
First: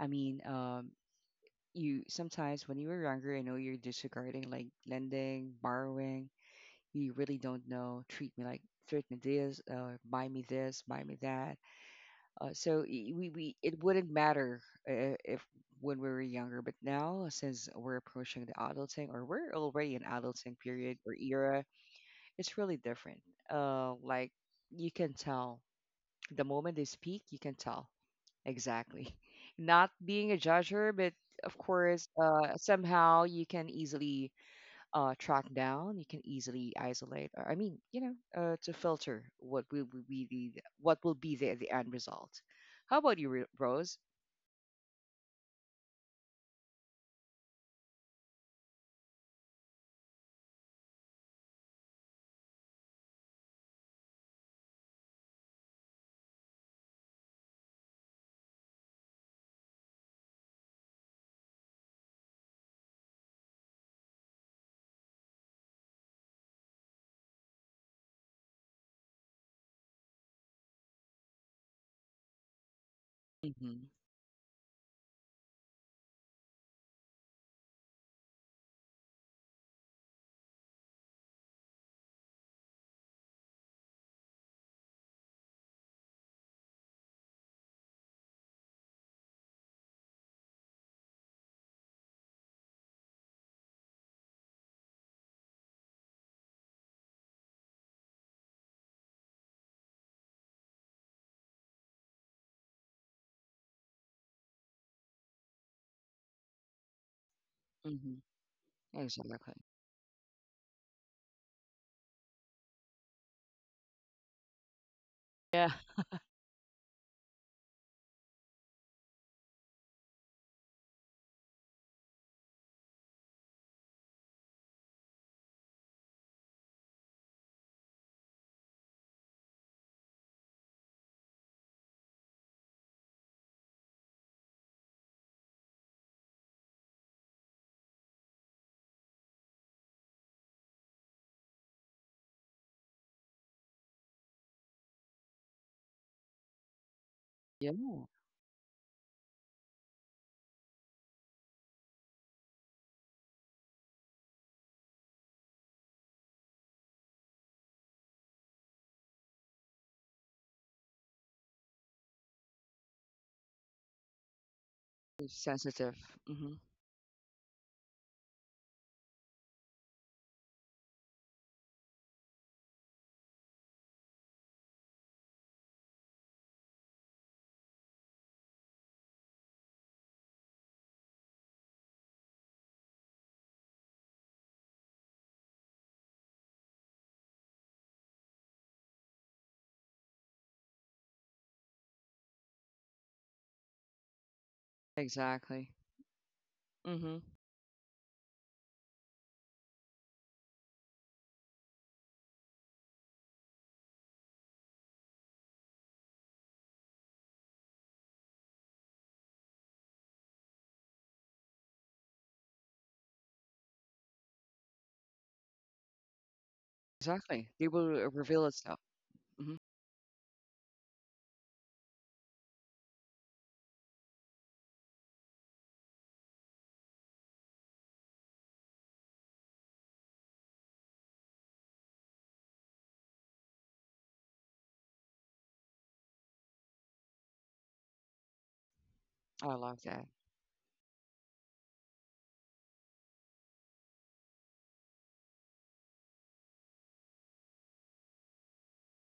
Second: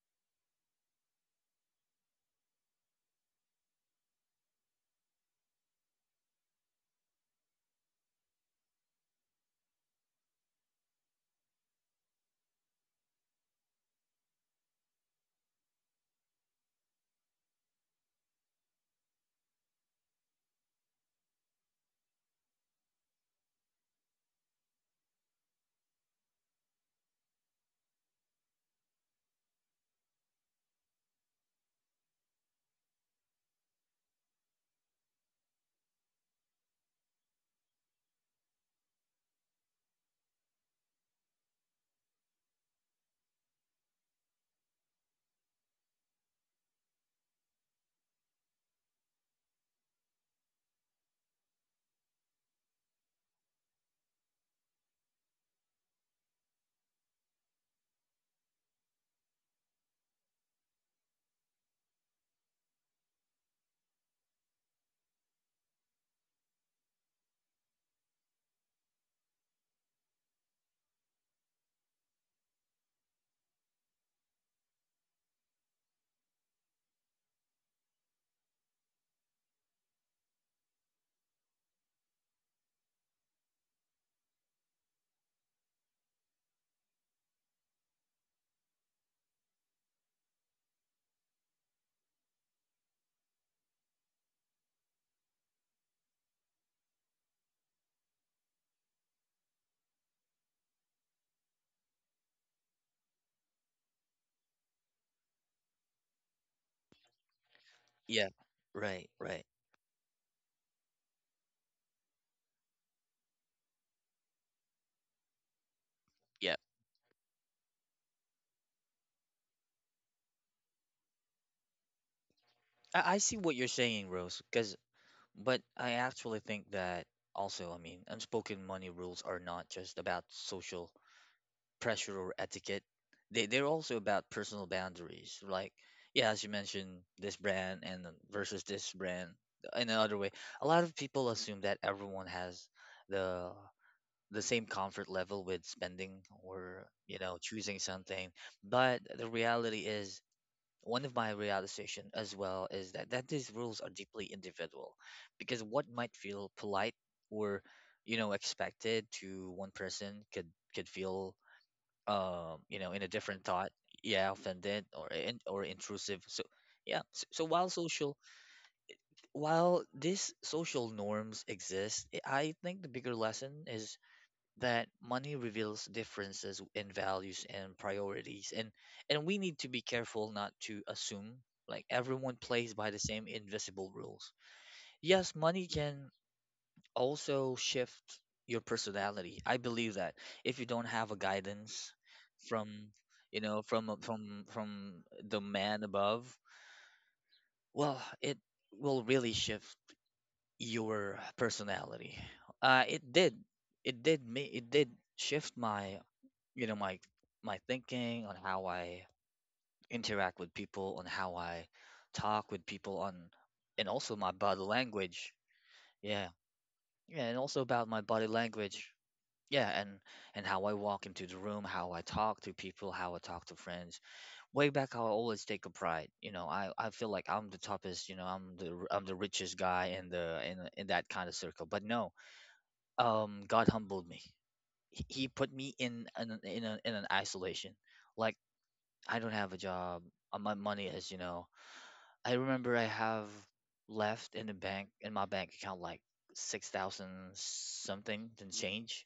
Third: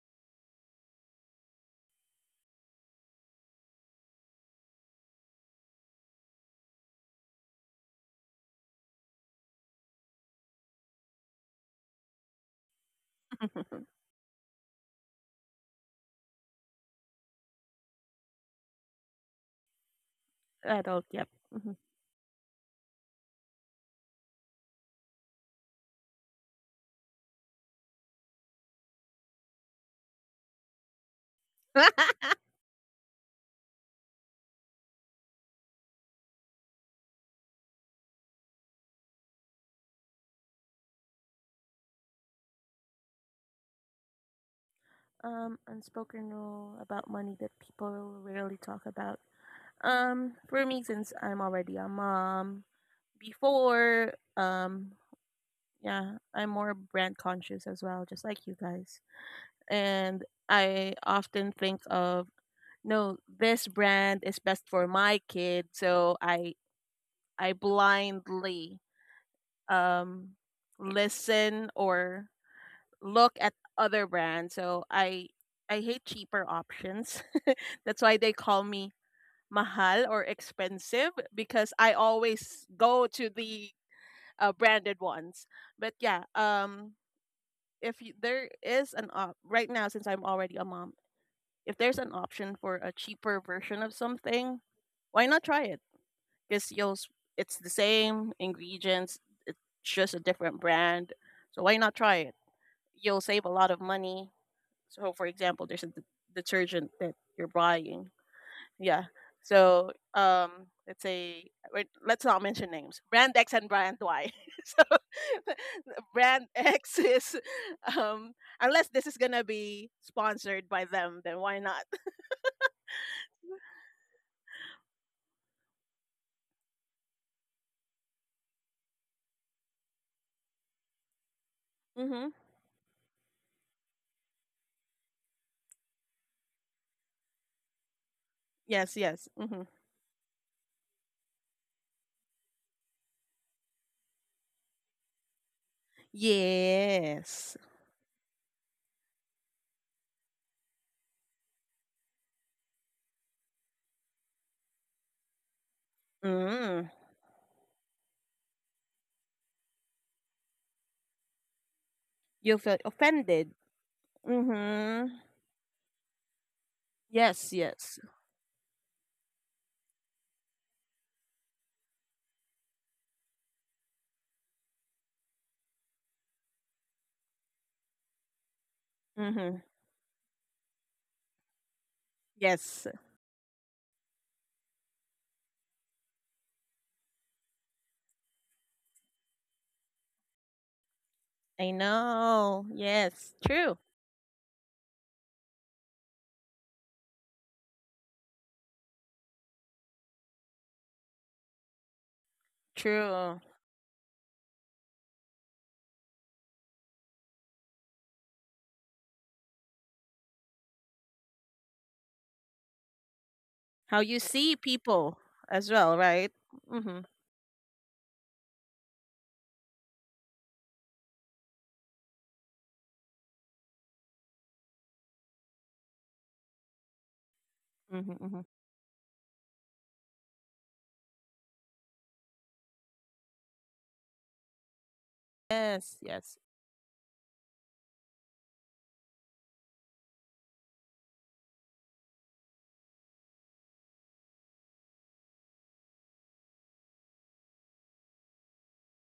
[SPEAKER 1] I mean, you sometimes when you were younger, I know you're disregarding like lending, borrowing, you really don't know. Treat me this, buy me this, buy me that. So we it wouldn't matter if when we were younger, but now since we're approaching the adulting or we're already in adulting period
[SPEAKER 3] Adult,
[SPEAKER 1] or
[SPEAKER 3] yep.
[SPEAKER 1] era,
[SPEAKER 3] Mhm.
[SPEAKER 1] it's really different. Like you can tell the moment they speak, you can tell exactly. Not being a judger, but of course, somehow you can easily track down. You can easily isolate. Or, I mean, to filter what will be the end result. How about you, Rose?
[SPEAKER 3] Unspoken rule about money that people rarely talk about. For me, since I'm already a mom, before yeah, I'm more brand conscious as well, just like you guys, and I often think of, no, this brand is best for my kid, so I blindly um listen or look at
[SPEAKER 1] Mm-hmm.
[SPEAKER 3] other brands, so I hate cheaper options that's why they call me mahal or expensive because I always go to the branded ones. But yeah, if you, there is an op right now, since I'm already a mom, if there's an option for a cheaper version of something, why not try it? Because you'll s- it's the same ingredients, it's just a different brand. So why not try it? You'll save a lot of money. So for example, there's a detergent that you're buying,
[SPEAKER 1] Mm-hmm.
[SPEAKER 2] Yeah.
[SPEAKER 3] yeah.
[SPEAKER 2] Right. Right.
[SPEAKER 1] Exactly.
[SPEAKER 3] So let's say wait, let's not mention names. Brand X and Brand Y. So
[SPEAKER 1] Yeah.
[SPEAKER 3] Brand
[SPEAKER 2] Yeah.
[SPEAKER 3] X is um, unless this is gonna be sponsored by them, then why not?
[SPEAKER 2] I see what you're saying, Rose. Because, but I actually think that also, I mean, unspoken money rules are not just about social pressure
[SPEAKER 3] Hmm.
[SPEAKER 2] or etiquette. They're also about personal boundaries. Like, yeah, as you mentioned, this brand and then versus this
[SPEAKER 3] Yes, yes.
[SPEAKER 2] brand.
[SPEAKER 3] Hmm.
[SPEAKER 2] In another way, a lot of people assume that everyone has the the same comfort level with spending or you know
[SPEAKER 3] Yes.
[SPEAKER 1] Yeah.
[SPEAKER 2] choosing something, but the reality is one of my realization as well is that these rules are deeply individual because what might feel
[SPEAKER 3] Mm.
[SPEAKER 2] polite or you know expected to one person could feel
[SPEAKER 3] You feel
[SPEAKER 2] in a different
[SPEAKER 3] offended.
[SPEAKER 2] thought, yeah, offended
[SPEAKER 3] Mm-hmm.
[SPEAKER 1] It's
[SPEAKER 2] or
[SPEAKER 1] sensitive.
[SPEAKER 2] intrusive. So
[SPEAKER 1] Mm-hmm.
[SPEAKER 2] yeah. so, so
[SPEAKER 3] Yes,
[SPEAKER 2] while
[SPEAKER 3] yes.
[SPEAKER 2] social while these social norms exist, I think the bigger lesson is that money reveals differences in values and priorities, and we need
[SPEAKER 3] Mm-hmm.
[SPEAKER 2] to be careful not to assume like everyone plays by
[SPEAKER 3] Yes,
[SPEAKER 2] the same invisible rules. Yes, money can also shift your personality. I believe that if you don't have a
[SPEAKER 3] I
[SPEAKER 2] guidance from
[SPEAKER 3] know. Yes,
[SPEAKER 2] you know
[SPEAKER 3] true,
[SPEAKER 2] from from the
[SPEAKER 1] Exactly.
[SPEAKER 2] man above,
[SPEAKER 1] Mm-hmm.
[SPEAKER 2] well, it will really shift your personality. uh it did
[SPEAKER 3] true.
[SPEAKER 2] it did me it did shift my you know my my thinking on how I interact with people, on how I talk with people, on and
[SPEAKER 3] How
[SPEAKER 2] also
[SPEAKER 3] you
[SPEAKER 2] my
[SPEAKER 3] see
[SPEAKER 2] body
[SPEAKER 3] people
[SPEAKER 2] language.
[SPEAKER 3] as well,
[SPEAKER 2] Yeah,
[SPEAKER 3] right? Mm-hmm.
[SPEAKER 2] yeah, and
[SPEAKER 1] Exactly.
[SPEAKER 2] also
[SPEAKER 1] They
[SPEAKER 2] about
[SPEAKER 1] will
[SPEAKER 2] my body
[SPEAKER 1] reveal itself.
[SPEAKER 2] language.
[SPEAKER 1] Mm-hmm.
[SPEAKER 2] Yeah, and how I walk into the room, how I talk to people, how I talk to friends. Way back, how I always take a pride. You know, I feel like I'm the toppest. You
[SPEAKER 3] Mhm,
[SPEAKER 2] know,
[SPEAKER 3] mhm.
[SPEAKER 2] I'm the richest guy in the in that kind of circle. But no, God humbled me. He put me
[SPEAKER 3] Yes,
[SPEAKER 2] in
[SPEAKER 3] yes.
[SPEAKER 2] in an isolation, like I don't
[SPEAKER 1] I
[SPEAKER 2] have a
[SPEAKER 1] love
[SPEAKER 2] job.
[SPEAKER 1] that.
[SPEAKER 2] My money is, you know, I remember I have left in the bank in my bank account like 6,000 something and change.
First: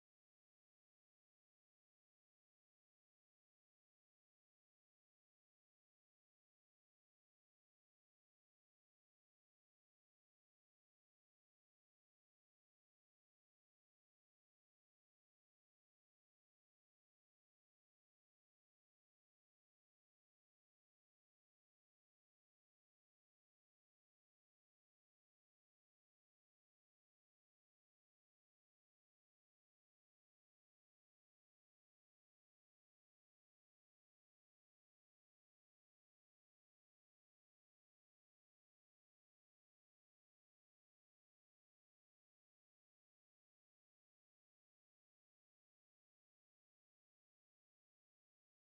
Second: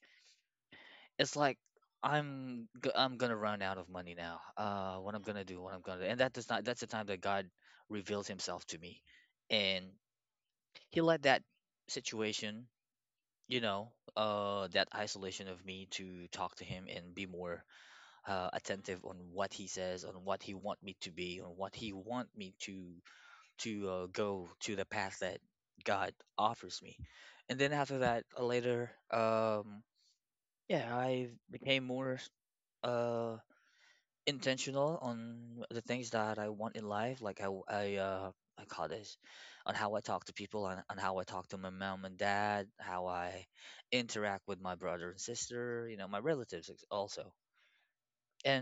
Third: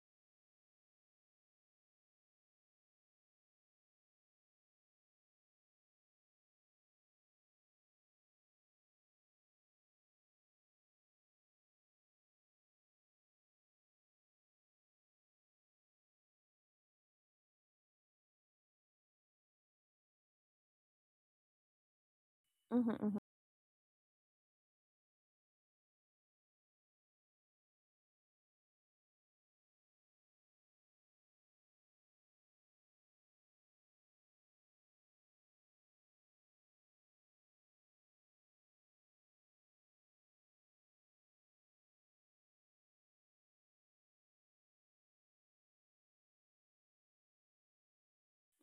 [SPEAKER 2] It's like I'm gonna run out of money now. What I'm gonna do? What I'm gonna do? And that does not. That's the time that God reveals Himself to me, and He let that situation, you know, that isolation of me to talk to Him and be more attentive on what he says, on what he want me to be, on what he want me
[SPEAKER 3] Mhm, mhm.
[SPEAKER 2] to go to the path that God offers me. And then after that, later, yeah, I became more uh, intentional on the things that I want in life, like how I call this on how I talk to people, on how I talk to my mom and dad, how I interact with my brother and sister, you know, my relatives also.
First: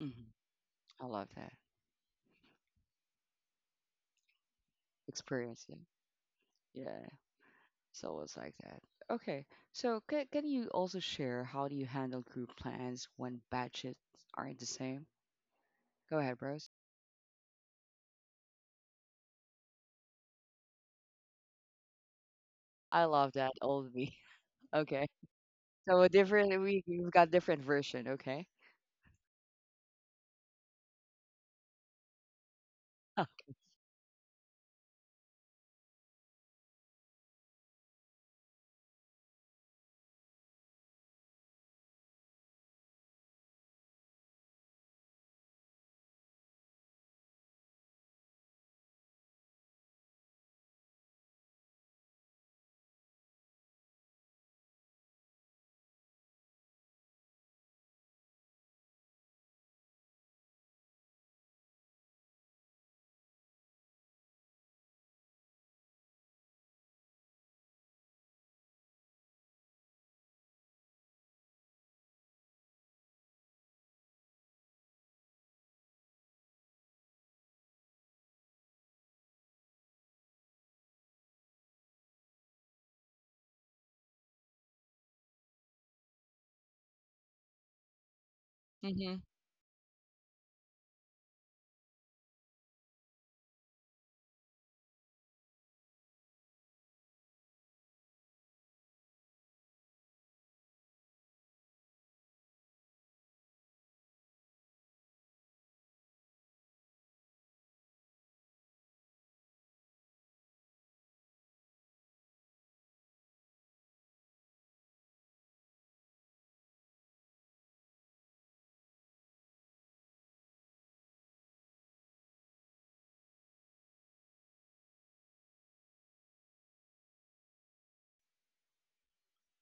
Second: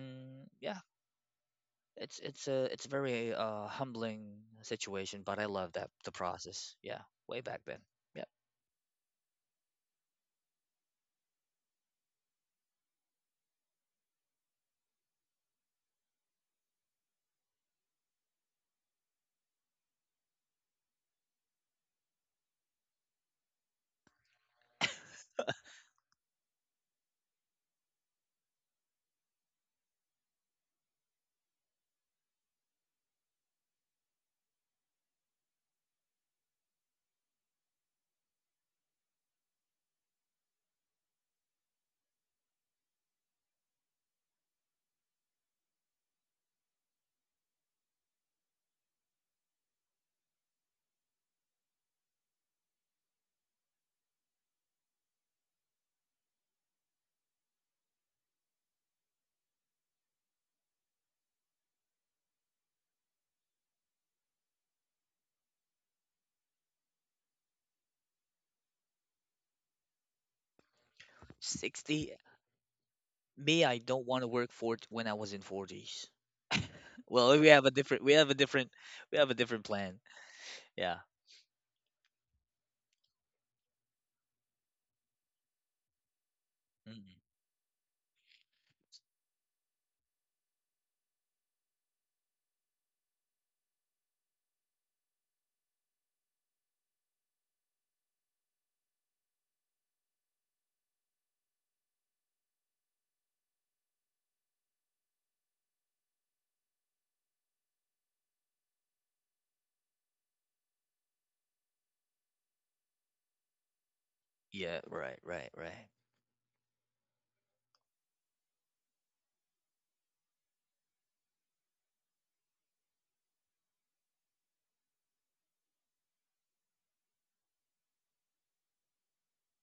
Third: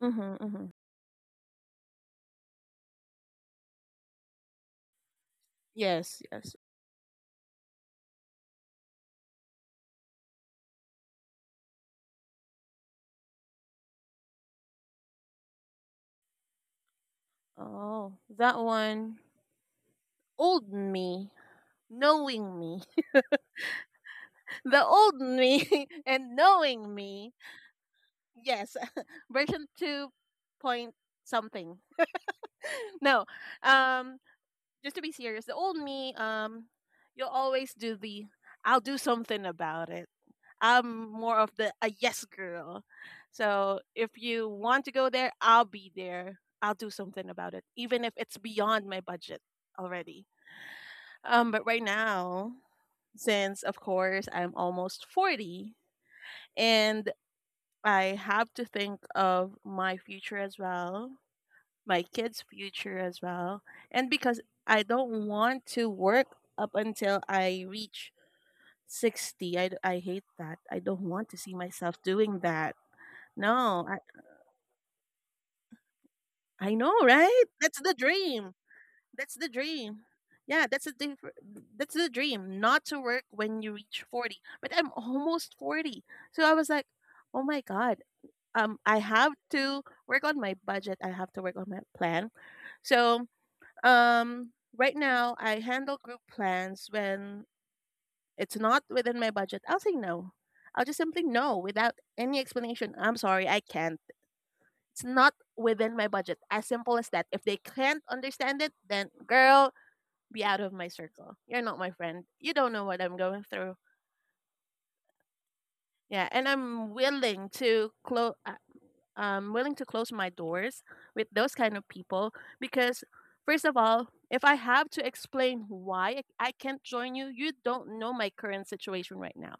[SPEAKER 3] Mhm,
[SPEAKER 1] Mm-hmm.
[SPEAKER 3] mhm.
[SPEAKER 2] yeah,
[SPEAKER 1] I love that
[SPEAKER 2] it's a very humbling situation, but I
[SPEAKER 1] experience.
[SPEAKER 2] love
[SPEAKER 1] Yeah.
[SPEAKER 2] that the
[SPEAKER 3] Yes, yes.
[SPEAKER 2] process. Yeah,
[SPEAKER 1] Yeah.
[SPEAKER 2] way back then.
[SPEAKER 1] So
[SPEAKER 2] Yep.
[SPEAKER 1] it's like that. Okay. So can you also share how do you handle group plans when budgets aren't the same? Go ahead, bros.
[SPEAKER 3] Oh, that one. Old me, knowing me.
[SPEAKER 1] I love that old me.
[SPEAKER 3] The
[SPEAKER 1] Okay.
[SPEAKER 3] old me
[SPEAKER 1] So a
[SPEAKER 3] and
[SPEAKER 1] different we
[SPEAKER 3] knowing
[SPEAKER 1] we've got
[SPEAKER 3] me.
[SPEAKER 1] different version, okay?
[SPEAKER 3] Yes. Version 2 point something. No. Um just to be serious, the old me, you'll always do the I'll do something about it. I'm more of the a yes girl. So if you want to go there, I'll be there. I'll do something about it, even if it's beyond my budget already. But right now, since of course I'm almost 40, and I have to think of my future as well, my kids' future as well. And because I don't want to work up until I reach 60. I hate that. I don't want to see myself
[SPEAKER 2] 60
[SPEAKER 3] doing that.
[SPEAKER 2] me I
[SPEAKER 3] No,
[SPEAKER 2] don't want to work for when I was in 40s.
[SPEAKER 3] I know,
[SPEAKER 2] Well,
[SPEAKER 3] right? That's the dream.
[SPEAKER 2] we have a
[SPEAKER 3] That's the
[SPEAKER 2] different plan.
[SPEAKER 3] dream. Yeah, that's a
[SPEAKER 2] Yeah.
[SPEAKER 3] diff- that's the dream, not to work when you reach 40. But I'm almost 40. So I was like,
[SPEAKER 2] Mm.
[SPEAKER 3] "Oh my god, I
[SPEAKER 1] Mm-hmm.
[SPEAKER 3] have to work on my budget. I have to work on my plan." So, Um, right now, I handle group plans when it's not within my budget. I'll say no. I'll just simply no without any explanation. I'm sorry, I can't. It's not within my budget. As simple as that. If they can't understand it, then girl, be out of my circle. You're not my friend. You don't know what I'm going through.
[SPEAKER 2] Yeah, right, right, right.
[SPEAKER 3] Yeah, and I'm willing to close. I'm willing to close my doors with those kind of people because, first of all, if I have to explain why I can't join you, you don't know my current situation right now.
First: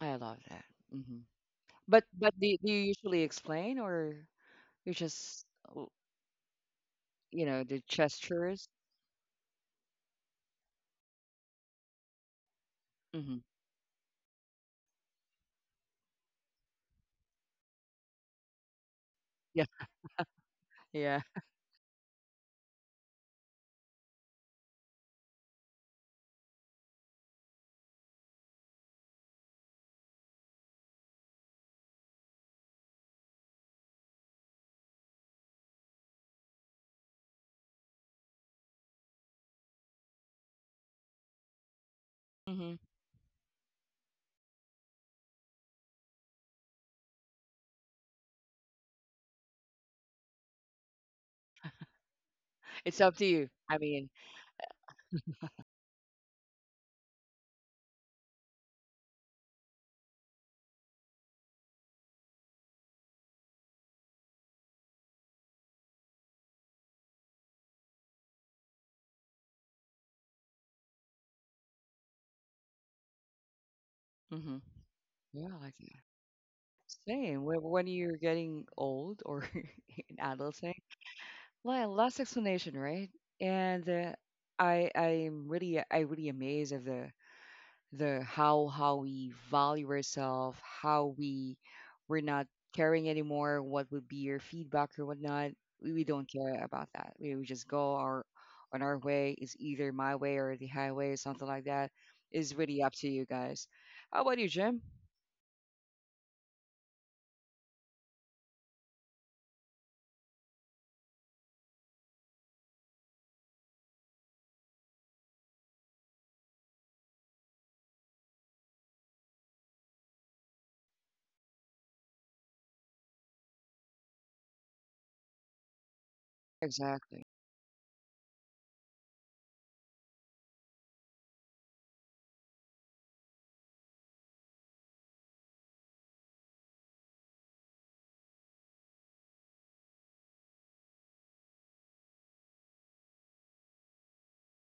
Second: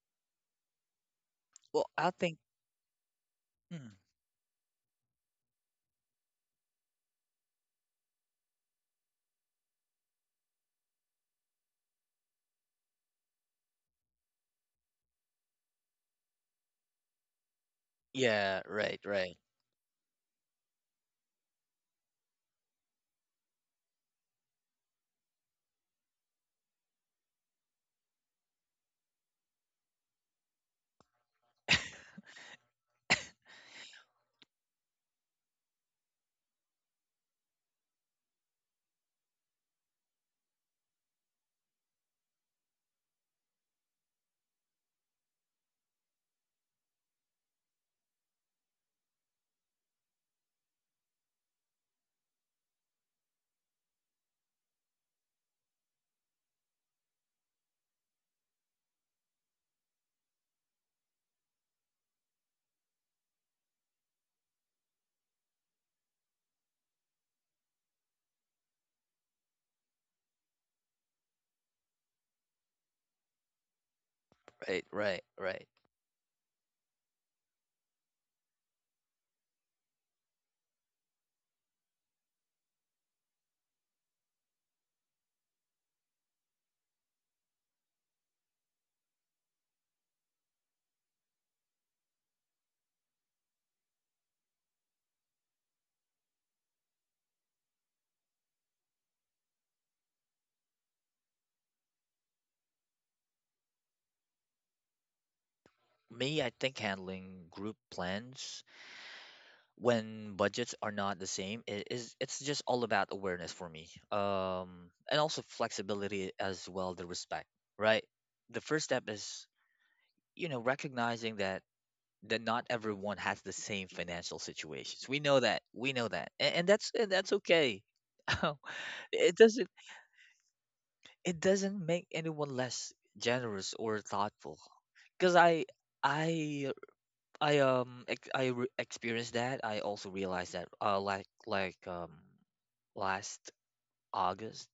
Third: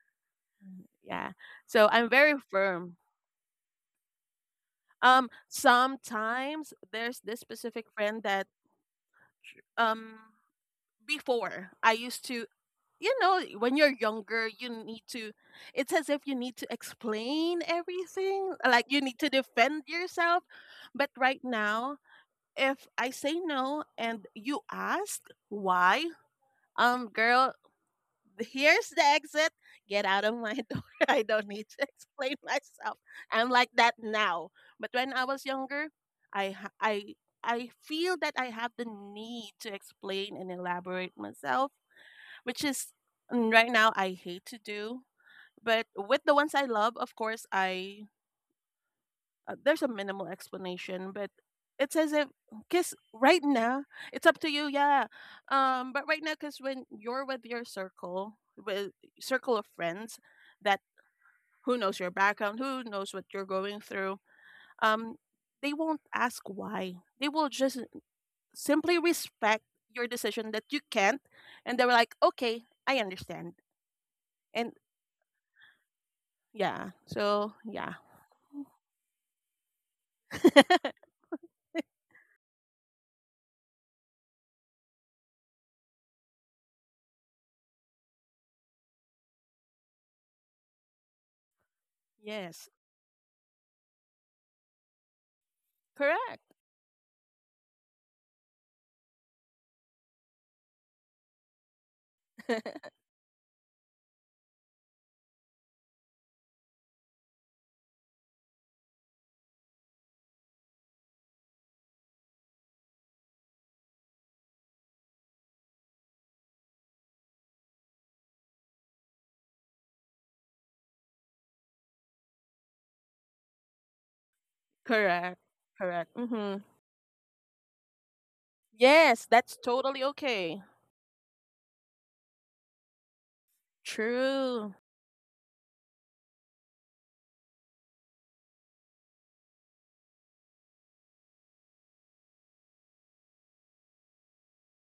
[SPEAKER 1] I love that. Mm-hmm.
[SPEAKER 3] Yeah, so
[SPEAKER 2] Well,
[SPEAKER 1] But
[SPEAKER 3] I'm
[SPEAKER 2] I
[SPEAKER 3] very
[SPEAKER 1] but
[SPEAKER 2] think
[SPEAKER 1] do, do you
[SPEAKER 3] firm.
[SPEAKER 1] usually explain,
[SPEAKER 2] mm,
[SPEAKER 1] or you just l-
[SPEAKER 3] Sometimes there's this
[SPEAKER 1] you know the
[SPEAKER 3] specific friend that
[SPEAKER 1] gestures?
[SPEAKER 3] um before I used to, you
[SPEAKER 1] Mm-hmm.
[SPEAKER 3] know, when you're younger, you need to, it's as if you need to explain everything.
[SPEAKER 2] yeah,
[SPEAKER 3] Like you
[SPEAKER 2] right,
[SPEAKER 3] need to
[SPEAKER 2] right,
[SPEAKER 1] Yeah,
[SPEAKER 3] defend yourself. But
[SPEAKER 1] yeah.
[SPEAKER 3] right now, if I say no and you ask why, girl, here's the exit. Get out of my door. I don't need to explain myself. I'm like that now. But when I was younger, I, ha- I, I feel that I have the need to explain and elaborate myself, which
[SPEAKER 1] Mm-hmm.
[SPEAKER 3] is mm, right now I hate to do. But with the ones I love, of course, I there's a minimal explanation, but it's as if because
[SPEAKER 1] It's up to
[SPEAKER 3] right
[SPEAKER 1] you.
[SPEAKER 3] now
[SPEAKER 1] I mean,
[SPEAKER 3] it's up to you, yeah. But right now, because when you're with your circle, with circle of friends, that who knows your background, who knows what you're going through, um, they won't ask why. They will just simply respect your decision that you can't, and they were like, okay, I understand.
[SPEAKER 1] mm-hmm,
[SPEAKER 3] And
[SPEAKER 2] right, right,
[SPEAKER 1] yeah, I
[SPEAKER 2] right.
[SPEAKER 1] like that.
[SPEAKER 3] yeah.
[SPEAKER 1] Same.
[SPEAKER 3] So,
[SPEAKER 1] When,
[SPEAKER 3] yeah.
[SPEAKER 1] when you're getting old or in adulting, well, last explanation, right? And I really amazed of the how we value ourselves, how we're not
[SPEAKER 3] Yes.
[SPEAKER 1] caring anymore, what would be your feedback or whatnot. We don't
[SPEAKER 3] Correct.
[SPEAKER 1] care about that. We just go our on our way. It's either my way or the highway or something like that. It's really up to you guys. How about you, Jim?
[SPEAKER 2] Me, I think handling group plans when budgets are not the same, it is it's just all about awareness for me, um, and also flexibility as well, the respect, right? The first step is you know recognizing that not everyone has the same financial situations. We
[SPEAKER 3] Correct.
[SPEAKER 2] know that, we
[SPEAKER 3] Correct.
[SPEAKER 2] know that,
[SPEAKER 3] Mm-hmm.
[SPEAKER 2] and
[SPEAKER 1] Exactly.
[SPEAKER 2] that's okay.
[SPEAKER 3] Yes,
[SPEAKER 2] it
[SPEAKER 3] that's
[SPEAKER 2] doesn't
[SPEAKER 3] totally okay.
[SPEAKER 2] it doesn't make anyone less generous or thoughtful,
[SPEAKER 3] True.
[SPEAKER 2] because i I experienced that. I also realized that last August,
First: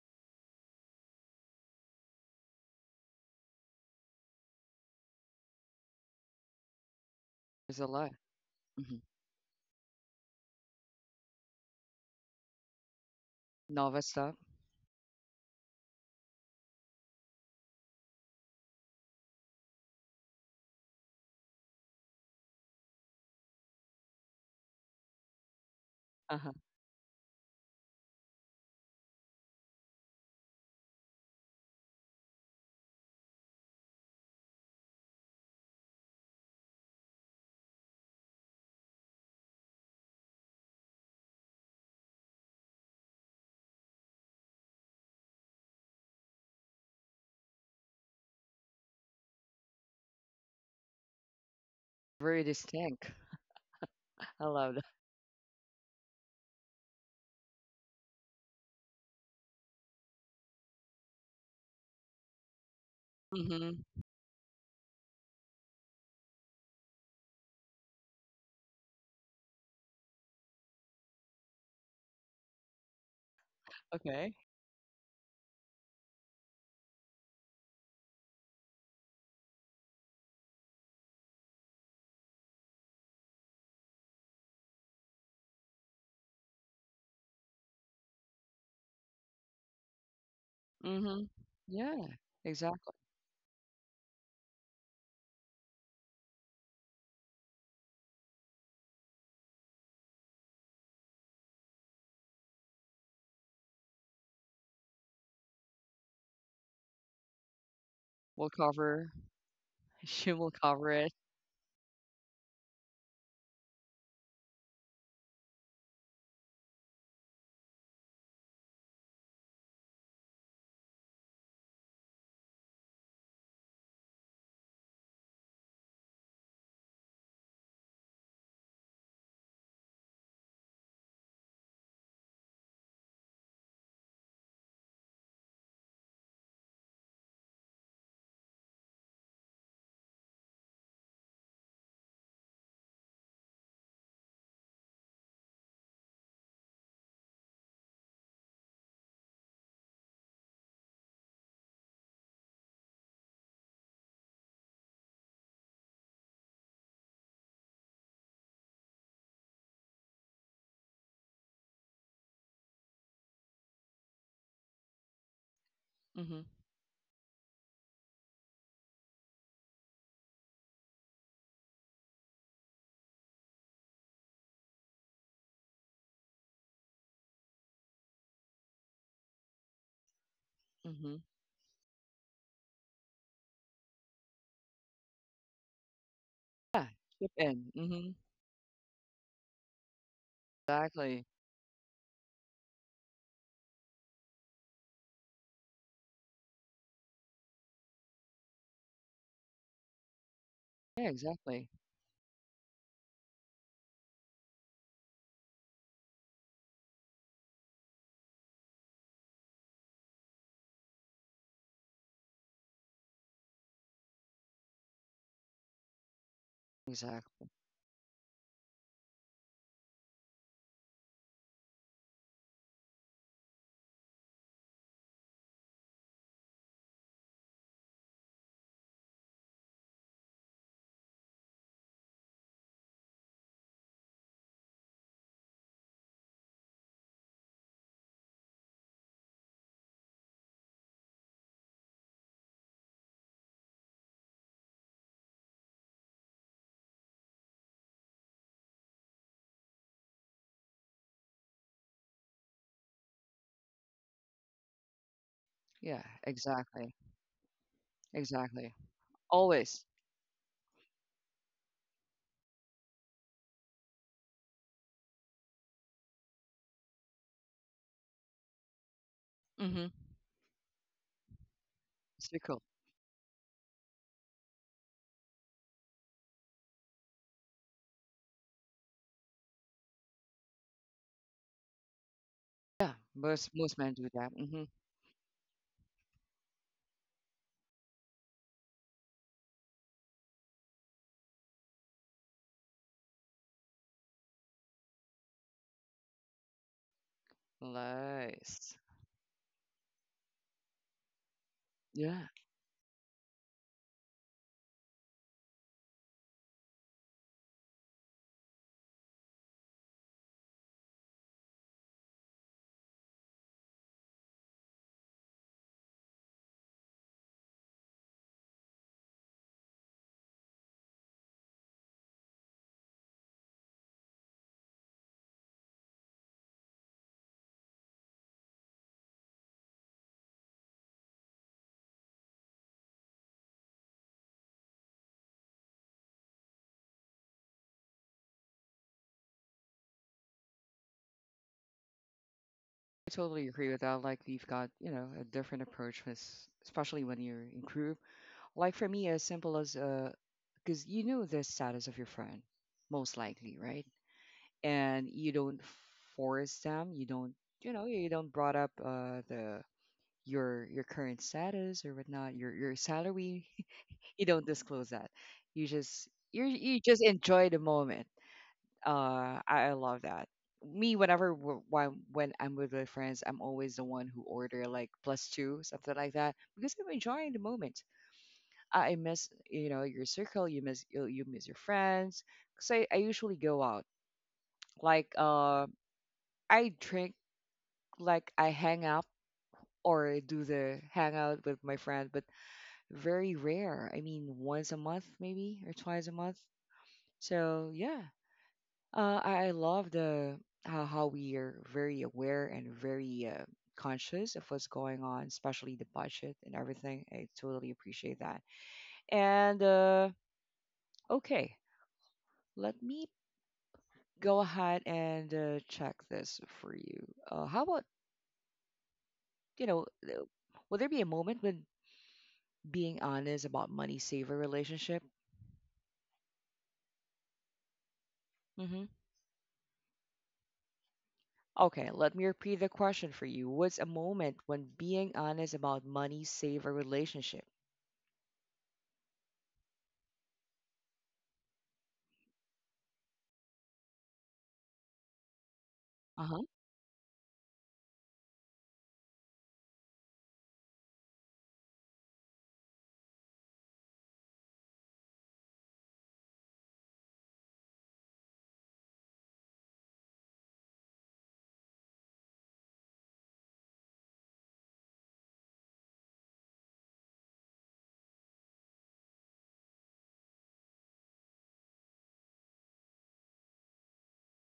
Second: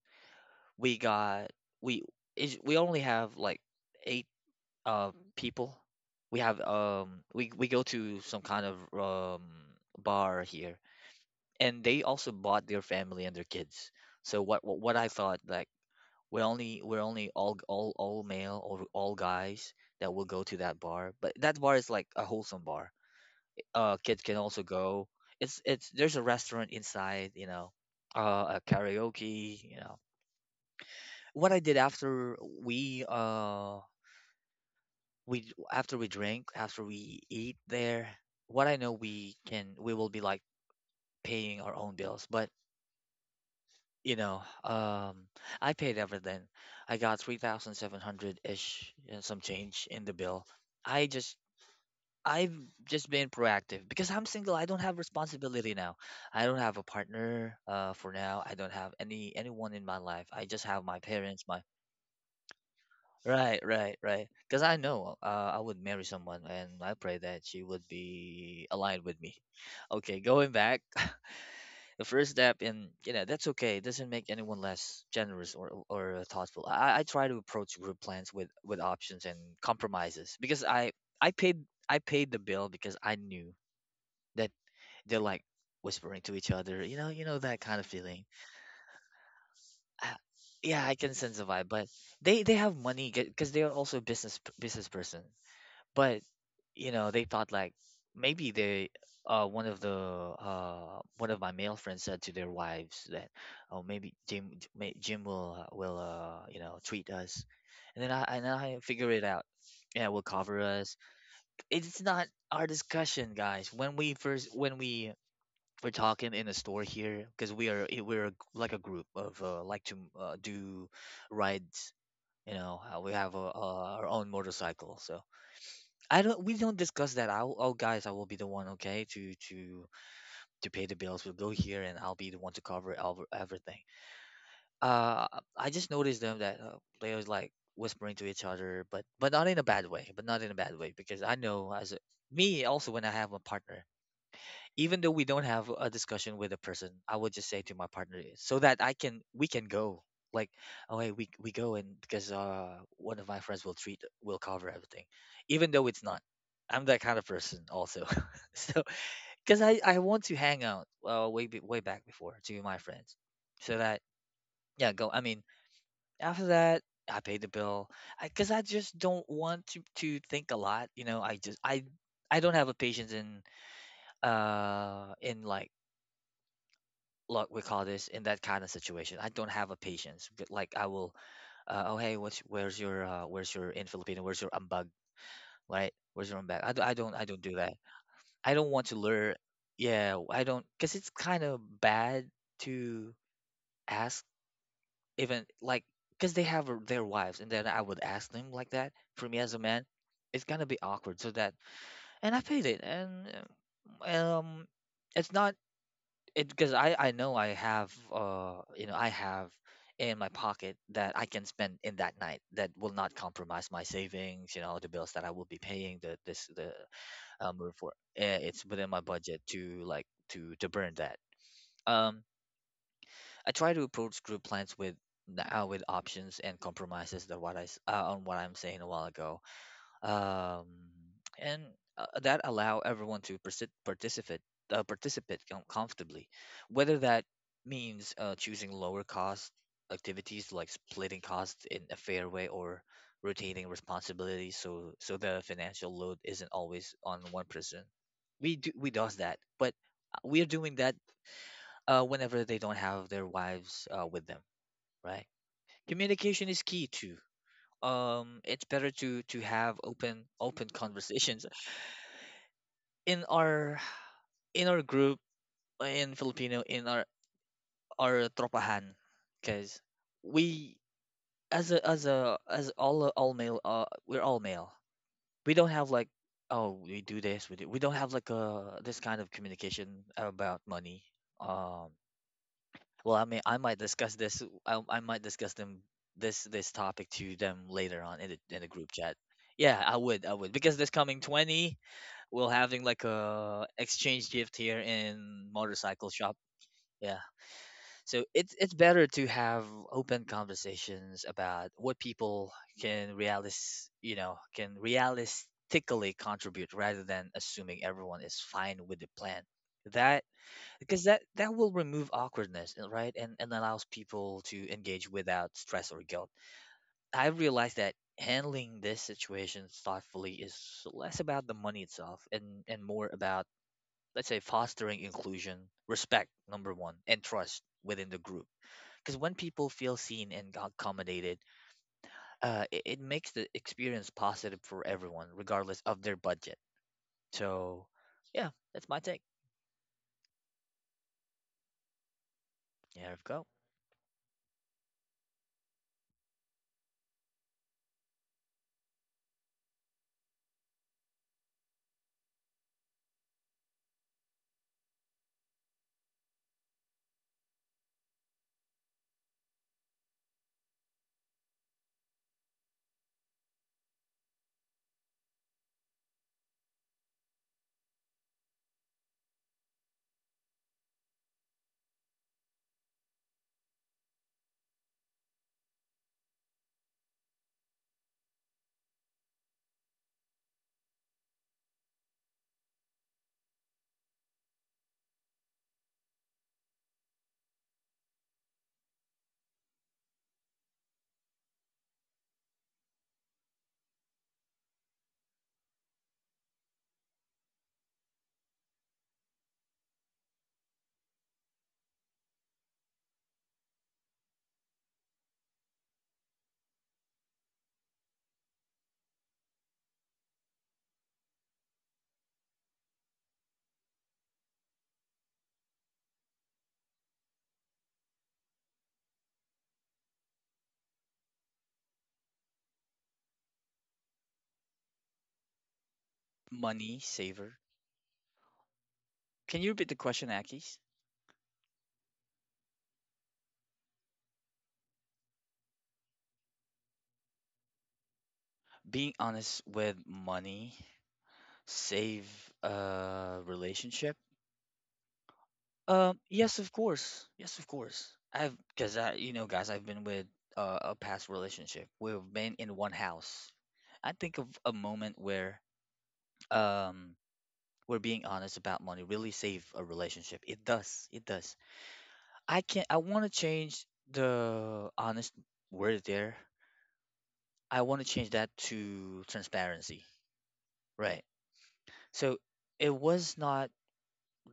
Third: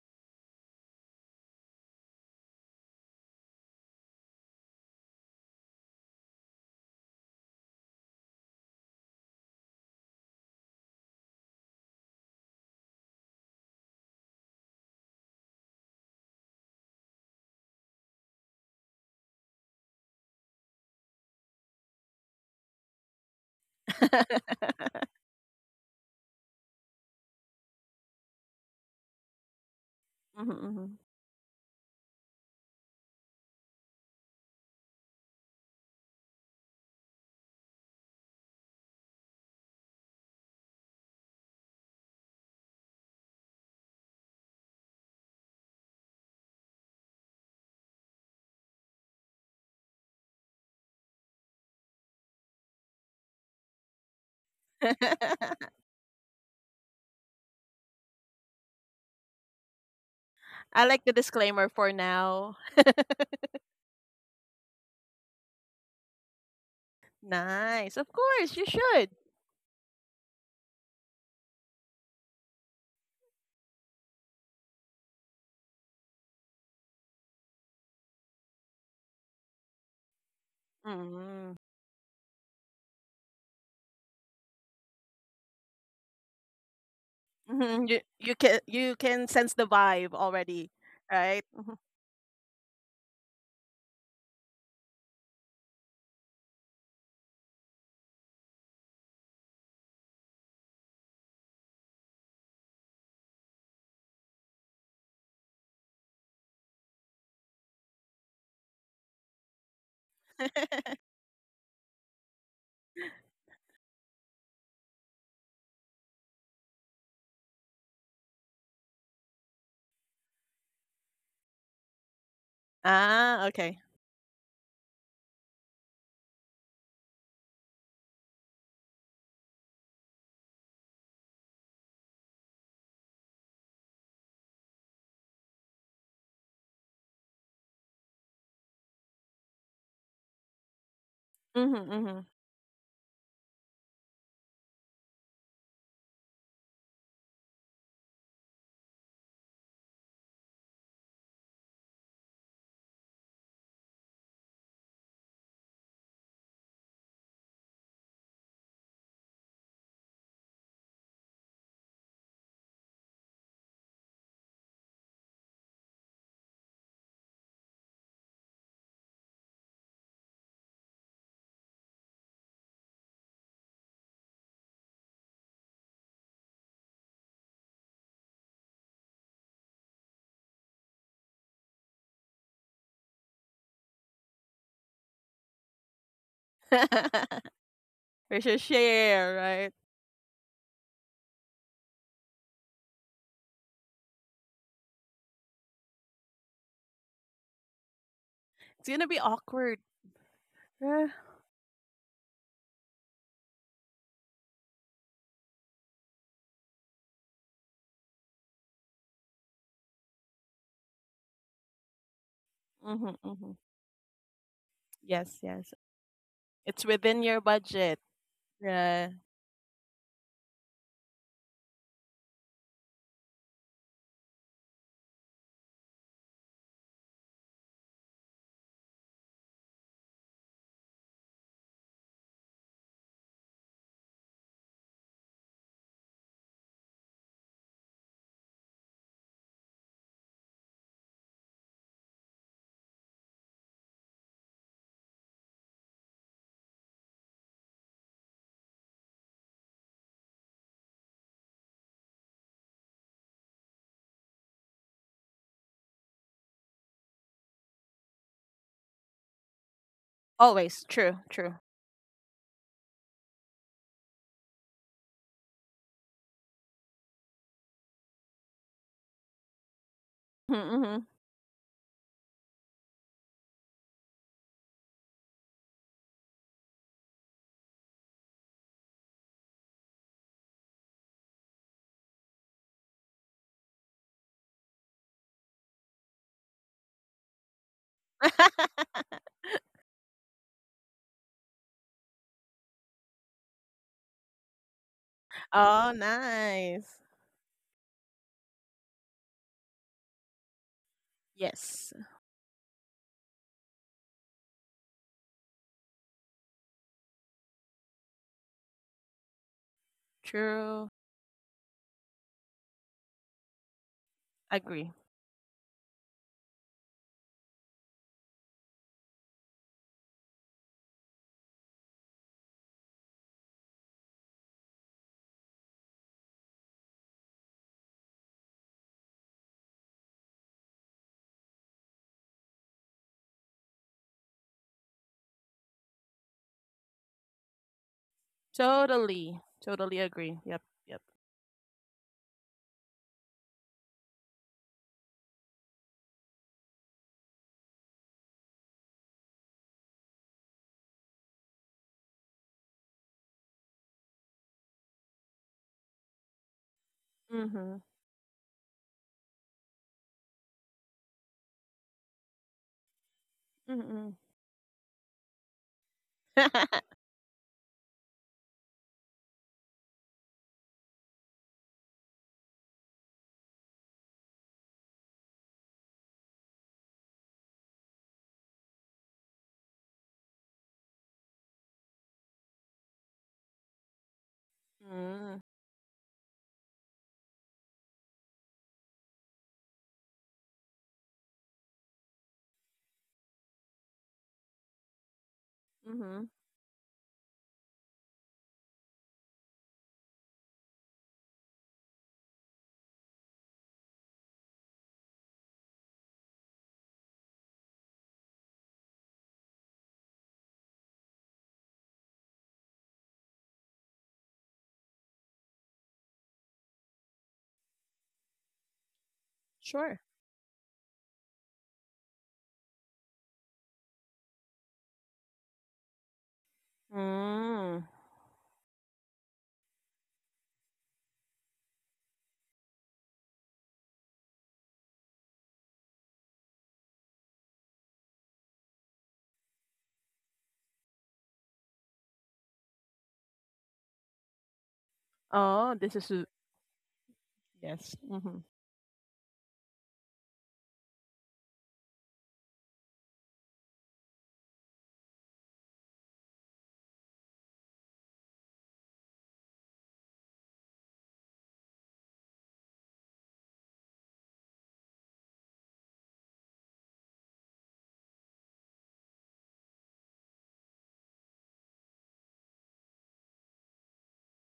[SPEAKER 2] we got we is we only have like eight uh people. We have we
[SPEAKER 1] There's
[SPEAKER 2] go
[SPEAKER 1] a lot.
[SPEAKER 2] to some kind of
[SPEAKER 1] Hmm.
[SPEAKER 2] bar here, and they also bought their family and their kids.
[SPEAKER 1] Nova stuff.
[SPEAKER 2] So what I thought like we're only all male or all guys that will go to that bar, but that bar is like a wholesome bar, uh, kids can also go. It's there's a
[SPEAKER 1] Uh-huh.
[SPEAKER 2] restaurant inside, you know, a karaoke, you know.
[SPEAKER 3] Mhm.
[SPEAKER 2] What I did after we uh we after we drink, after we eat there, what I know we can we will be like paying our own bills, but you know I paid everything. I got 3700 ish and some change in the bill. I just
[SPEAKER 1] Very
[SPEAKER 2] I've just
[SPEAKER 1] distinct.
[SPEAKER 2] been proactive because I'm
[SPEAKER 1] I
[SPEAKER 2] single. I
[SPEAKER 1] love
[SPEAKER 2] don't
[SPEAKER 1] that.
[SPEAKER 2] have responsibility now. I don't have a partner for now. I don't have anyone in my life. I just have
[SPEAKER 3] I
[SPEAKER 2] my
[SPEAKER 3] like the
[SPEAKER 2] parents, my
[SPEAKER 3] disclaimer for now.
[SPEAKER 2] Right,
[SPEAKER 1] Hmm.
[SPEAKER 2] right, right. Because I know I would marry someone and I pray that she would
[SPEAKER 3] Nice. Of course, you
[SPEAKER 2] be aligned
[SPEAKER 3] should.
[SPEAKER 2] with me. Okay, going back, the first step in, you know, that's okay. It doesn't make
[SPEAKER 1] Okay.
[SPEAKER 2] anyone less generous or thoughtful. I try to approach group plans with options and compromises, because I
[SPEAKER 3] Mm-hmm.
[SPEAKER 2] paid I paid the bill because I knew that they're like whispering to each other, you know that kind of
[SPEAKER 3] Mm-hmm. You
[SPEAKER 2] feeling.
[SPEAKER 3] you can sense the
[SPEAKER 2] Uh,
[SPEAKER 3] vibe already,
[SPEAKER 2] yeah, I can
[SPEAKER 1] Hmm.
[SPEAKER 2] sense
[SPEAKER 3] right?
[SPEAKER 2] the vibe,
[SPEAKER 3] Mhm.
[SPEAKER 2] but
[SPEAKER 1] Yeah,
[SPEAKER 2] they have
[SPEAKER 1] exactly.
[SPEAKER 2] money because they are also business person. But you know, they thought like maybe they one of my male friends said to their wives that oh, maybe Jim will you know treat us, and then I and
[SPEAKER 1] We'll
[SPEAKER 2] I figure
[SPEAKER 1] cover.
[SPEAKER 2] it out. Yeah, will
[SPEAKER 1] She will
[SPEAKER 2] cover
[SPEAKER 1] cover
[SPEAKER 2] us.
[SPEAKER 1] it.
[SPEAKER 2] It's not our discussion, guys. When we we're talking in a store here because we are we're a like a group of like to do rides, you know, we have
[SPEAKER 3] Ah, okay.
[SPEAKER 2] our own motorcycle. So I don't we don't discuss that. I'll Oh guys, I will be the one, okay, to pay the bills. We'll go here and I'll be the one to cover everything. uh I just noticed them that they was like whispering to each other, but not in a bad way, but not in a bad way. Because I know as
[SPEAKER 3] Mm-hmm,
[SPEAKER 2] me also, when I have a partner, even though we don't have a discussion with a person, I would just say to my partner, so that I can we can go, like, oh hey, we go, and because one of my friends will treat, will cover everything, even though it's not. I'm that kind of person also. So because I want to hang out, way back before, to my friends, so that, yeah, go, I mean,
[SPEAKER 1] Hmm.
[SPEAKER 2] after that I pay the bill. 'Cause I just don't want to think a lot, you know. I just I don't have a patience in in, like we call this in that kind of situation, I don't have a patience. But like I will,
[SPEAKER 1] Hmm.
[SPEAKER 2] oh hey, what's, where's your, where's your, in Filipino, where's your ambag, right? Where's your ambag?
[SPEAKER 1] Yeah,
[SPEAKER 2] I don't, i
[SPEAKER 1] chip
[SPEAKER 3] mm-hmm.
[SPEAKER 2] don't do
[SPEAKER 1] in,
[SPEAKER 2] that.
[SPEAKER 1] mhm,
[SPEAKER 3] We
[SPEAKER 2] I
[SPEAKER 3] should
[SPEAKER 2] don't want to learn.
[SPEAKER 3] share, right?
[SPEAKER 2] Yeah, I don't, because it's
[SPEAKER 1] exactly.
[SPEAKER 2] kind of bad to ask, even like, because they have, their wives, and then I would ask them like
[SPEAKER 3] It's
[SPEAKER 2] that.
[SPEAKER 3] gonna be
[SPEAKER 2] For me, as a
[SPEAKER 3] awkward.
[SPEAKER 2] man, it's gonna be
[SPEAKER 1] Yeah,
[SPEAKER 3] Yeah.
[SPEAKER 2] awkward, so that.
[SPEAKER 1] exactly,
[SPEAKER 2] And I paid it. And uh, um it's not it, because I know I have, you know, I have in my pocket that I can spend in that night, that will
[SPEAKER 3] Mm-hmm,
[SPEAKER 2] not
[SPEAKER 3] mm-hmm.
[SPEAKER 2] compromise my savings, you know, the bills that I
[SPEAKER 3] Yes,
[SPEAKER 2] will be
[SPEAKER 3] yes.
[SPEAKER 2] paying, the this the
[SPEAKER 3] It's within your
[SPEAKER 1] exactly.
[SPEAKER 2] move for,
[SPEAKER 3] budget.
[SPEAKER 2] it's within my
[SPEAKER 3] Yeah.
[SPEAKER 2] budget to, like, to burn that. um I try to approach group plans with, with options and compromises, that what on what I'm saying a while ago. um, and that allow everyone to participate, participate comfortably, whether that means, choosing lower cost activities, like splitting costs in a fair way, or rotating responsibilities, so the financial load isn't always on one person. We does that, but we're doing that, whenever they don't have their wives, with them, right?
[SPEAKER 1] Yeah,
[SPEAKER 2] Communication is key
[SPEAKER 1] exactly,
[SPEAKER 2] too. It's
[SPEAKER 1] exactly.
[SPEAKER 2] better to have
[SPEAKER 1] Always,
[SPEAKER 2] open
[SPEAKER 3] Always. True,
[SPEAKER 2] conversations
[SPEAKER 3] true.
[SPEAKER 2] in our, in our group, in Filipino, in our tropahan,
[SPEAKER 1] mm,
[SPEAKER 2] because
[SPEAKER 1] mhm,
[SPEAKER 2] we,
[SPEAKER 3] Mm-hmm.
[SPEAKER 2] as a, as
[SPEAKER 1] it's
[SPEAKER 2] a,
[SPEAKER 1] cool.
[SPEAKER 2] as all male, we're all male. We don't have like, oh we do this, we don't have like a, this kind of communication about money. um
[SPEAKER 1] Yeah,
[SPEAKER 2] well, I mean,
[SPEAKER 1] most
[SPEAKER 2] I
[SPEAKER 1] most
[SPEAKER 2] might
[SPEAKER 1] men do
[SPEAKER 2] discuss
[SPEAKER 1] that,
[SPEAKER 2] this,
[SPEAKER 1] mm, mhm.
[SPEAKER 2] I might discuss them this, this topic to them later on, in the, in the group chat. Yeah, I would, because this coming 20, we're having like a exchange gift here in
[SPEAKER 3] Oh,
[SPEAKER 2] motorcycle shop.
[SPEAKER 3] nice.
[SPEAKER 2] Yeah. So it's
[SPEAKER 1] Nice.
[SPEAKER 2] it's better to have open conversations about
[SPEAKER 3] Yes.
[SPEAKER 2] what
[SPEAKER 1] Yeah,
[SPEAKER 2] people can realis you know, can realistically contribute, rather than assuming everyone is fine with the plan, that,
[SPEAKER 3] True.
[SPEAKER 2] because that will remove awkwardness, right? And allows people to
[SPEAKER 3] Agree.
[SPEAKER 2] engage without stress or guilt. I realized that handling this situation thoughtfully is less about the money itself and more about, let's say, fostering inclusion, respect, number one, and trust within the group. Because when people feel seen and accommodated, it, it makes the experience positive for everyone, regardless of their budget. So, yeah, that's my take.
[SPEAKER 3] Totally. Totally agree. Yep, yep.
[SPEAKER 1] I
[SPEAKER 2] There we
[SPEAKER 1] totally
[SPEAKER 2] go.
[SPEAKER 1] agree with that. Like we've got, a different approach, with, especially when you're in group. Like for me, as simple as because you know the status of your friend, most likely, right? And you don't force them. You don't, you know,
[SPEAKER 3] Mm-hmm.
[SPEAKER 1] you don't brought up the your current status or whatnot, your salary.
[SPEAKER 3] Mm-hmm.
[SPEAKER 1] You don't disclose that. You just you you just
[SPEAKER 3] Mm.
[SPEAKER 1] enjoy the moment. I love that. Me, whenever when I'm with my friends, I'm always the one who order like plus two something like that because I'm enjoying the moment. I miss your circle. You miss your friends. Cause I usually go out, like I drink, like I hang out or do the hangout with my friend, but very rare. I mean, once a month maybe or twice a
[SPEAKER 3] Mm-hmm.
[SPEAKER 1] month. So yeah, I love the how we are very aware and very conscious of what's going on, especially the budget and everything. I totally appreciate that. And okay, let me go ahead and check this for you. How about you know,
[SPEAKER 3] Sure.
[SPEAKER 1] uh, will there be a moment when being honest about money saver relationship?
[SPEAKER 2] Money saver.
[SPEAKER 3] Mm.
[SPEAKER 1] Mm-hmm.
[SPEAKER 2] Can you repeat the question, Akis?
[SPEAKER 1] Okay, let me repeat the question for you. What's a moment when being honest about money saved a relationship?
[SPEAKER 2] Being honest with money save a relationship?
[SPEAKER 3] Oh, this is. A-
[SPEAKER 1] Uh-huh.
[SPEAKER 2] Yes, of course. Yes, of
[SPEAKER 3] Yes.
[SPEAKER 2] course.
[SPEAKER 3] Mm-hmm.
[SPEAKER 2] I've, because I, you know, guys, I've been with a past relationship. We've been in one house. I think of a moment where um we're being honest about money really save a relationship. It does. It does. I can't. I want to change the honest word there. I want to change that to transparency. Right. So it was not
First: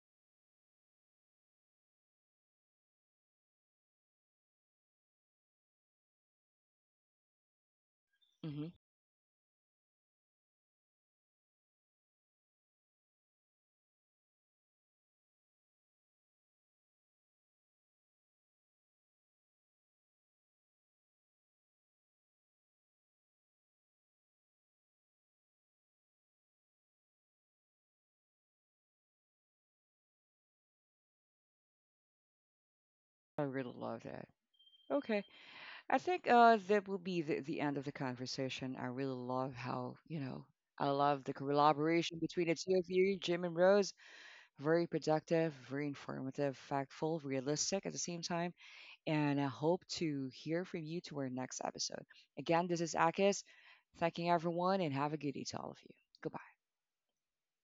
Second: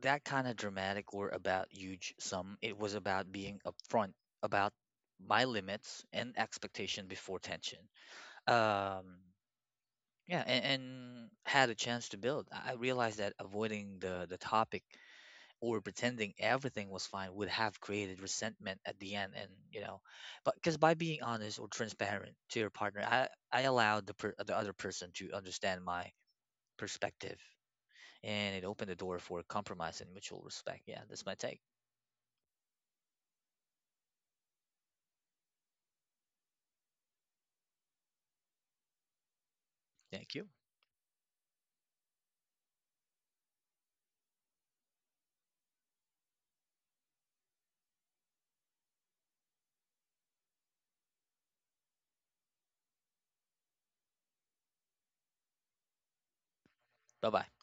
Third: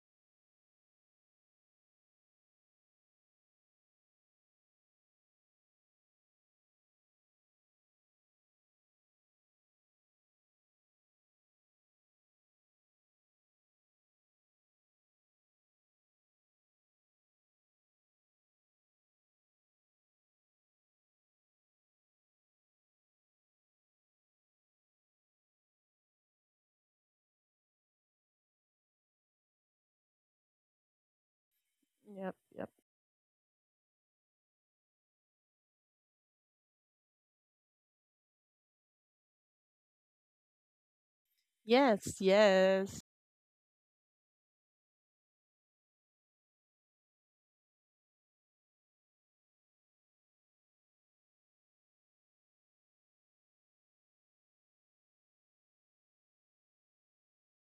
[SPEAKER 2] that kind of dramatic or about huge sum. It was about being upfront about my limits and expectation before tension.
[SPEAKER 1] Hmm.
[SPEAKER 2] Um, yeah, and had a chance to build. I realized that avoiding the topic or pretending everything was fine would have created resentment at the end. And you know, but because by being honest or transparent to your partner, I allowed the per, the other person to understand my perspective, and it opened the door for compromise and mutual respect. Yeah, that's my take.
[SPEAKER 3] Yep, yep.
[SPEAKER 1] I really love that. Okay. I think that will be the end of the conversation. I really love how,
[SPEAKER 2] Thank you.
[SPEAKER 1] I love the collaboration
[SPEAKER 3] Yes,
[SPEAKER 1] between the two of
[SPEAKER 3] yes.
[SPEAKER 1] you, Jim and Rose. Very productive, very informative, factful, realistic at the same time. And I hope to hear from you to our next episode. Again, this is Akis, thanking everyone and have a good day to all of you. Goodbye.
[SPEAKER 2] Bye bye.